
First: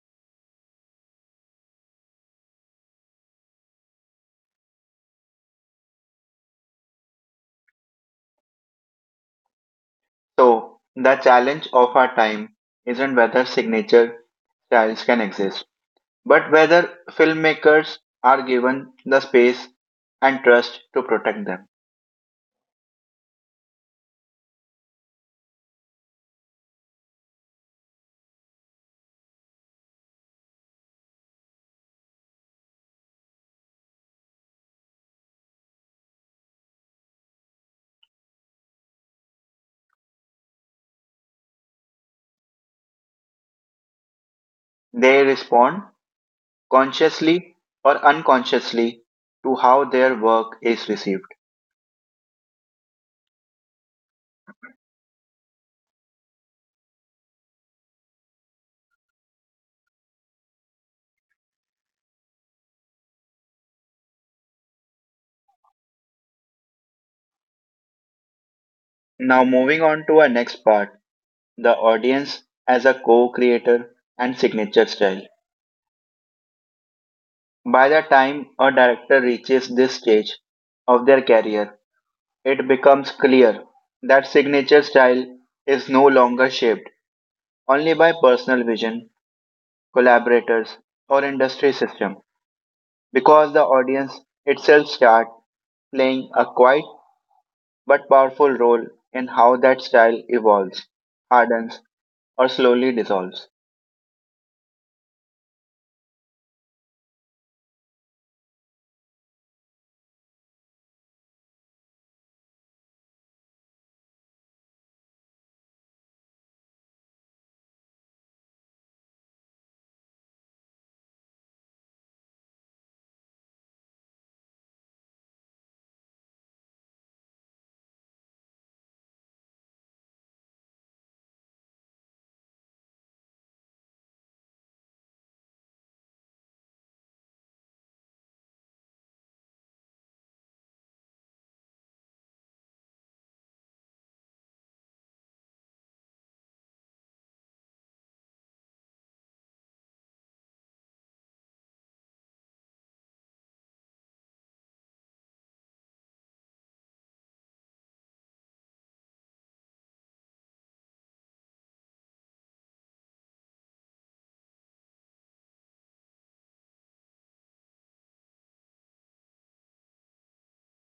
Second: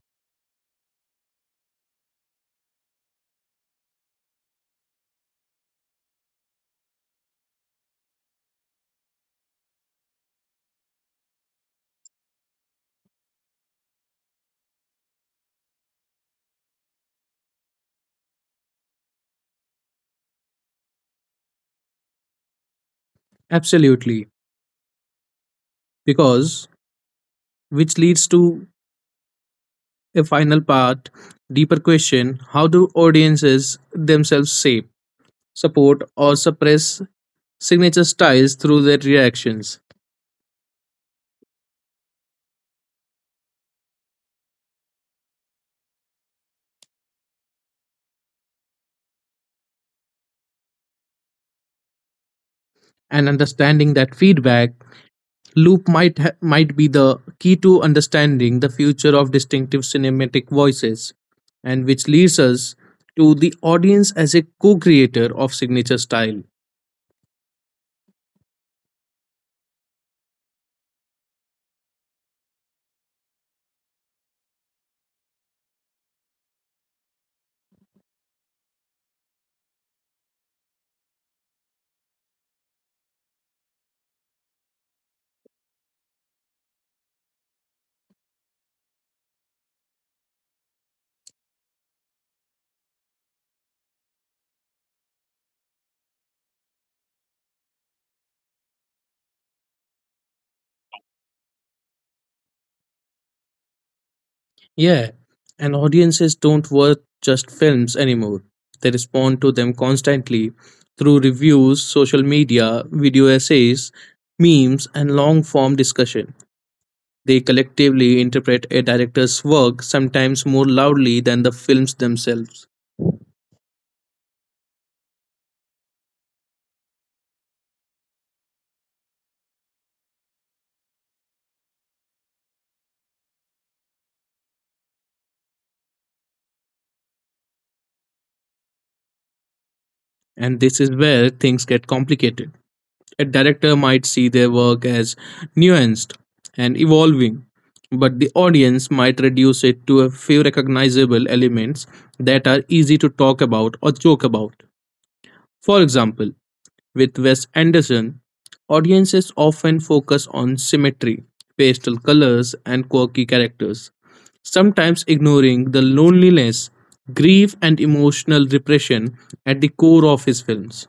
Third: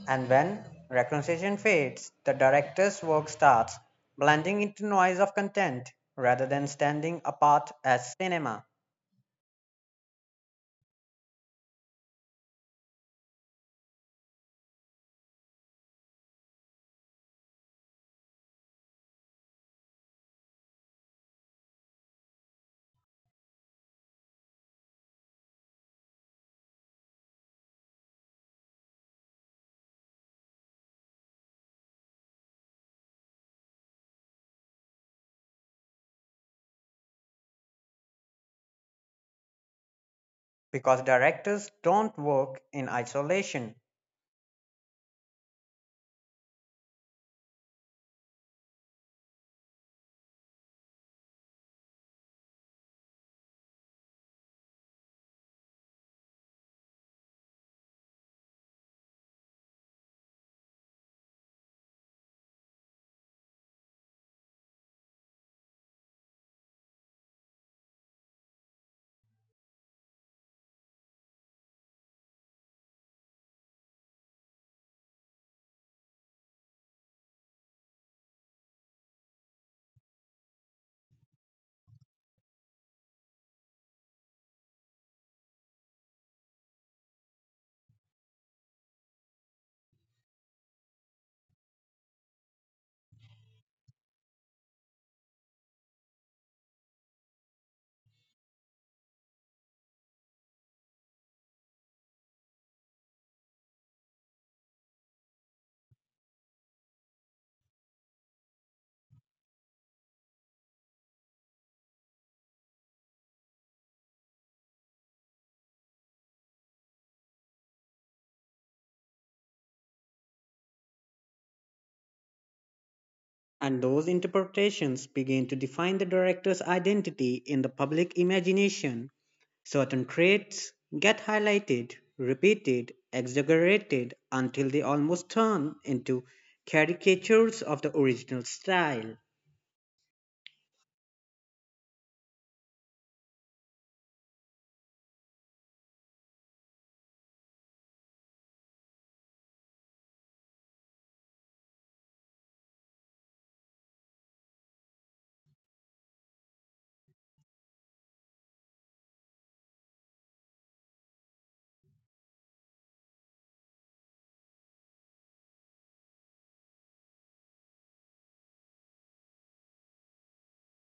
And when reconciliation fades, the director's work starts blending into noise of content rather than standing apart as cinema, So, the challenge of our time isn't whether signature styles can exist, but whether filmmakers are given the space and trust to protect them. Absolutely. Because, which leads to a final part, deeper question, how do audiences themselves shape, support, or suppress signature styles through their reactions? because directors don't work in isolation. They respond consciously or unconsciously to how their work is received. And understanding that feedback Loop might be the key to understanding the future of distinctive cinematic voices, and which leads us to the audience as a co-creator of signature style. Now, moving on to our next part, the audience as a co creator and signature style. By the time a director reaches this stage of their career, it becomes clear that signature style is no longer shaped only by personal vision, collaborators, or industry system, because the audience itself starts playing a quiet but powerful role in how that style evolves, hardens, or slowly dissolves. Yeah, and audiences don't watch just films anymore; they respond to them constantly through reviews, social media, video essays, memes, and long-form discussion. They collectively interpret a director's work, sometimes more loudly than the films themselves. And those interpretations begin to define the director's identity in the public imagination. Certain traits get highlighted, repeated, exaggerated until they almost turn into caricatures of the original style. And this is where things get complicated. A director might see their work as nuanced and evolving, but the audience might reduce it to a few recognizable elements that are easy to talk about or joke about. For example, with Wes Anderson, audiences often focus on symmetry, pastel colors, and quirky characters, sometimes ignoring the loneliness, grief, and emotional repression at the core of his films.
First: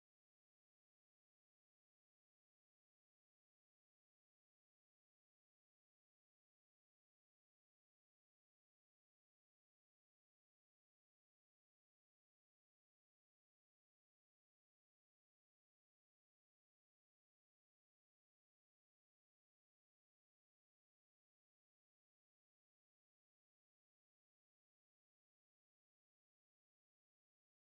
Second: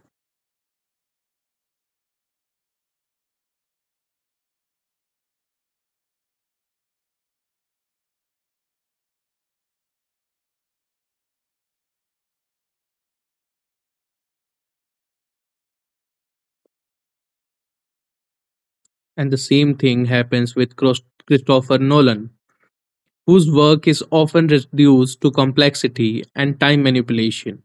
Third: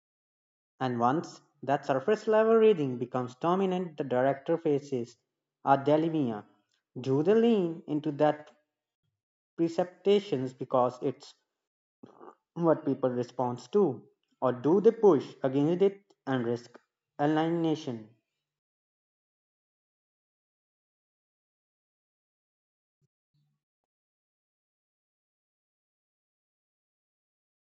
And once that surface level reading becomes dominant, the director faces a dilemma. Do they lean into that preceptations because it's what people respond to? Or do they push against it and risk alienation? And the same thing happens with Christopher Nolan, whose work is often reduced to complexity and time manipulation,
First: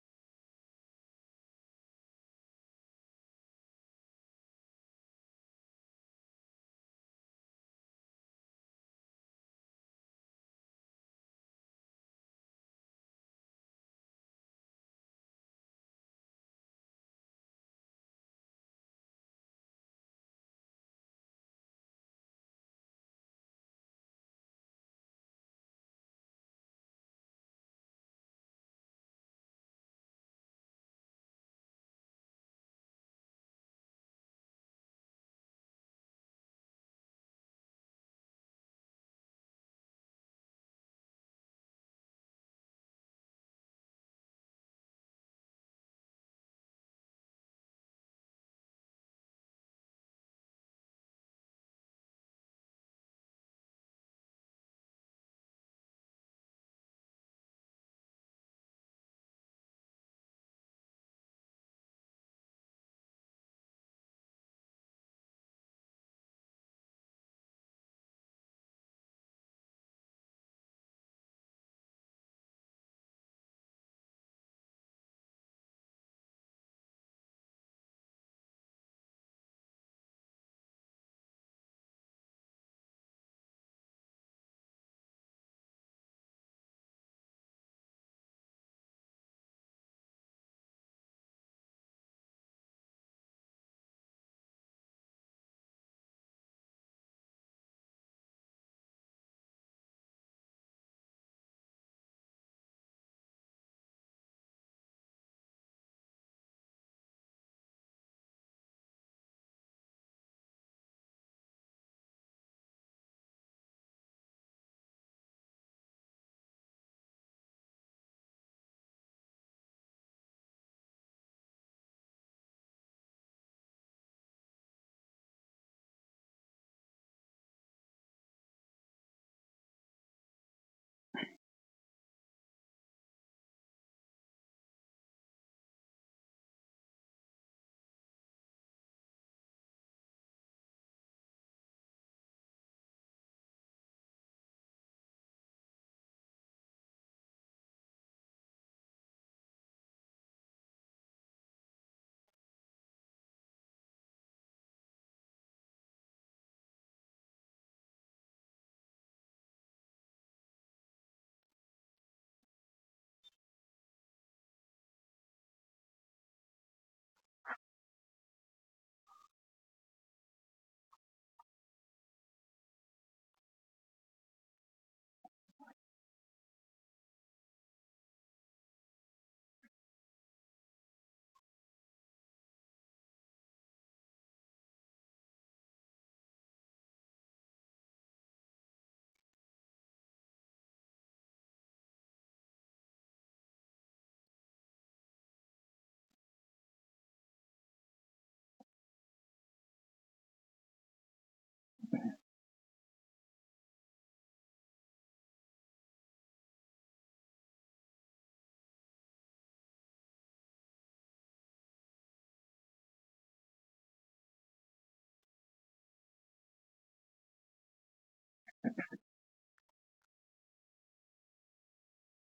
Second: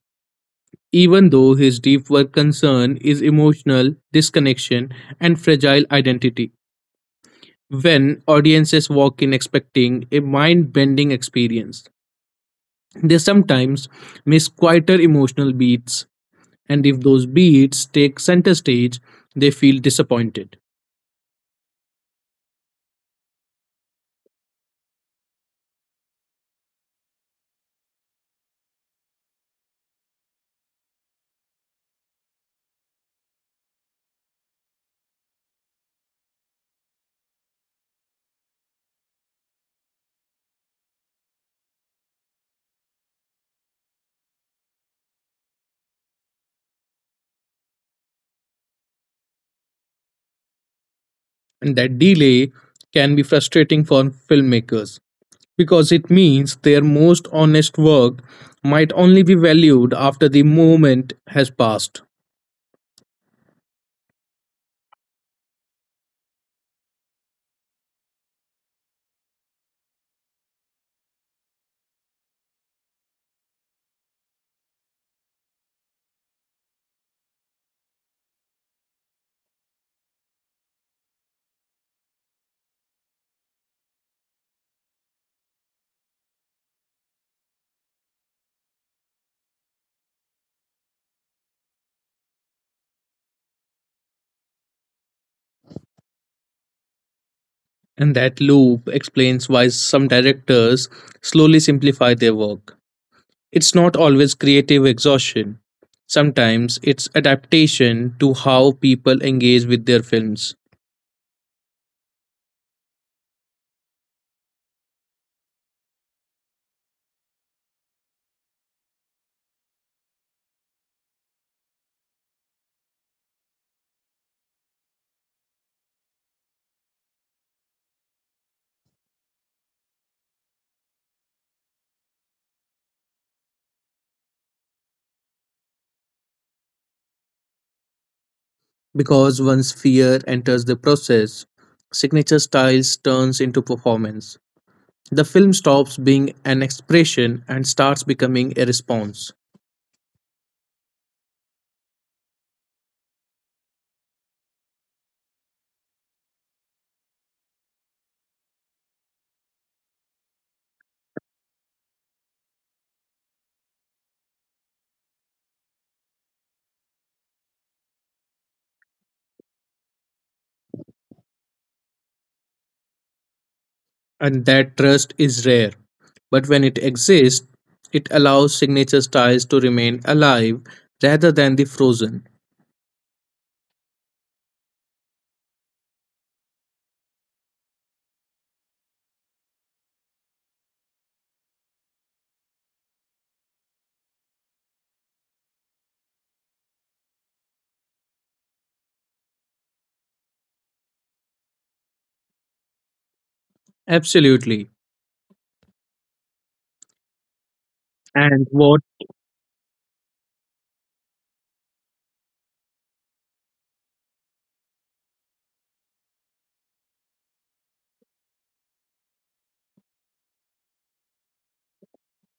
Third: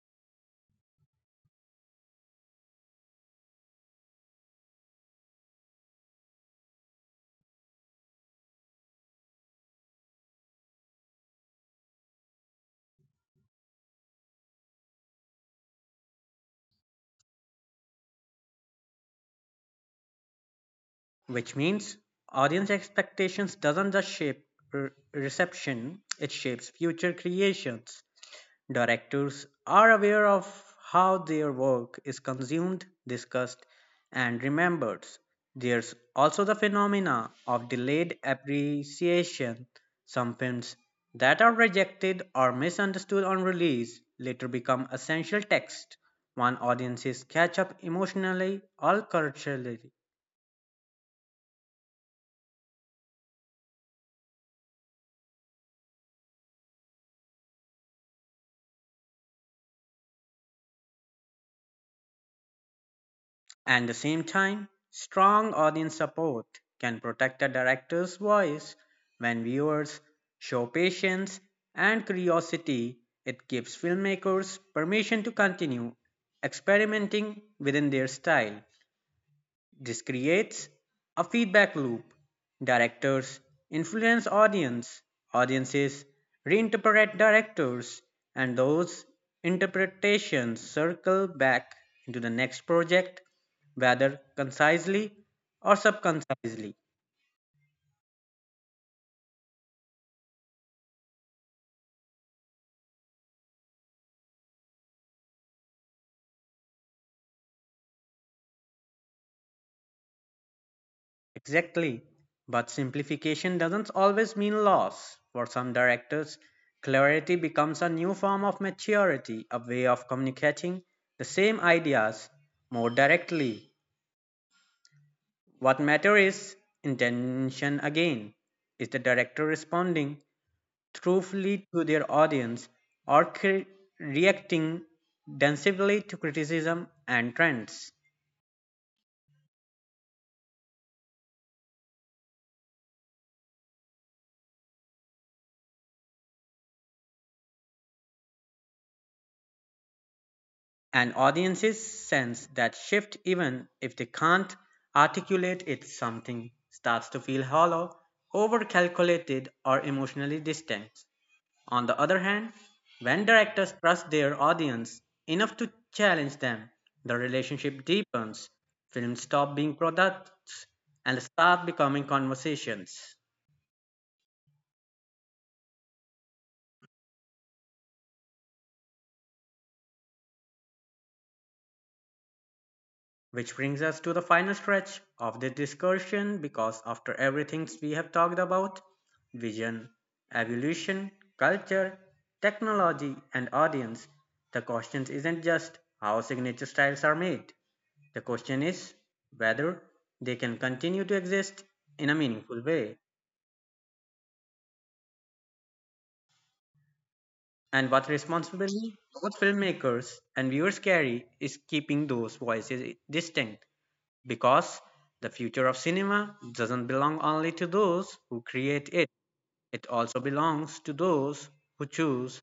even though his deep work concern is emotional disconnection and fragile identity. When audiences walk in expecting a mind bending experience, they sometimes miss quieter emotional beats, and if those beats take center stage, they feel disappointed. Which means audience expectations doesn't just shape reception. It shapes future creations. Directors are aware of how their work is consumed, discussed, and remembered. There's also the phenomena of delayed appreciation. Some films that are rejected or misunderstood on release later become essential texts, one audiences catch up emotionally or culturally. And that delay can be frustrating for filmmakers because it means their most honest work might only be valued after the moment has passed. At the same time, strong audience support can protect a director's voice. When viewers show patience and curiosity, it gives filmmakers permission to continue experimenting within their style. This creates a feedback loop. Directors influence audience, audiences reinterpret directors, and those interpretations circle back into the next project, whether concisely or subconcisely. And that loop explains why some directors slowly simplify their work. It's not always creative exhaustion. Sometimes it's adaptation to how people engage with their films. Exactly. But simplification doesn't always mean loss. For some directors, clarity becomes a new form of maturity, a way of communicating the same ideas more directly. What matter is intention again. Is the director responding truthfully to their audience or reacting densively to criticism and trends? Because once fear enters the process, signature styles turns into performance. The film stops being an expression and starts becoming a response. And audiences sense that shift even if they can't articulate it. Something starts to feel hollow, over calculated or emotionally distant. On the other hand, when directors trust their audience enough to challenge them, the relationship deepens. Films stop being products and start becoming conversations. And that trust is rare. But when it exists, it allows signature styles to remain alive rather than the frozen. Which brings us to the final stretch of this discussion because after everything we have talked about vision, evolution, culture, technology, and audience the question isn't just how signature styles are made. The question is whether they can continue to exist in a meaningful way. Absolutely. And what And what. responsibility both filmmakers and viewers carry is keeping those voices distinct. Because the future of cinema doesn't belong only to those who create it, it also belongs to those who choose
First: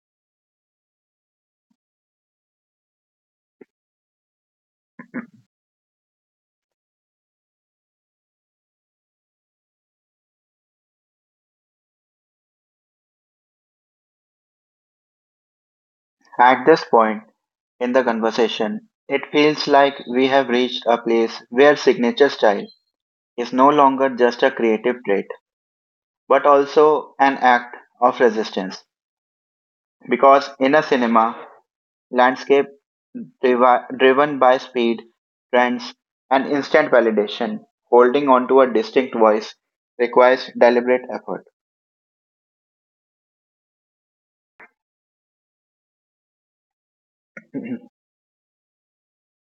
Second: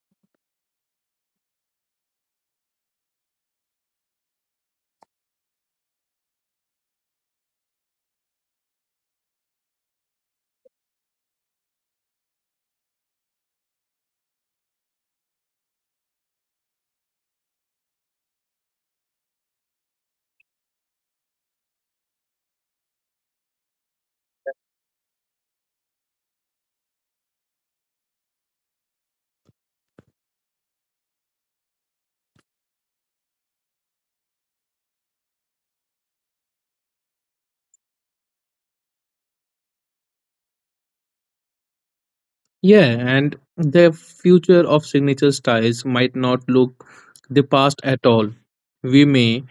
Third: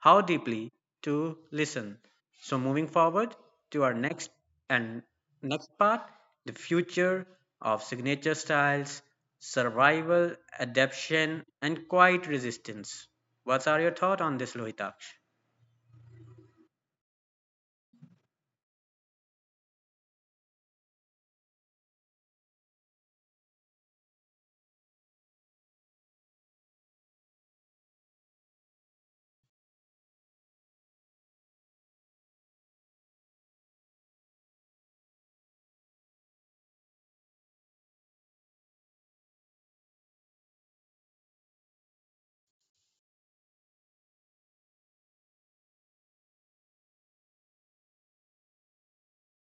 how deeply to listen. So moving forward to our next and next part, the future of signature styles, survival, adaptation, and quiet resistance. What are your thoughts on this, Lohitaksh? At this point in the conversation, it feels like we have reached a place where signature style is no longer just a creative trait but also an act of resistance. Because in a cinema landscape driven by speed, trends, and instant validation, holding on to a distinct voice requires deliberate effort. Yeah, and the future of signature styles might not look the past at all. We may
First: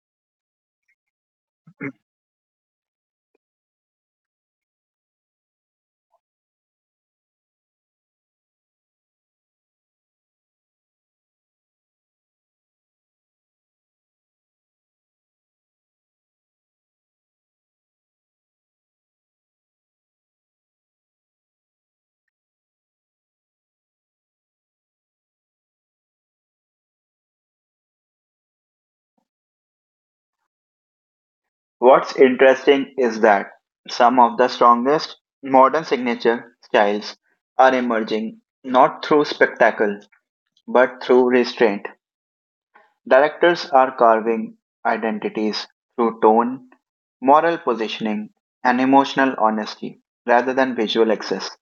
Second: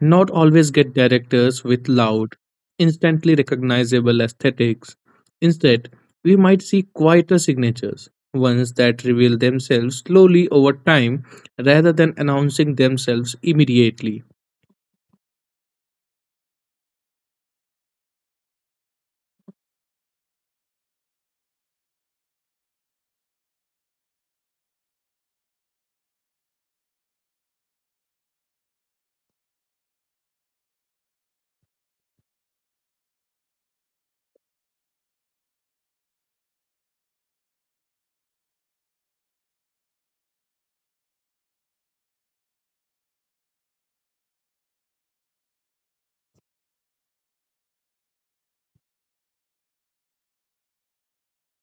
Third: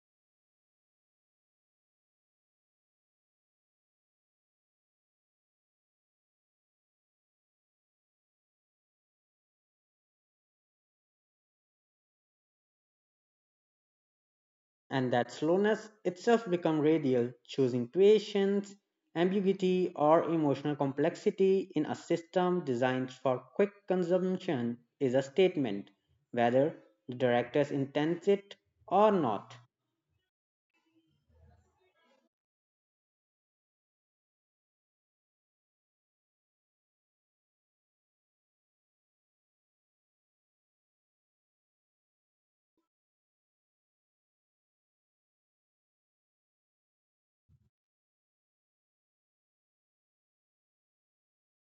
not always get directors with loud, instantly recognizable aesthetics. Instead, we might see quieter signatures, ones that reveal themselves slowly over time rather than announcing themselves immediately, And that slowness itself become radial, choosing patience, ambiguity, or emotional complexity in a system designed for quick consumption is a statement, whether the directors intends it or not. What's interesting is that some of the strongest modern signature styles are emerging not through spectacle but through restraint. Directors are carving identities through tone, moral positioning, and emotional honesty rather than visual access.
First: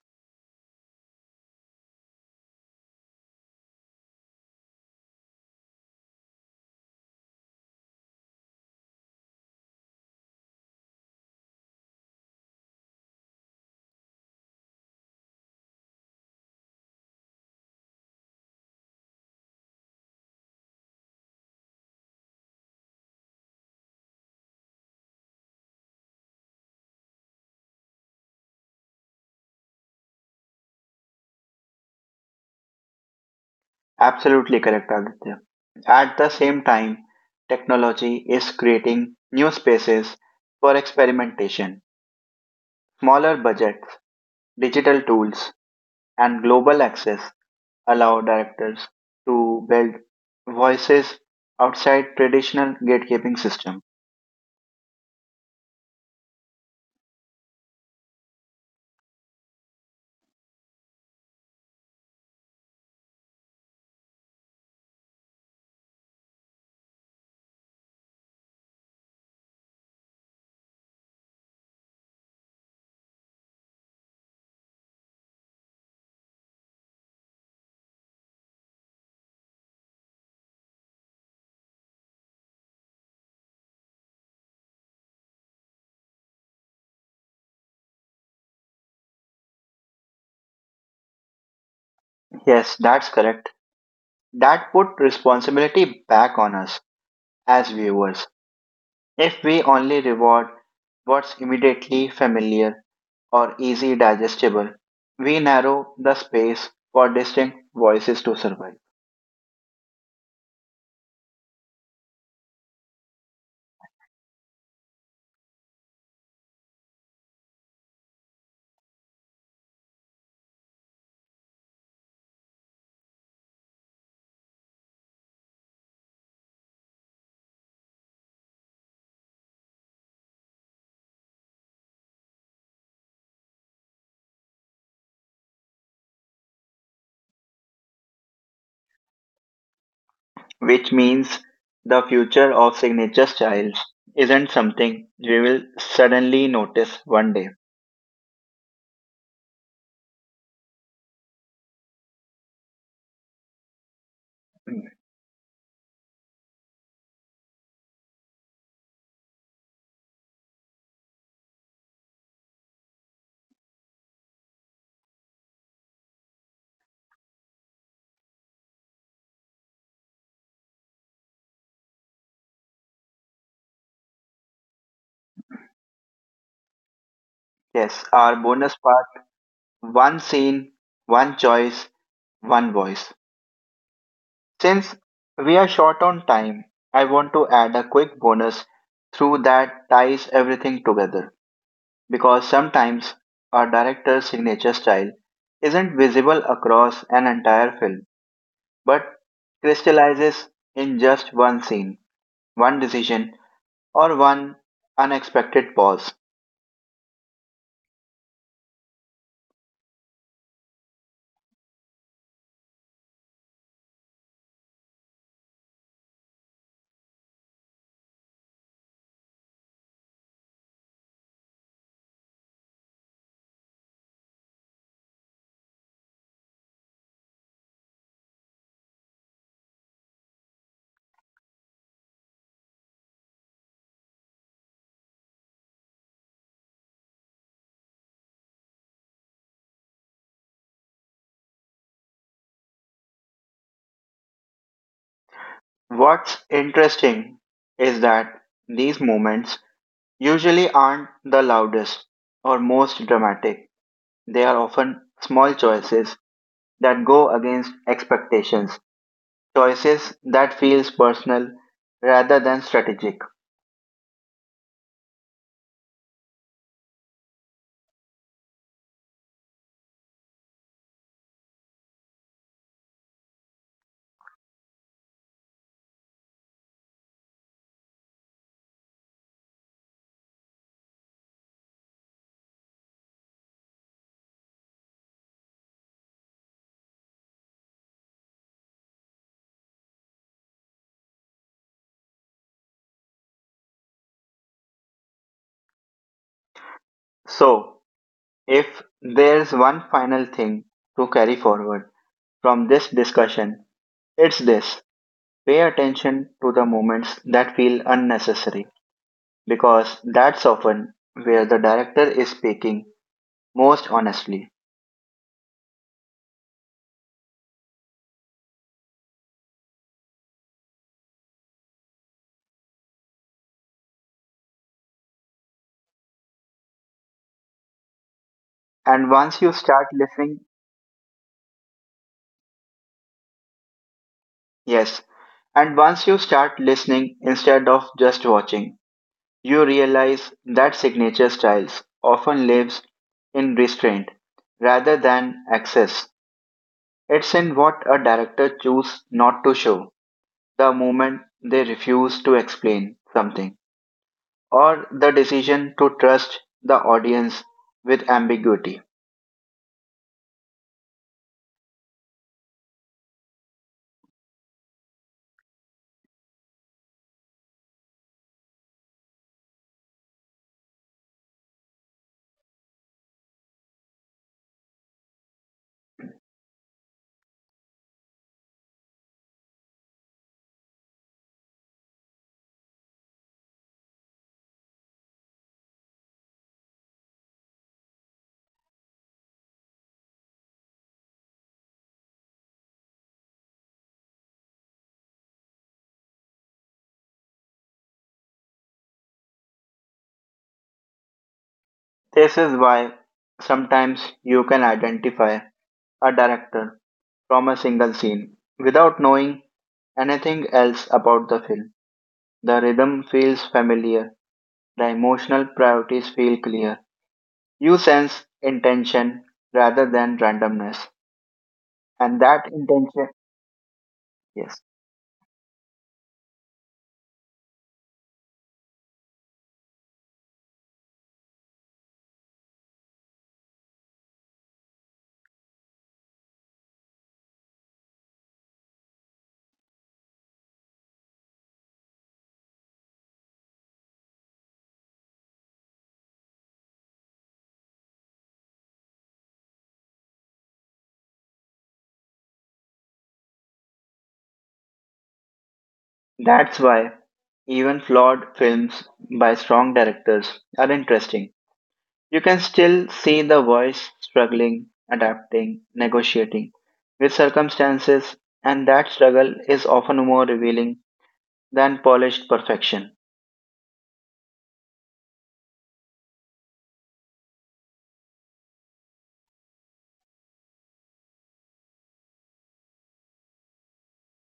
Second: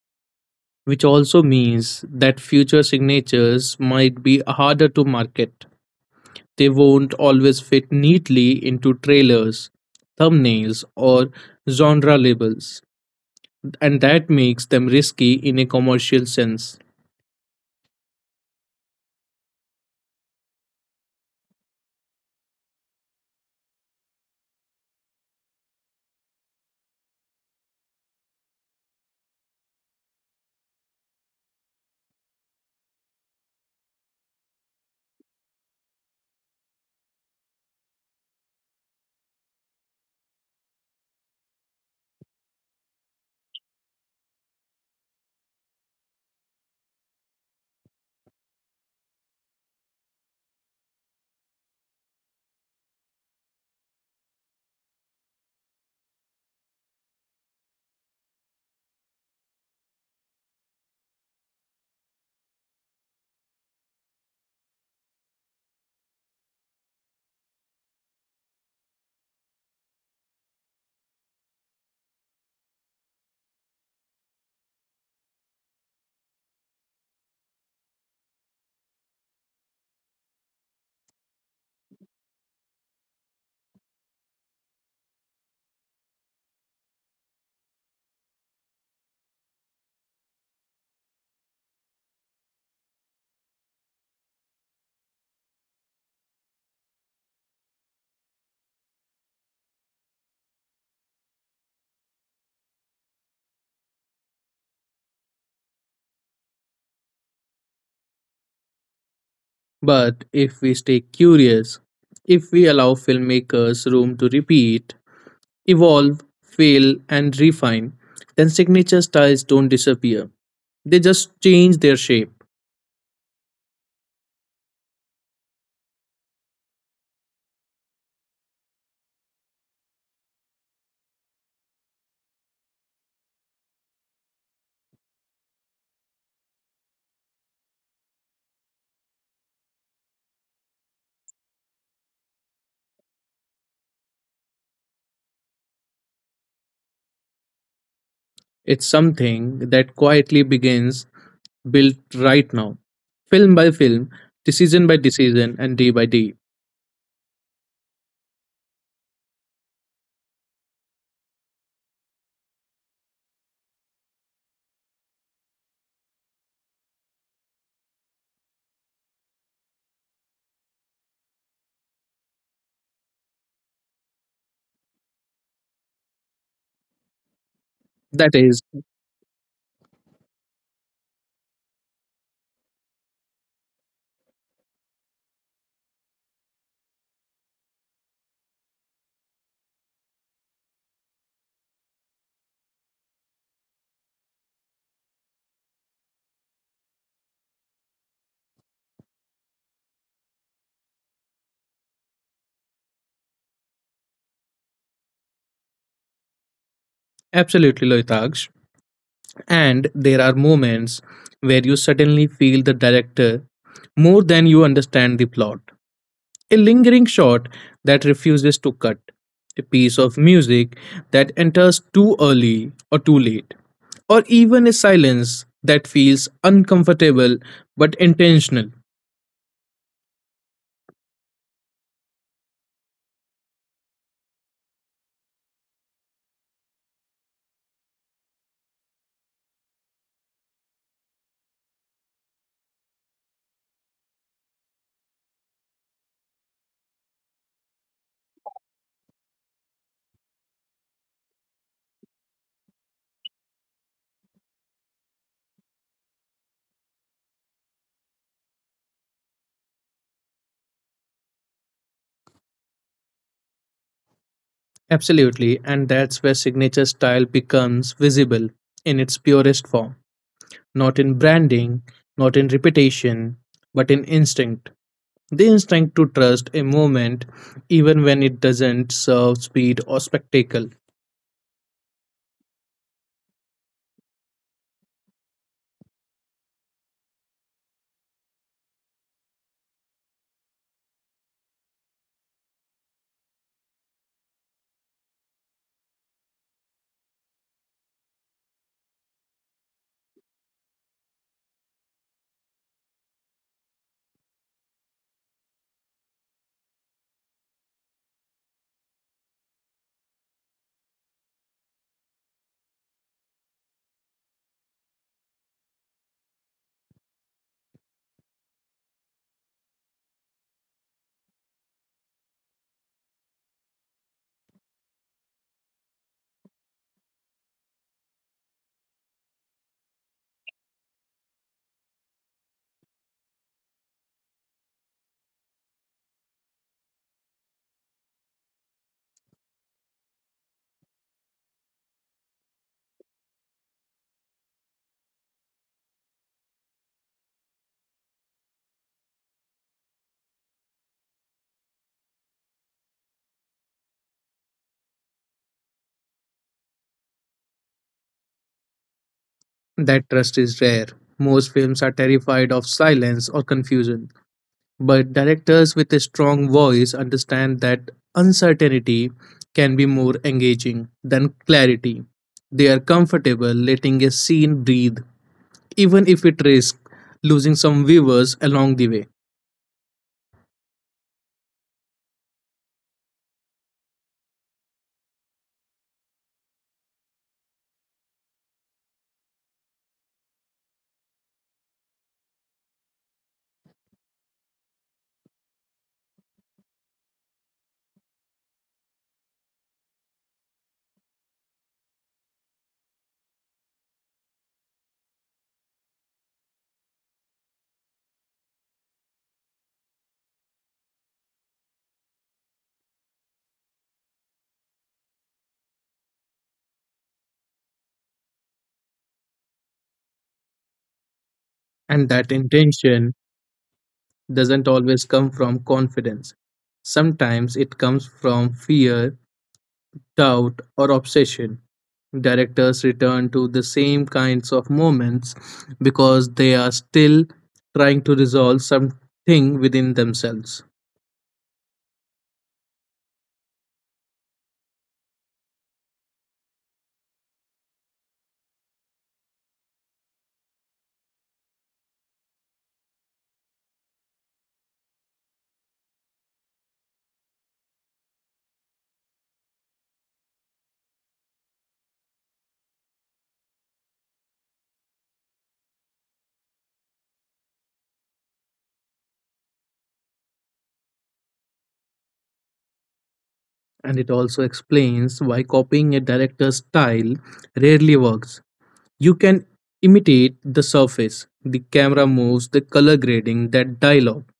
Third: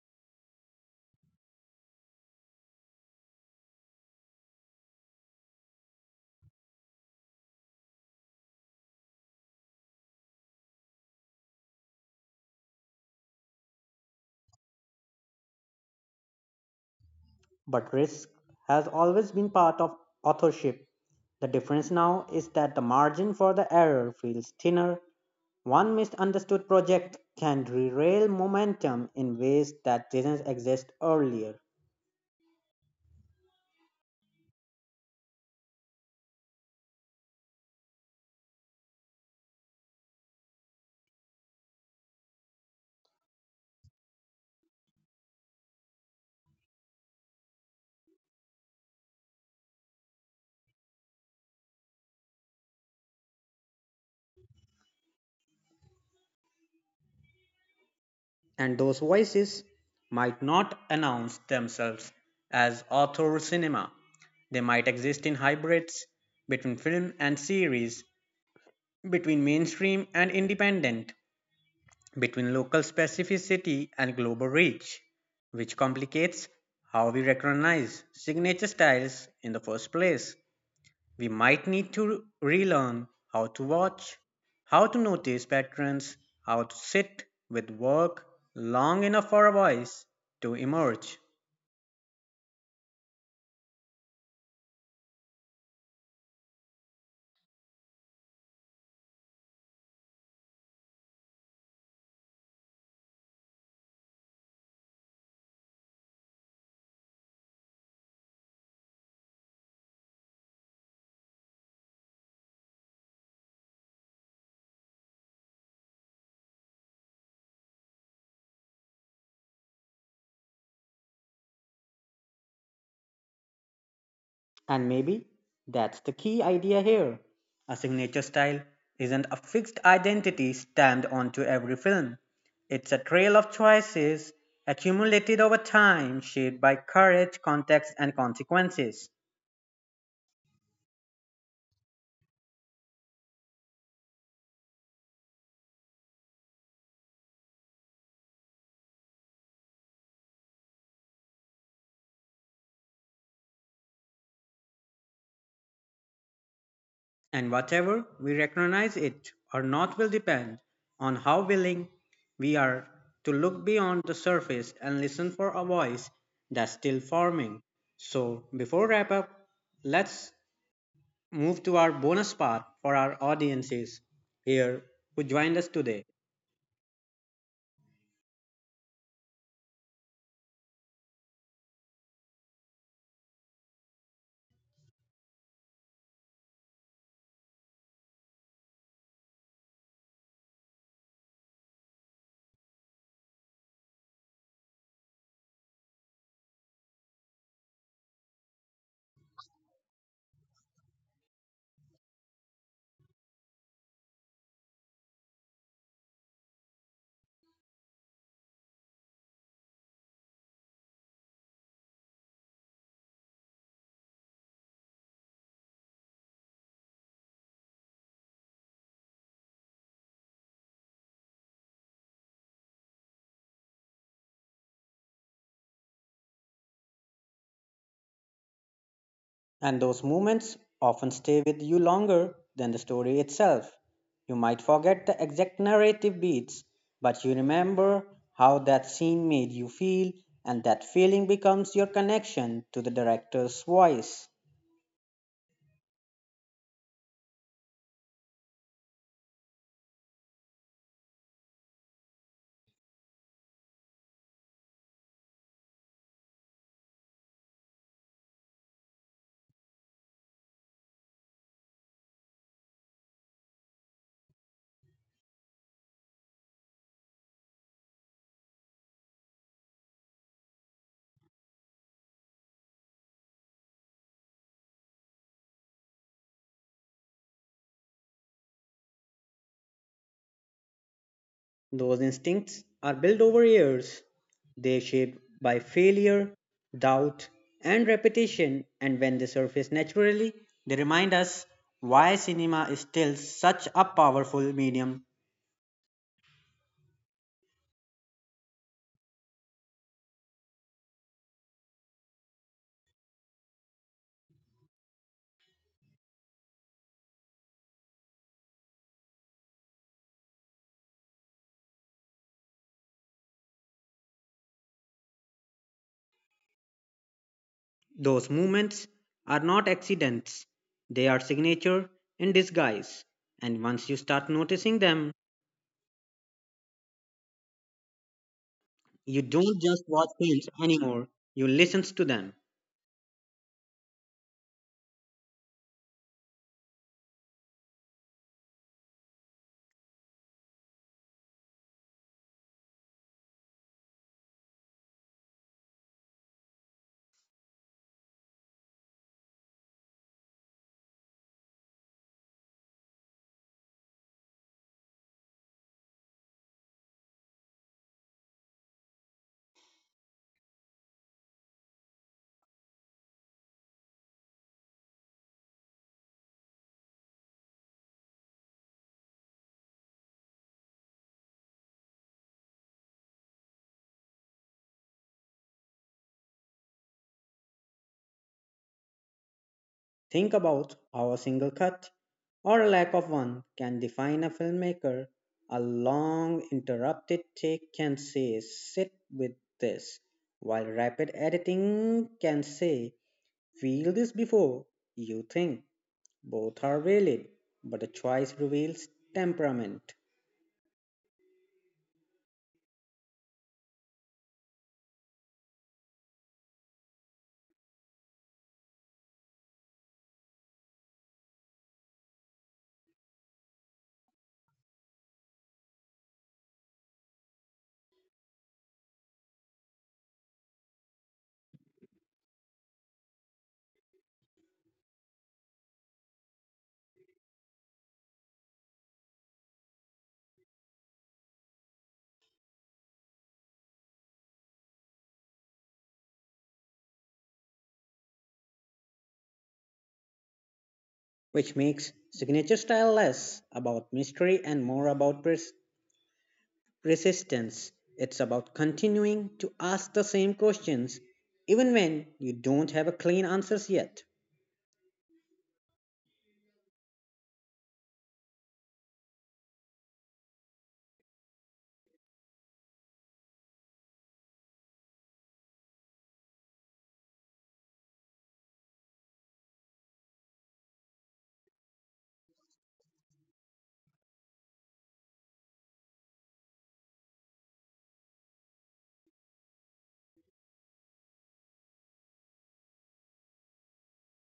which also means that future signatures might be harder to market. They won't always fit neatly into trailers, thumbnails, or genre labels, and that makes them risky in a commercial sense. But risk has always been part of authorship. The difference now is that the margin for the error feels thinner. One misunderstood project can derail momentum in ways that didn't exist earlier. Absolutely correct, Aditya. At the same time, technology is creating new spaces for experimentation. Smaller budgets, digital tools, and global access allow directors to build voices outside traditional gatekeeping system. And those voices might not announce themselves as author or cinema. They might exist in hybrids between film and series, between mainstream and independent, between local specificity and global reach, which complicates how we recognize signature styles in the first place. We might need to relearn how to watch, how to notice patterns, how to sit with work long enough for a voice to emerge. Yes, that's correct. That put responsibility back on us as viewers. If we only reward what's immediately familiar or easy digestible, we narrow the space for distinct voices to survive, But if we stay curious, if we allow filmmakers room to repeat, evolve, fail, and refine, then signature styles don't disappear. They just change their shape. And maybe that's the key idea here. A signature style isn't a fixed identity stamped onto every film. It's a trail of choices accumulated over time, shaped by courage, context, and consequences. which means the future of signature styles isn't something we will suddenly notice one day. It's something that quietly begins built right now, film by film, decision by decision, and day by day. And whatever we recognize it or not will depend on how willing we are to look beyond the surface and listen for a voice that's still forming. So, before wrap up, let's move to our bonus part for our audiences here who joined us today. Yes, That our is bonus part, one scene, one choice, one voice. Since we are short on time, I want to add a quick bonus through that ties everything together because sometimes a director's signature style isn't visible across an entire film but crystallizes in just one scene, one decision, or one unexpected pause. absolutely Loitaksh. And there are moments where you suddenly feel the director more than you understand the plot. A lingering shot that refuses to cut, a piece of music that enters too early or too late, or even a silence that feels uncomfortable but intentional. And those moments often stay with you longer than the story itself. You might forget the exact narrative beats, but you remember how that scene made you feel, and that feeling becomes your connection to the director's voice. What's interesting is that these moments usually aren't the loudest or most dramatic. They are often small choices that go against expectations, choices that feels personal rather than strategic. Absolutely, and that's where signature style becomes visible in its purest form. Not in branding, not in reputation, but in instinct. The instinct to trust a movement even when it doesn't serve speed or spectacle. Those instincts are built over years. They shaped by failure, doubt, and repetition, and when they surface naturally, they remind us why cinema is still such a powerful medium. So, if there's one final thing to carry forward from this discussion, it's this. Pay attention to the moments that feel unnecessary because that's often where the director is speaking most honestly. Those movements are not accidents, they are signature in disguise. And once you start noticing them, And you once you don't start just watch listening, films anymore, you listen to them. yes, and once you start listening instead of just watching, you realize that signature styles often lives in restraint rather than excess. It's in what a director chooses not to show, the moment they refuse to explain something, or the decision to trust the audience with ambiguity. That trust is rare. Most films are terrified of silence or confusion, but directors with a strong voice understand that uncertainty can be more engaging than clarity. They are comfortable letting a scene breathe, even if it risks losing some viewers along the way. Think about how a single cut or a lack of one can define a filmmaker. A long interrupted take can say, sit with this, while rapid editing can say, feel this before you think. Both are valid, but a choice reveals temperament, This is why sometimes you can identify a director from a single scene without knowing anything else about the film. The rhythm feels familiar. The emotional priorities feel clear. You sense intention rather than randomness. And And that that intention, intention yes. doesn't always come from confidence. Sometimes it comes from fear, doubt, or obsession. Directors return to the same kinds of moments because they are still trying to resolve something within themselves. which makes signature style less about mystery and more about persistence. It's about continuing to ask the same questions even when you don't have a clean answers yet. That's why even flawed films by strong directors are interesting. You can still see the voice struggling, adapting, negotiating with circumstances, and that struggle is often more revealing than polished perfection. And it also explains why copying a director's style rarely works. You can imitate the surface, the camera moves, the color grading, that dialogue,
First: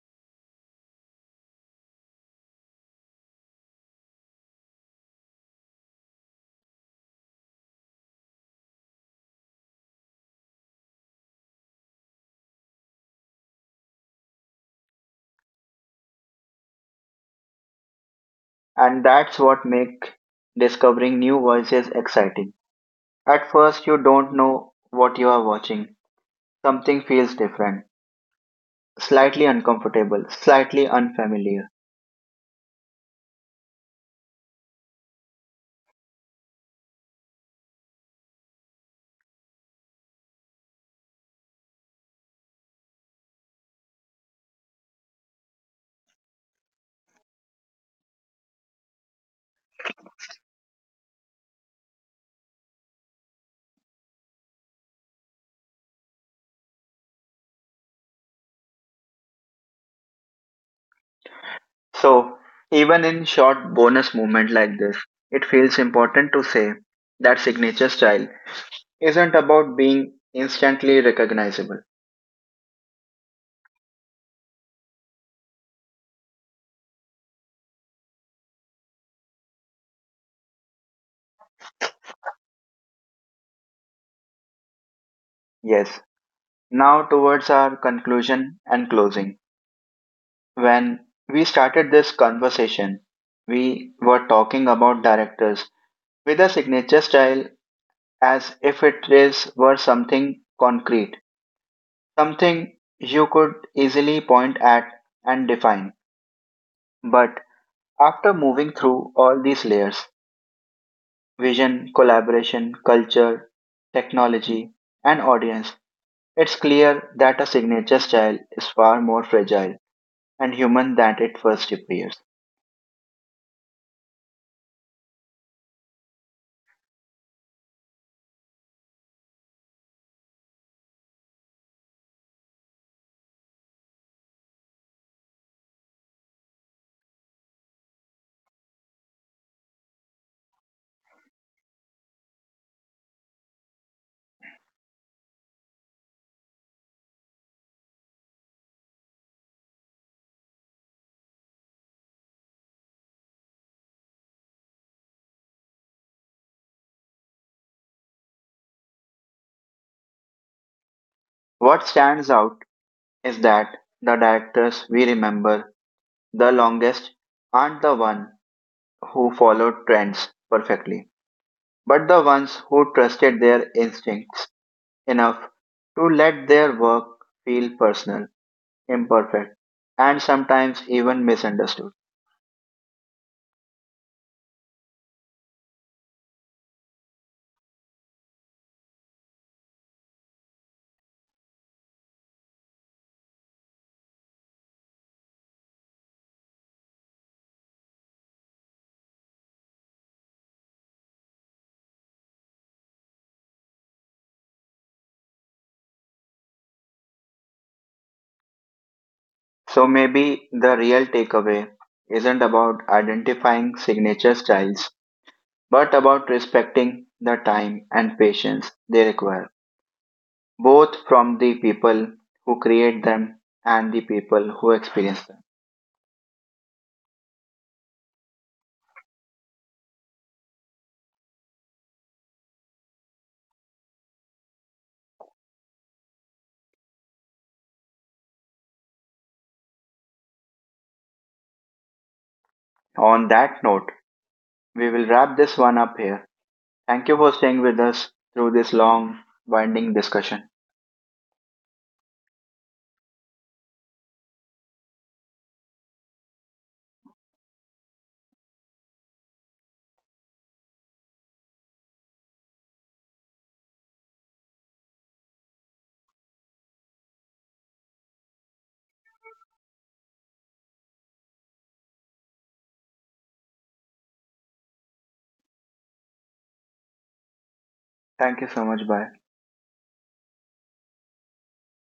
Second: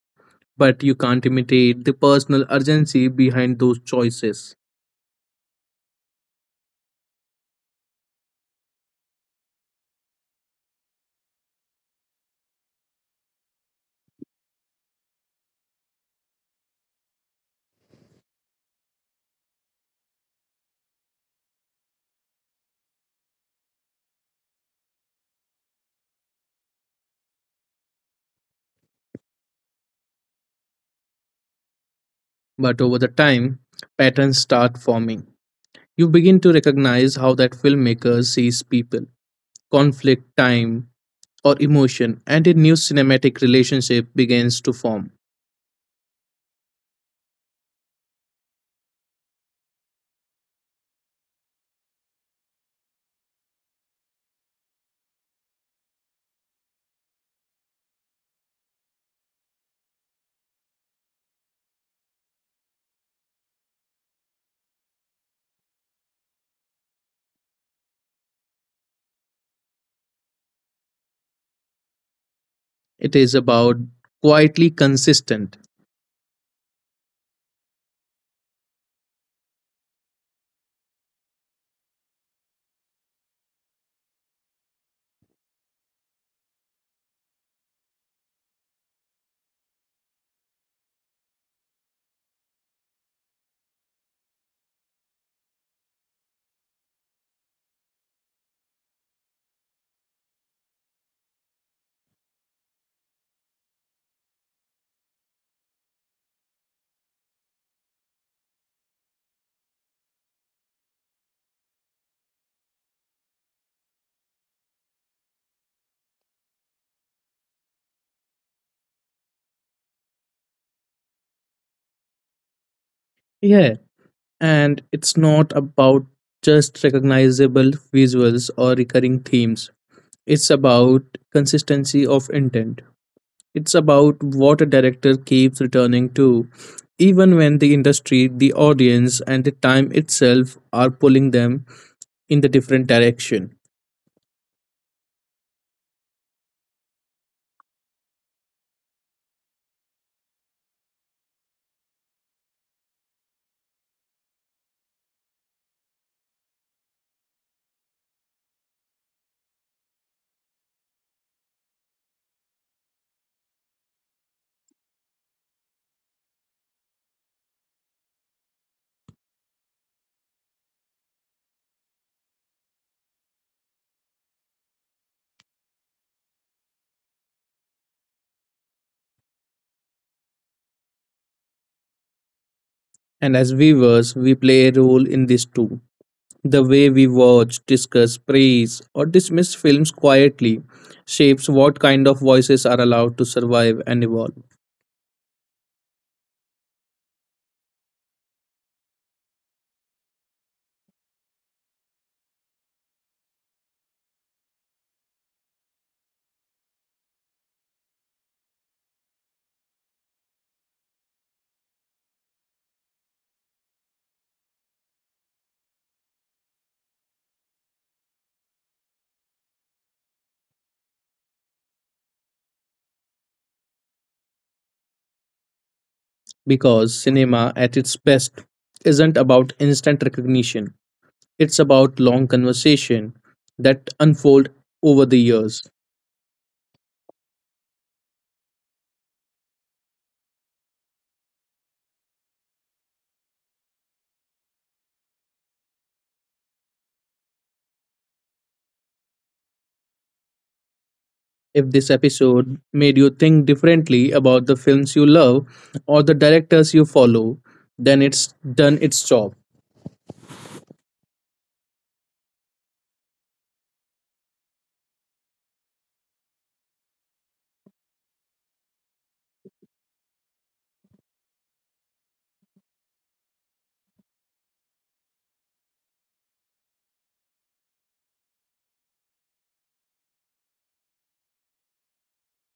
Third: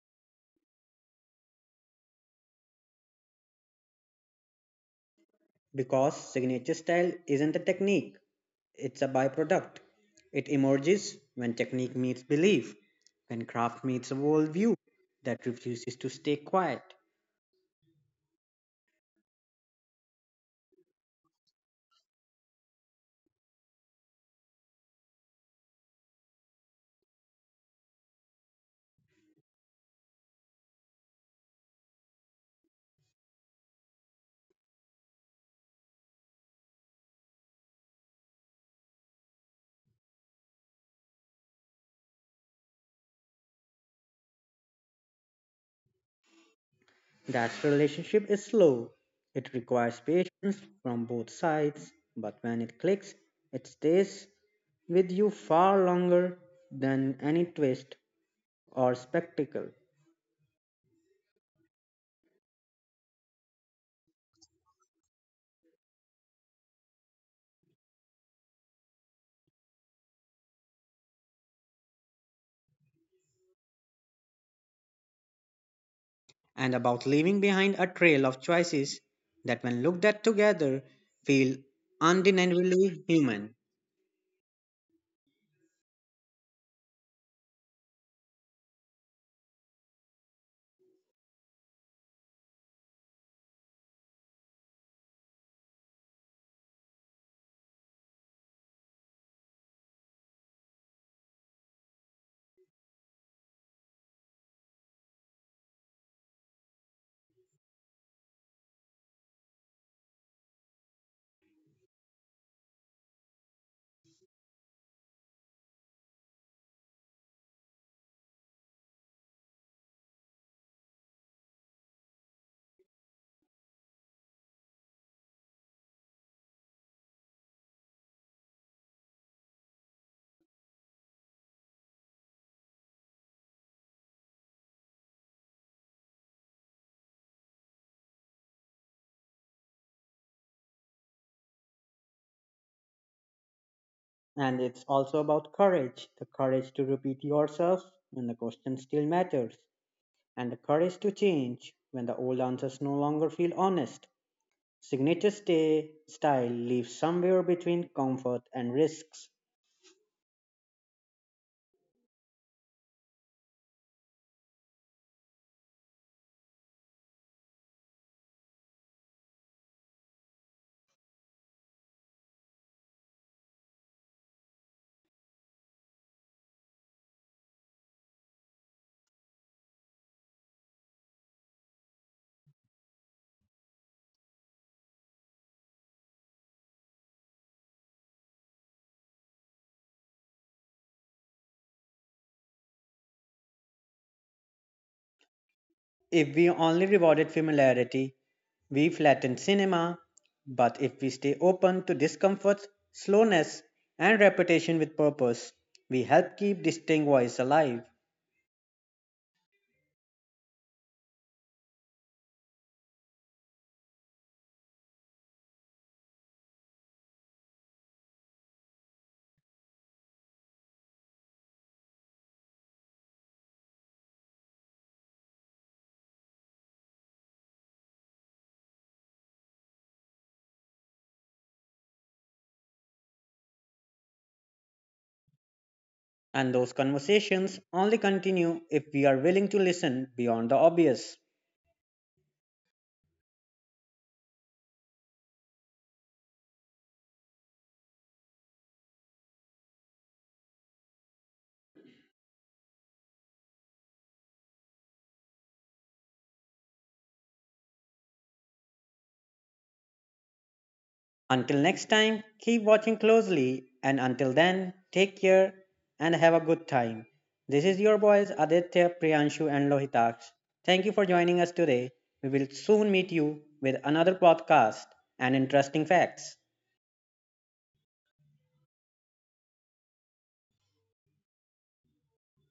but you can't imitate the personal urgency behind those choices. Because signature style isn't a technique, it's a byproduct. It emerges when technique meets belief, when craft meets a worldview that refuses to stay quiet. And that's what makes discovering new voices exciting. At first, you don't know what you are watching. Something feels different, slightly uncomfortable, slightly unfamiliar. But over the time, patterns start forming. You begin to recognize how that filmmaker sees people, conflict, time, or emotion, and a new cinematic relationship begins to form. That relationship is slow. It requires patience from both sides, but when it clicks, it stays with you far longer than any twist or spectacle. So, even in short bonus movement like this, it feels important to say that signature style isn't about being instantly recognizable. It is about quietly consistent. And about leaving behind a trail of choices that, when looked at together, feel undeniably human. Yes. Now towards our conclusion and closing. When we started this conversation, we were talking about directors with a signature style as if it is were something concrete, something you could easily point at and define. But after moving through all these layers vision, collaboration, culture, technology, and audience it's clear that a signature style is far more fragile and human than it first appears. Yeah, and it's not about just recognizable visuals or recurring themes. It's about consistency of intent. It's about what a director keeps returning to, even when the industry, the audience, and the time itself are pulling them in the different direction. And it's also about courage the courage to repeat yourself when the question still matters, and the courage to change when the old answers no longer feel honest. Signature stay style lives somewhere between comfort and risks. What stands out is that the directors we remember the longest aren't the one who followed trends perfectly but the ones who trusted their instincts enough to let their work feel personal, imperfect, and sometimes even misunderstood. And as viewers, we play a role in this too. The way we watch, discuss, praise, or dismiss films quietly shapes what kind of voices are allowed to survive and evolve. If we only rewarded familiarity, we flatten cinema, but if we stay open to discomfort, slowness, and repetition with purpose, we help keep distinct voice alive. So maybe the real takeaway isn't about identifying signature styles, but about respecting the time and patience they require, both from the people who create them and the people who experience them. Because cinema, at its best, isn't about instant recognition, it's about long conversation that unfold over the years. And those conversations only continue if we are willing to listen beyond the obvious. On that note, we will wrap this one up here. Thank you for staying with us through this long, winding discussion. If this episode made you think differently about the films you love or the directors you follow, then it's done its job. Until next time, keep watching closely, and until then, take care and have a good time. This is your boys Aditya, Priyanshu, and Lohitaksh. Thank you for joining us today. We will soon meet you with another podcast and interesting facts. Thank you so much. Bye.